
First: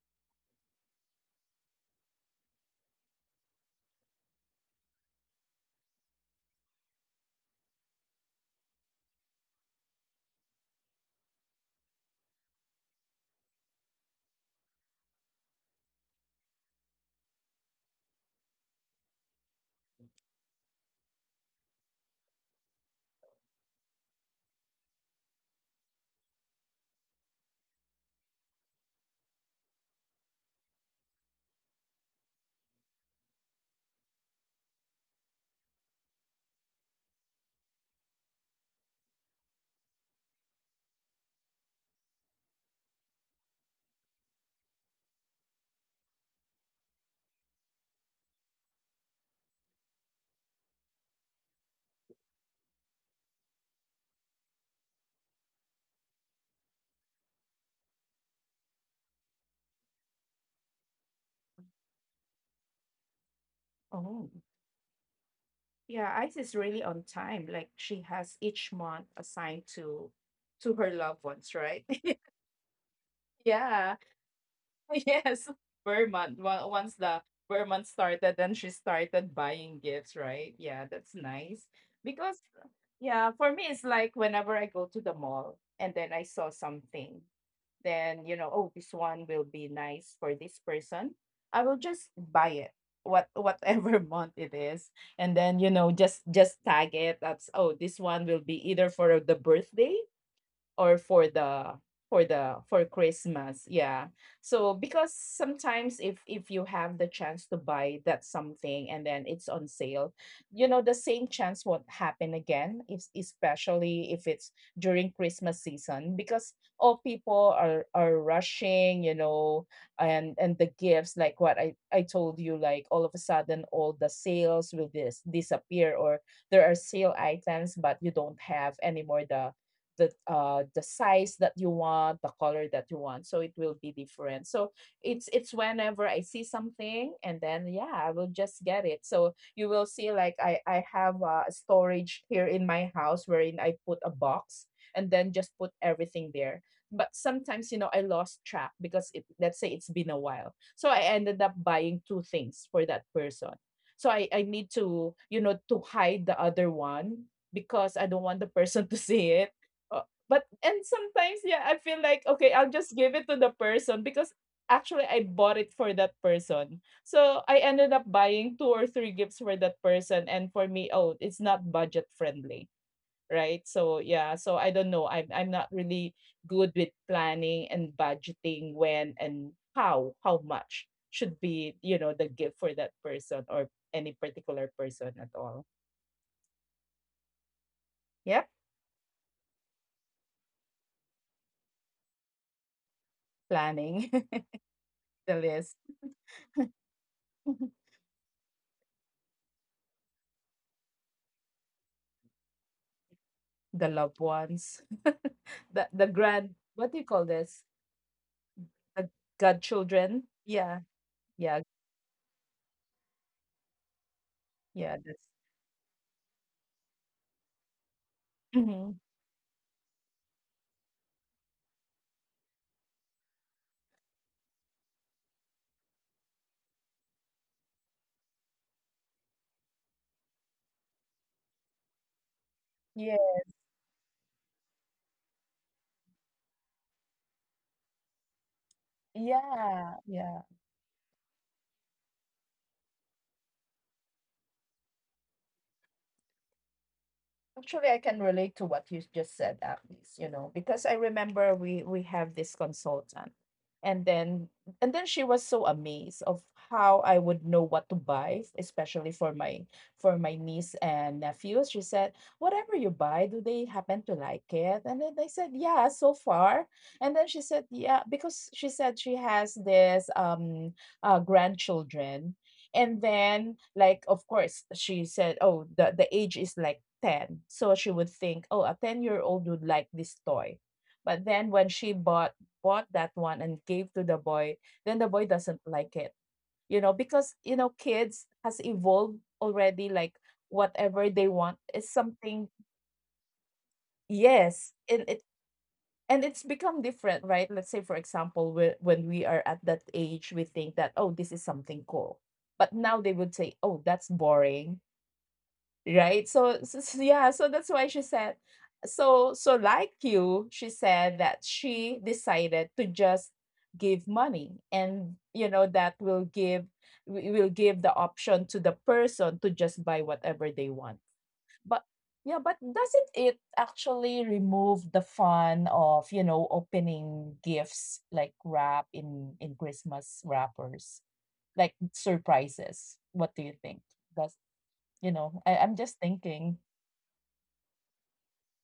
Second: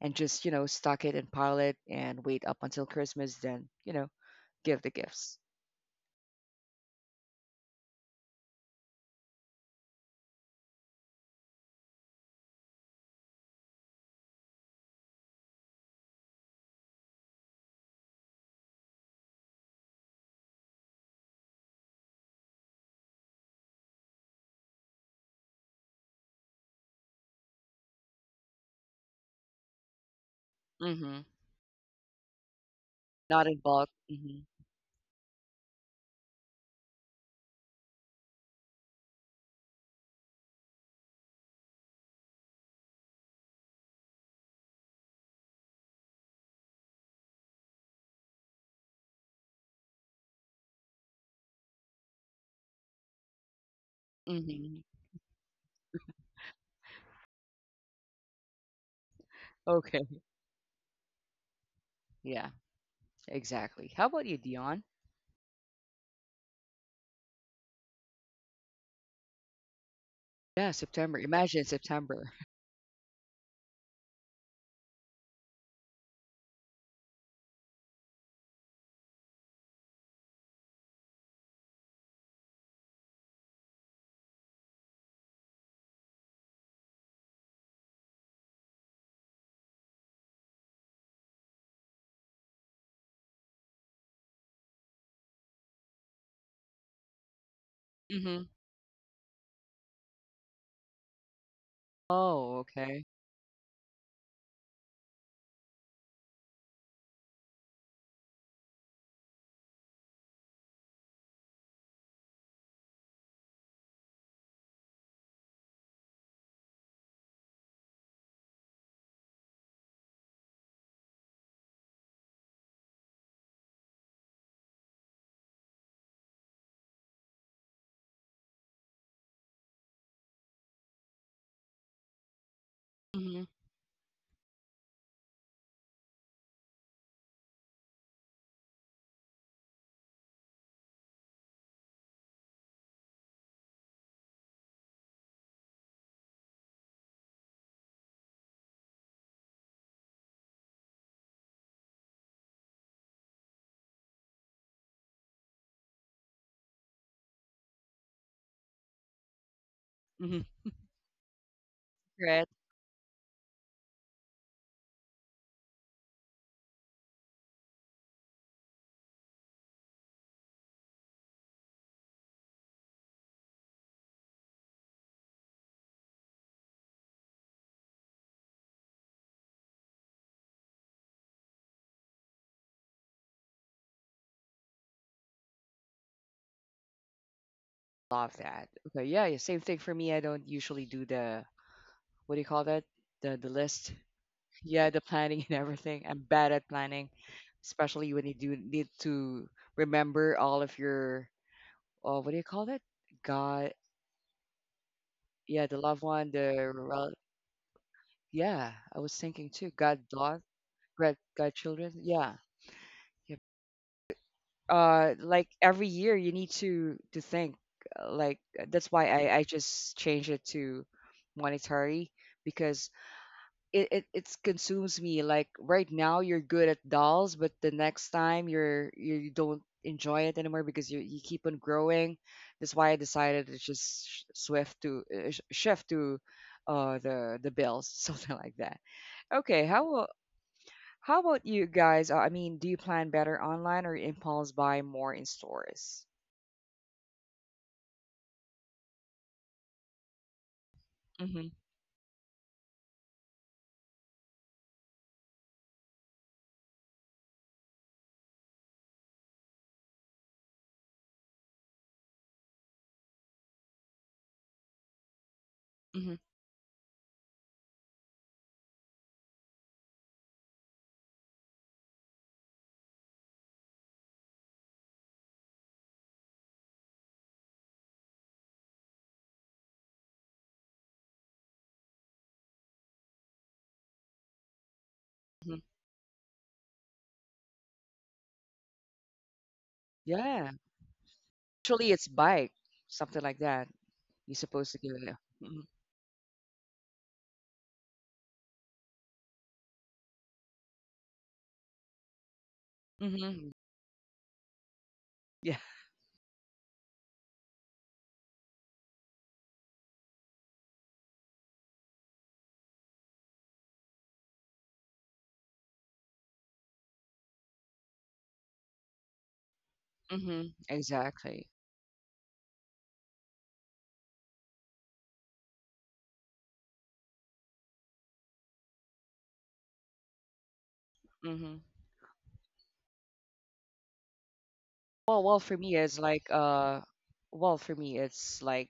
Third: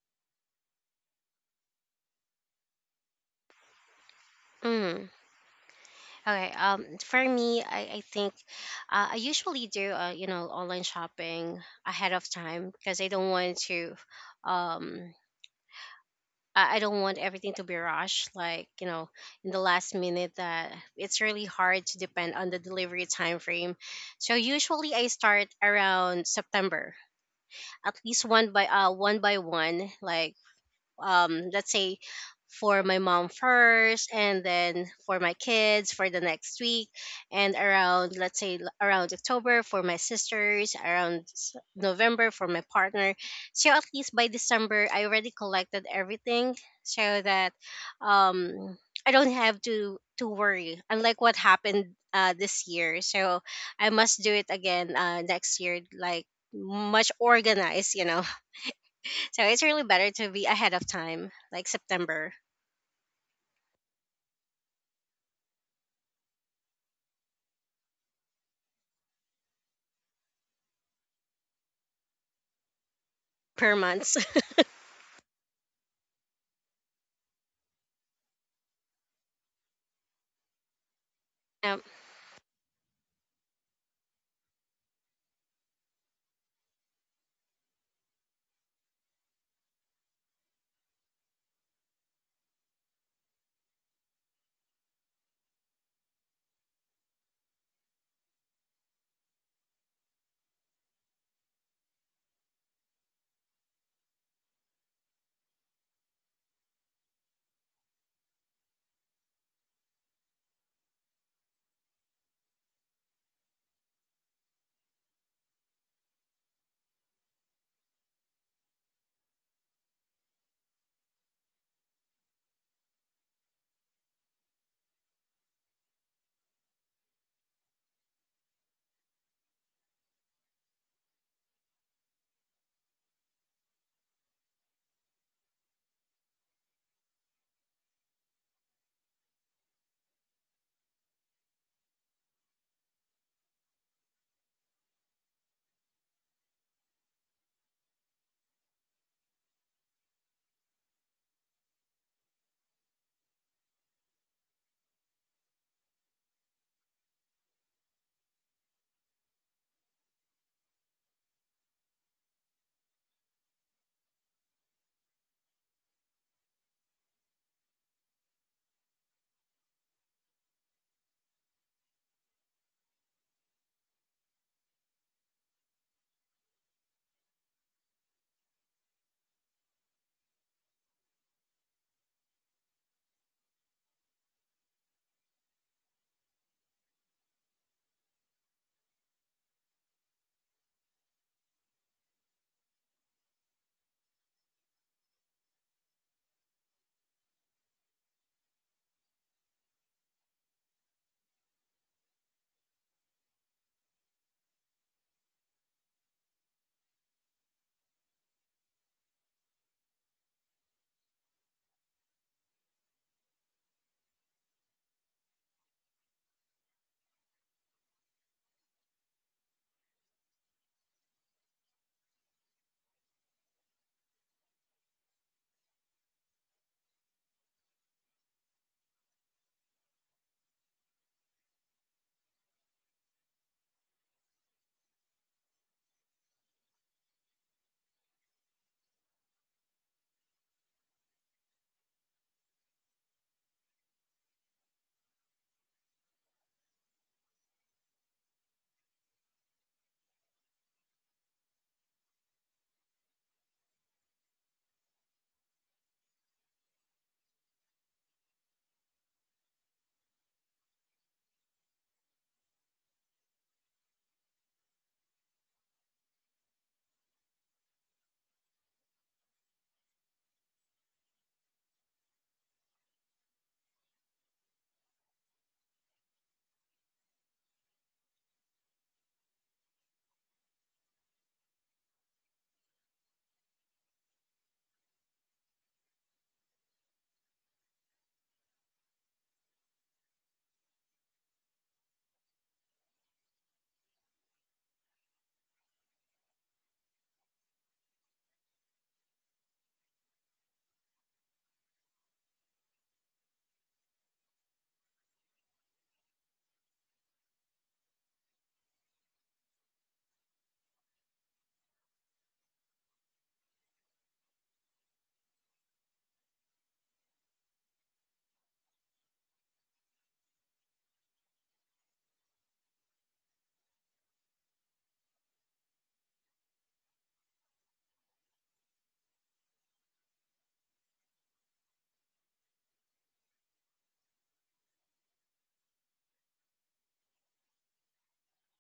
Speaker 1: and just, you know, stock it and pile it and wait up until Christmas, then, you know, give the
Speaker 3: Mm.
Speaker 1: gifts?
Speaker 3: Okay. Um, for me, I, I think uh, I usually do uh, you know online shopping ahead of time because I don't want to um I I don't want everything to be rushed, like you know, in the last minute. That it's really hard to depend on the delivery time frame. So usually I start around September, at least one by uh one by one, like
Speaker 1: Hmm.
Speaker 3: um let's say for my mom
Speaker 1: Not in bulk.
Speaker 3: first
Speaker 1: Hmm.
Speaker 3: and then for my kids for the next week, and around let's say l- around October for my sisters, around s- November for my partner. So at least by December I already collected everything, so that um I don't have to to worry unlike what happened uh this year. So I must do it
Speaker 1: Hmm.
Speaker 3: again uh next year, like much organized you know. So it's really
Speaker 1: Okay.
Speaker 3: better to be ahead of time, like September.
Speaker 1: Yeah, exactly. How about
Speaker 2: Oh,
Speaker 1: you, Dion?
Speaker 2: yeah, Ice is really on time. Like she has each month assigned to
Speaker 1: Yeah,
Speaker 2: to her
Speaker 1: September.
Speaker 2: loved ones,
Speaker 1: Imagine
Speaker 2: right?
Speaker 1: September.
Speaker 3: Per
Speaker 2: Yeah.
Speaker 3: month.
Speaker 2: Yes, per month. Well, once the per month started, then she started buying gifts, right? Yeah, that's nice.
Speaker 3: um,
Speaker 2: Because, yeah, for me, it's like whenever I go to the mall and then I saw something, then, you know, oh, this one will be nice for this person. I will just buy it, what whatever month it is. And then, you know, just just tag it. That's, oh, this one will
Speaker 1: Hmm.
Speaker 2: be either for the birthday or for the for
Speaker 1: Oh,
Speaker 2: the for
Speaker 1: okay.
Speaker 2: Christmas. Yeah. So because sometimes if if you have the chance to buy that something and then it's on sale, you know the same chance won't happen again, if, especially if it's during Christmas season, because all people are are rushing, you know, and and the gifts, like what I I told you, like all of a sudden all the sales will dis- disappear, or there are sale items but you don't have anymore the the uh, the size that you want, the color that you want.
Speaker 1: Hmm.
Speaker 2: So it will be different. So it's it's whenever I see something, and then yeah, I will just get it. So you will see like I I have uh, a storage here in my house wherein I put a box and then just put everything there. But sometimes, you know, I lost track because it, let's say it's been a while. So I ended up buying two things for that person. So I I need to, you know, to hide the other one because I don't want the person to see it. Uh,
Speaker 1: Hmm.
Speaker 2: but and sometimes, yeah, I feel like,
Speaker 1: Right.
Speaker 2: okay, I'll just give it to the person because actually I bought it for that person. So I ended up buying two or three gifts for that person, and for me, oh, it's not budget friendly, right? So yeah, so I don't know. I'm I'm not really good with planning and budgeting when and how how much should be, you know, the gift for that person or any particular person at all.
Speaker 1: Love
Speaker 2: Yep,
Speaker 1: that. Okay. Yeah, yeah. Same thing for me. I don't usually do the, what do you call that? The the list.
Speaker 2: planning,
Speaker 1: Yeah, the planning
Speaker 2: the
Speaker 1: and
Speaker 2: list.
Speaker 1: everything. I'm bad at planning, especially when you do need to remember all of your, oh, what do you call it? God,
Speaker 2: The loved ones,
Speaker 1: yeah, the loved
Speaker 2: the the
Speaker 1: one,
Speaker 2: grand,
Speaker 1: the,
Speaker 2: what do
Speaker 1: rel-
Speaker 2: you call this?
Speaker 1: yeah, I was
Speaker 2: The
Speaker 1: thinking too, God, dog,
Speaker 2: godchildren? Yeah,
Speaker 1: God, God,
Speaker 2: yeah,
Speaker 1: children. Yeah. Yeah.
Speaker 2: yeah.
Speaker 1: Uh,
Speaker 2: That's
Speaker 1: like every year you need to to think. Uh, Like uh, that's
Speaker 2: hmm,
Speaker 1: why I I just changed it to monetary, because it, it it consumes me. Like, right now you're good at dolls, but the next time you're you don't enjoy it anymore because you, you keep on growing. That's why I
Speaker 2: yeah,
Speaker 1: decided to just sh- swift to uh, sh- shift to uh the the bills something like that. Okay, how
Speaker 2: yeah,
Speaker 1: about
Speaker 2: yeah.
Speaker 1: how about you guys, uh, I mean, do you plan better online or impulse buy more in stores?
Speaker 2: Actually, I can relate to what you just said, Agnes, you know, because I
Speaker 1: Mm-hmm.
Speaker 2: remember we we have this consultant and then, and then she was so amazed of how I would know what to buy, especially for my for my niece and nephews. She said, "Whatever you buy, do they happen to like it?" And then I said, "Yeah,
Speaker 1: Mm-hmm.
Speaker 2: so far." And then she said, "Yeah," because she said she has this um uh grandchildren and then, like, of course she said, oh, the, the age is like ten. So she would think, oh, a ten-year-old would like this toy. But then when she bought bought that one and gave to the boy, then the boy
Speaker 1: Hmm.
Speaker 2: doesn't like it. You know, because, you know, kids has evolved already, like
Speaker 1: Yeah,
Speaker 2: whatever they want
Speaker 1: actually
Speaker 2: is
Speaker 1: it's bike,
Speaker 2: something.
Speaker 1: something like that. You're supposed to
Speaker 2: Yes.
Speaker 1: give it.
Speaker 2: And it,
Speaker 1: Yeah.
Speaker 2: and it's become different, right? Let's say for example, whe- when we are at that age, we think that, oh, this is something cool. But now they
Speaker 1: Mm-hmm.
Speaker 2: would
Speaker 1: Hmm.
Speaker 2: say, oh, that's boring.
Speaker 1: Yeah.
Speaker 2: Right? So, so so yeah, so that's why she said, so so like you, she said that she decided to just give money, and, you know, that will give, we will give the option to the person to just buy
Speaker 1: Mm-hmm.
Speaker 2: whatever they want.
Speaker 1: Exactly.
Speaker 2: But yeah, but doesn't it actually remove the fun of, you know, opening gifts, like wrap in in Christmas wrappers,
Speaker 1: Mm-hmm.
Speaker 2: like surprises? What do you think? Does, you
Speaker 1: Well, well,
Speaker 2: know,
Speaker 1: for
Speaker 2: I,
Speaker 1: me,
Speaker 2: I'm
Speaker 1: it's
Speaker 2: just
Speaker 1: like
Speaker 2: thinking.
Speaker 1: uh, well, for me, it's like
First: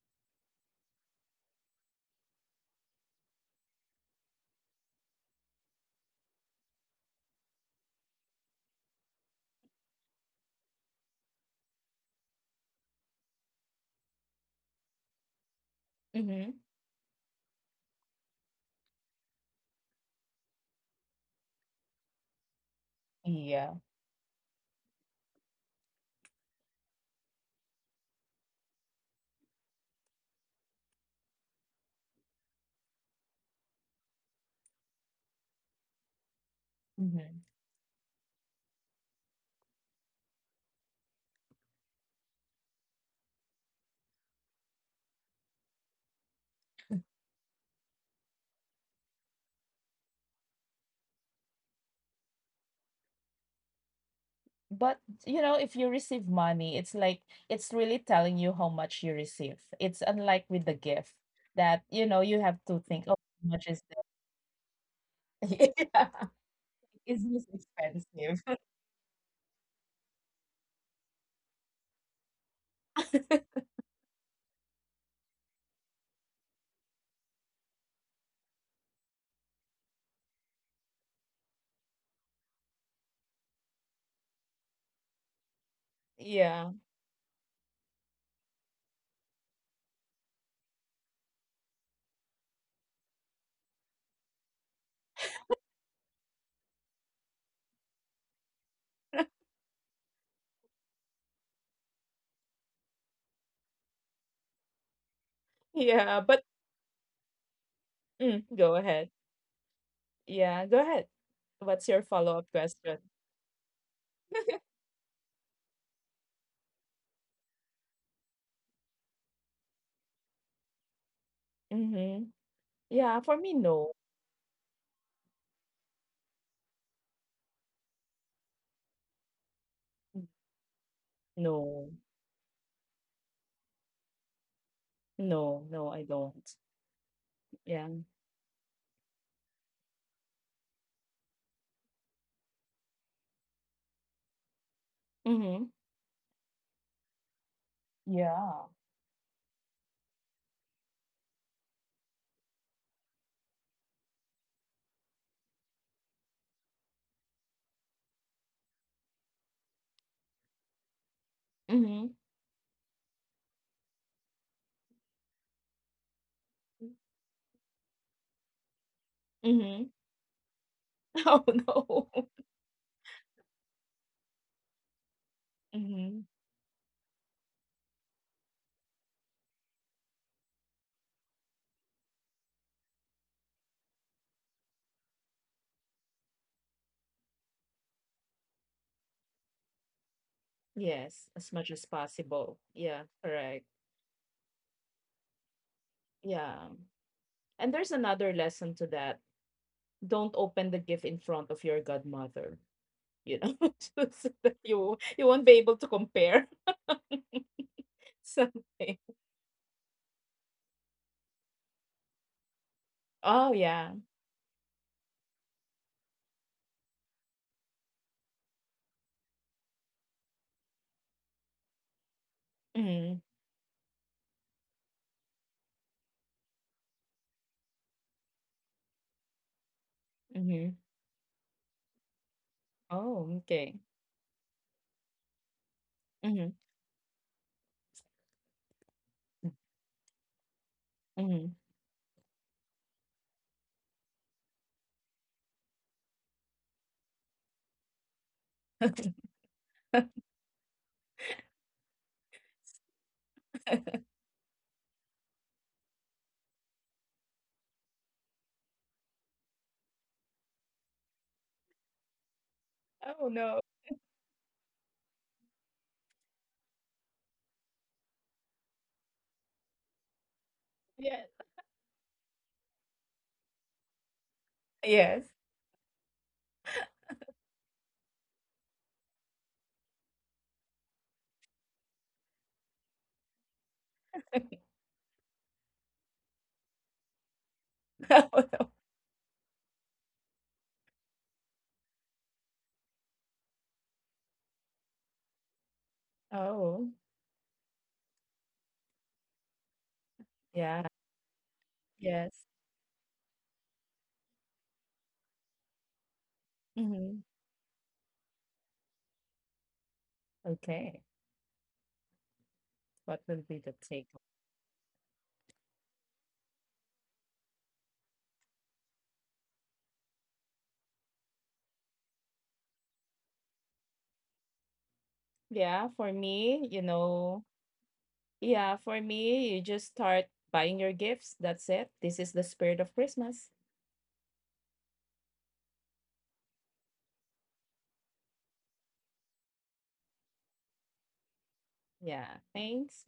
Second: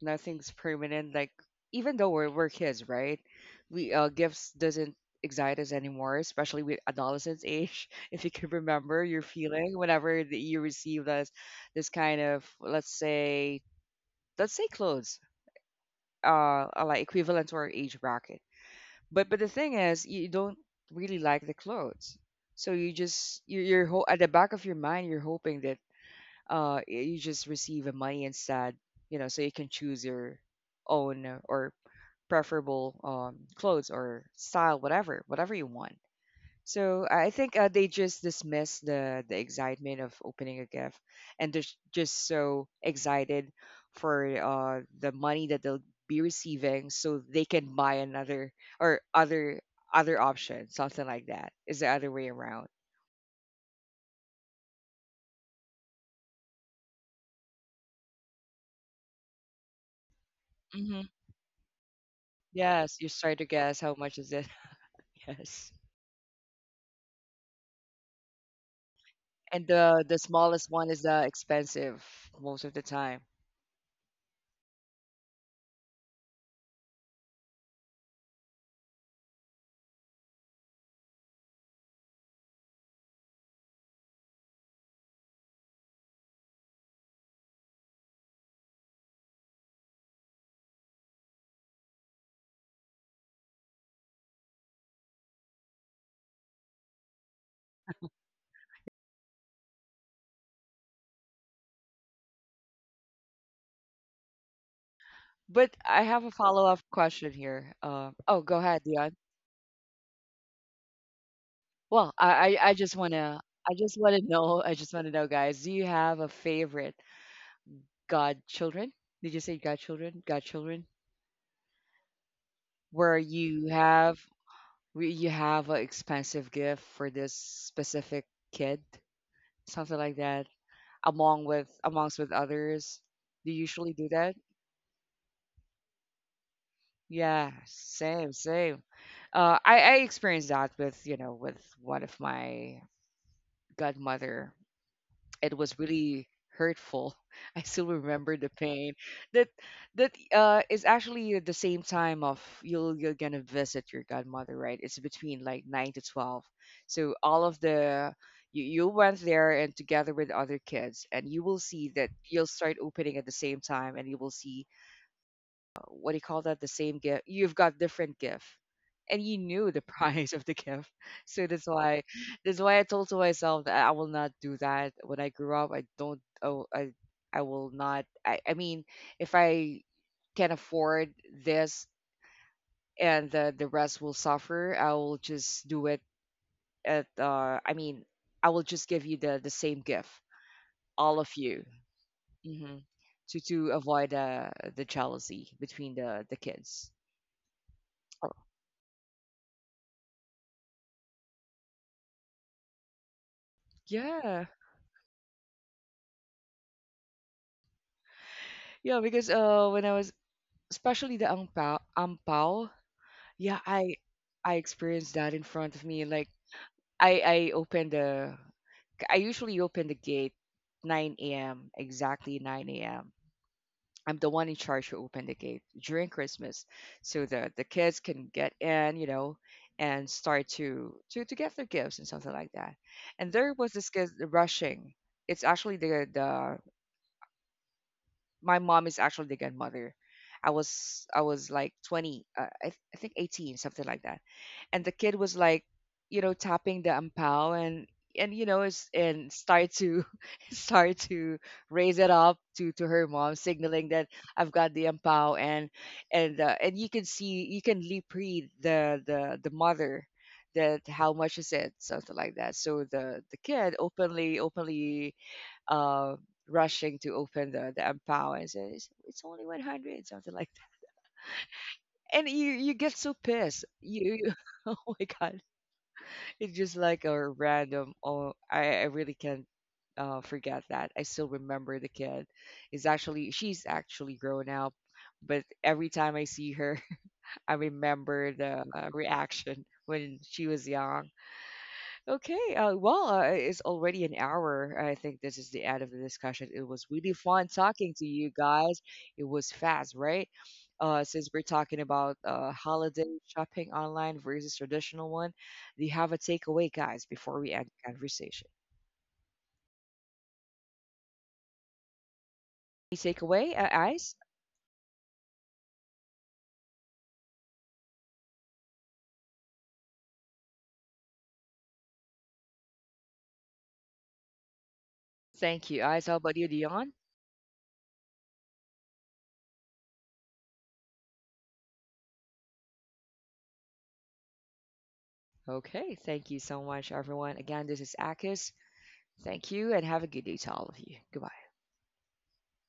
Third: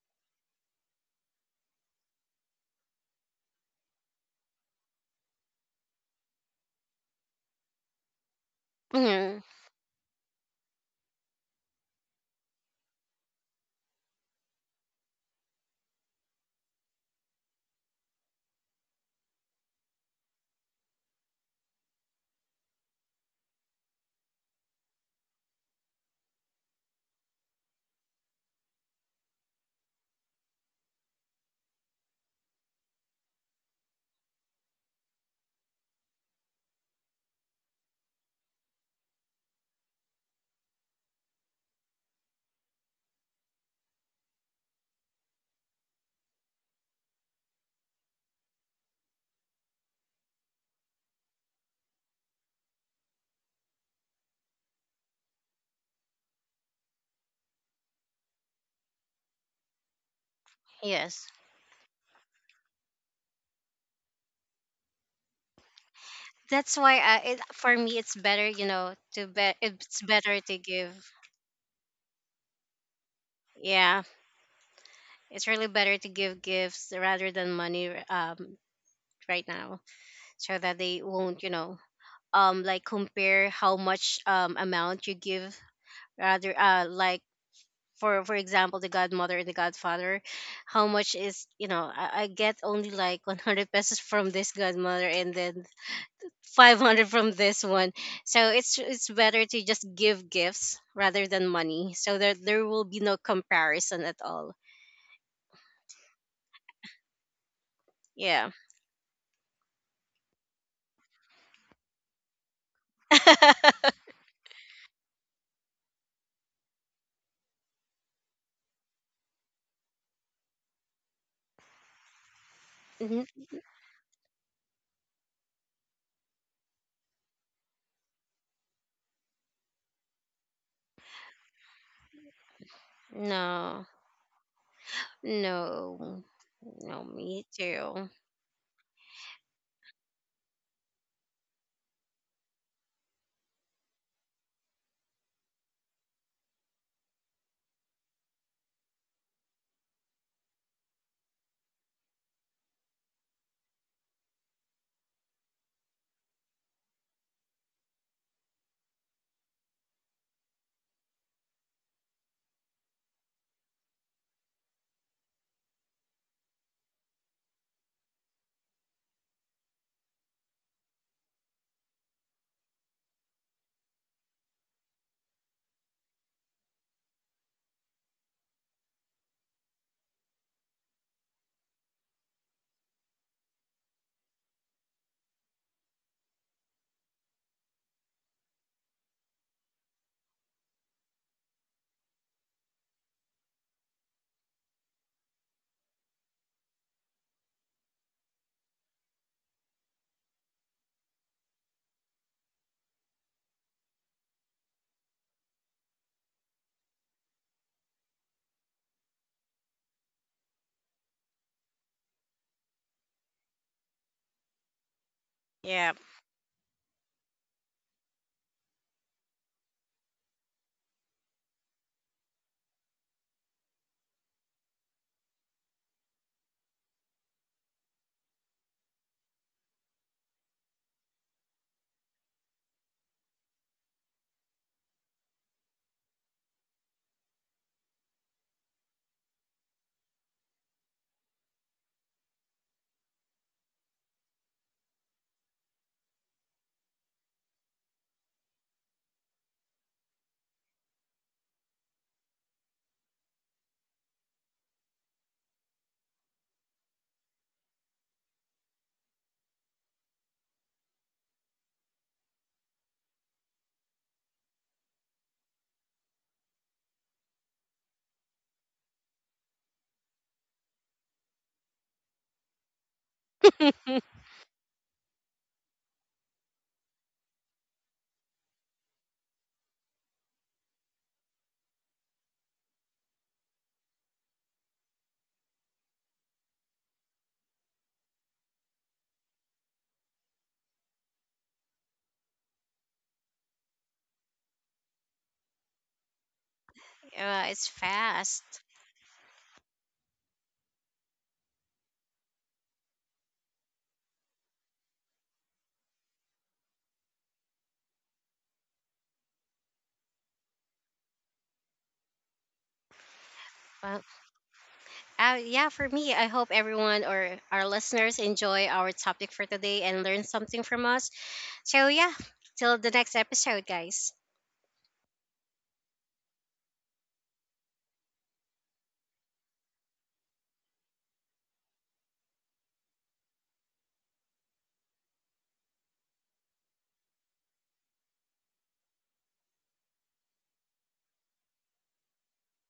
Speaker 1: nothing's permanent. Like, even though we're we're kids, right? We uh, gifts doesn't excite us anymore, especially with adolescence age. If you can remember your
Speaker 3: mhm,
Speaker 1: feeling whenever that you received us this kind of, let's say, let's say clothes,
Speaker 2: Mm-hmm.
Speaker 1: uh, are like equivalent to our age bracket. But but the thing is, you don't really like the clothes, so you just, you're,
Speaker 2: Yeah.
Speaker 1: you're ho- at the back of your mind, you're hoping that uh y- you just receive a money instead, you know, so you can choose your own uh, or preferable um clothes or style, whatever, whatever you want. So I
Speaker 2: Hmm.
Speaker 1: think uh, they just dismiss the the excitement of opening a gift, and they're just so excited for uh, the money that they'll be receiving, so they can buy another, or other, other option, something like that. Is the other way around?
Speaker 2: But you know, if you receive money, it's like it's really telling you how much you receive. It's unlike with the
Speaker 1: Hmm.
Speaker 2: gift
Speaker 3: yes,
Speaker 2: that, you know, you have to
Speaker 1: Yes,
Speaker 2: think,
Speaker 1: you
Speaker 2: oh,
Speaker 1: try to
Speaker 2: how much is
Speaker 1: guess how much is it.
Speaker 2: this?
Speaker 1: Yes,
Speaker 2: Yeah.
Speaker 3: That's why uh,
Speaker 2: Is
Speaker 3: it,
Speaker 2: this
Speaker 3: for me it's better,
Speaker 2: expensive?
Speaker 3: you know, to be,
Speaker 1: and
Speaker 3: it's
Speaker 1: the the
Speaker 3: better to
Speaker 1: smallest
Speaker 3: give.
Speaker 1: one is the expensive most of the time.
Speaker 3: Yeah, it's really better to give gifts rather than money um, right now, so that they won't, you know, um, like compare how much um amount you give, rather
Speaker 2: Yeah.
Speaker 3: uh like for for example the godmother and the godfather how much is you know i, I get only like one hundred pesos from this godmother and then five hundred from this one. So it's it's better to just give gifts rather than money so that there will be no comparison at all.
Speaker 1: But I
Speaker 2: Yeah.
Speaker 1: have a
Speaker 2: But
Speaker 1: follow up question here. Uh, oh,
Speaker 2: mm,
Speaker 3: Yeah
Speaker 1: go
Speaker 2: go
Speaker 1: ahead,
Speaker 2: ahead.
Speaker 1: Dion.
Speaker 2: Yeah. Go ahead. What's your
Speaker 1: Well,
Speaker 2: follow up
Speaker 1: I I, I just
Speaker 2: question?
Speaker 1: wanna, I just wanna know I just wanna know, guys, do you have a favorite godchildren? Did you say godchildren? Godchildren?
Speaker 2: Mm-hmm.
Speaker 1: Where
Speaker 2: Yeah. For
Speaker 3: Mhm.
Speaker 2: me,
Speaker 1: you
Speaker 2: no.
Speaker 1: have, where you have an expensive gift for this specific kid, something like that, among with
Speaker 2: No.
Speaker 1: amongst with others. Do you
Speaker 3: no
Speaker 1: usually do that?
Speaker 2: No. No, I
Speaker 3: no
Speaker 2: don't.
Speaker 3: No, me
Speaker 1: Yeah,
Speaker 2: Yeah.
Speaker 3: too.
Speaker 1: same, same. Uh, I I experienced that, with you know, with one of my godmother, it
Speaker 2: Mm-hmm.
Speaker 1: was really hurtful. I still remember the
Speaker 2: Yeah.
Speaker 1: pain. That that uh is actually at the same time of, you'll, you're gonna visit your godmother, right? It's between like nine to twelve. So all of the, you, you went there and together with other kids, and you will see
Speaker 2: Mm-hmm.
Speaker 1: that you'll start opening at the same time and you will see what do you call that, the same gift, you've got different gift, and you knew the
Speaker 2: Mm-hmm.
Speaker 1: price of the gift.
Speaker 2: Oh,
Speaker 1: So that's why,
Speaker 2: no.
Speaker 1: that's why I told to myself that I will not do that when I grew up. i
Speaker 2: Mm-hmm.
Speaker 1: don't oh i I will not, i, I mean, if I can afford this, and the, the rest will suffer, I will just do it at, uh i mean I will just give you the the same gift, all
Speaker 2: Yes,
Speaker 1: of
Speaker 2: as
Speaker 1: you,
Speaker 2: much as possible.
Speaker 1: hmm,
Speaker 2: Yeah,
Speaker 1: to
Speaker 2: correct.
Speaker 1: to avoid uh, the jealousy between the the
Speaker 2: Yeah.
Speaker 1: kids.
Speaker 2: And there's
Speaker 1: Oh,
Speaker 2: another lesson to that. Don't open the gift in front of your godmother, you know, just so
Speaker 1: yeah.
Speaker 2: that you you won't be able to compare something.
Speaker 1: Yeah, because uh, when I was, especially the ang pao, ang pao,
Speaker 2: Oh,
Speaker 1: yeah,
Speaker 2: yeah.
Speaker 1: I I experienced that in front of
Speaker 3: Yeah
Speaker 1: me. Like, I I opened the, I usually open the gate nine a m, exactly nine a m.
Speaker 2: Mm-hmm.
Speaker 1: I'm the one in charge who opened the gate during Christmas, so the the kids can get in, you know, and start
Speaker 2: Mm-hmm.
Speaker 1: to to to get their gifts and something like that.
Speaker 2: Oh,
Speaker 1: And there was
Speaker 2: okay.
Speaker 1: this kid rushing. It's actually the
Speaker 2: Mm-hmm.
Speaker 1: the My mom is actually the grandmother. I was I
Speaker 2: Mm-hmm.
Speaker 1: was like twenty, uh, I, th- I think eighteen, something like that. And the kid was like, you know, tapping the ampao and and you know, is and start to start to raise it up to to her mom, signaling that I've got the ampao, and, and uh, and you can see, you can lip read the the the mother, that how much is it, something like that. So
Speaker 2: Oh,
Speaker 1: the
Speaker 2: no.
Speaker 1: the kid openly, openly uh, rushing to open the, the empower and say it's, it's only one hundred, something like
Speaker 2: Yes.
Speaker 1: that, and you you get so pissed.
Speaker 3: uh,
Speaker 1: You, you oh
Speaker 2: Yes.
Speaker 1: my god, it's just like a random. Oh, i, I really can't uh, forget that. I still remember the kid is actually, she's actually grown up, but every time I see her, I
Speaker 2: Oh,
Speaker 1: remember
Speaker 2: no.
Speaker 1: the uh, reaction when she was young. Okay, uh, well, uh, it's already an hour. I think this is the end of the discussion.
Speaker 2: Oh,
Speaker 1: It was really
Speaker 3: it's
Speaker 1: fun talking to
Speaker 3: fast.
Speaker 1: you guys. It was fast, right?
Speaker 2: yeah.
Speaker 1: Uh, since we're talking
Speaker 2: Yes.
Speaker 1: about uh, holiday shopping online versus traditional one, do you have a takeaway,
Speaker 2: Mm-hmm.
Speaker 1: guys, before we end the conversation?
Speaker 2: Okay. What
Speaker 1: Any
Speaker 2: will be the
Speaker 1: takeaway,
Speaker 3: Well,
Speaker 1: uh, Ice?
Speaker 3: uh, yeah, for me, I hope everyone or our listeners enjoy our topic for today and learn something from us. So, yeah, till the next episode, guys.
Speaker 2: yeah, for
Speaker 1: Thank you,
Speaker 2: me,
Speaker 1: Ice.
Speaker 2: you
Speaker 1: How about you,
Speaker 2: know,
Speaker 1: Dion?
Speaker 2: yeah, for me, you just start buying your gifts. That's it. This is the spirit of Christmas.
Speaker 1: Okay, thank you so much, everyone. Again, this is Akis. Thank you, and have a good day to all of you. Goodbye.
Speaker 2: Yeah, thanks.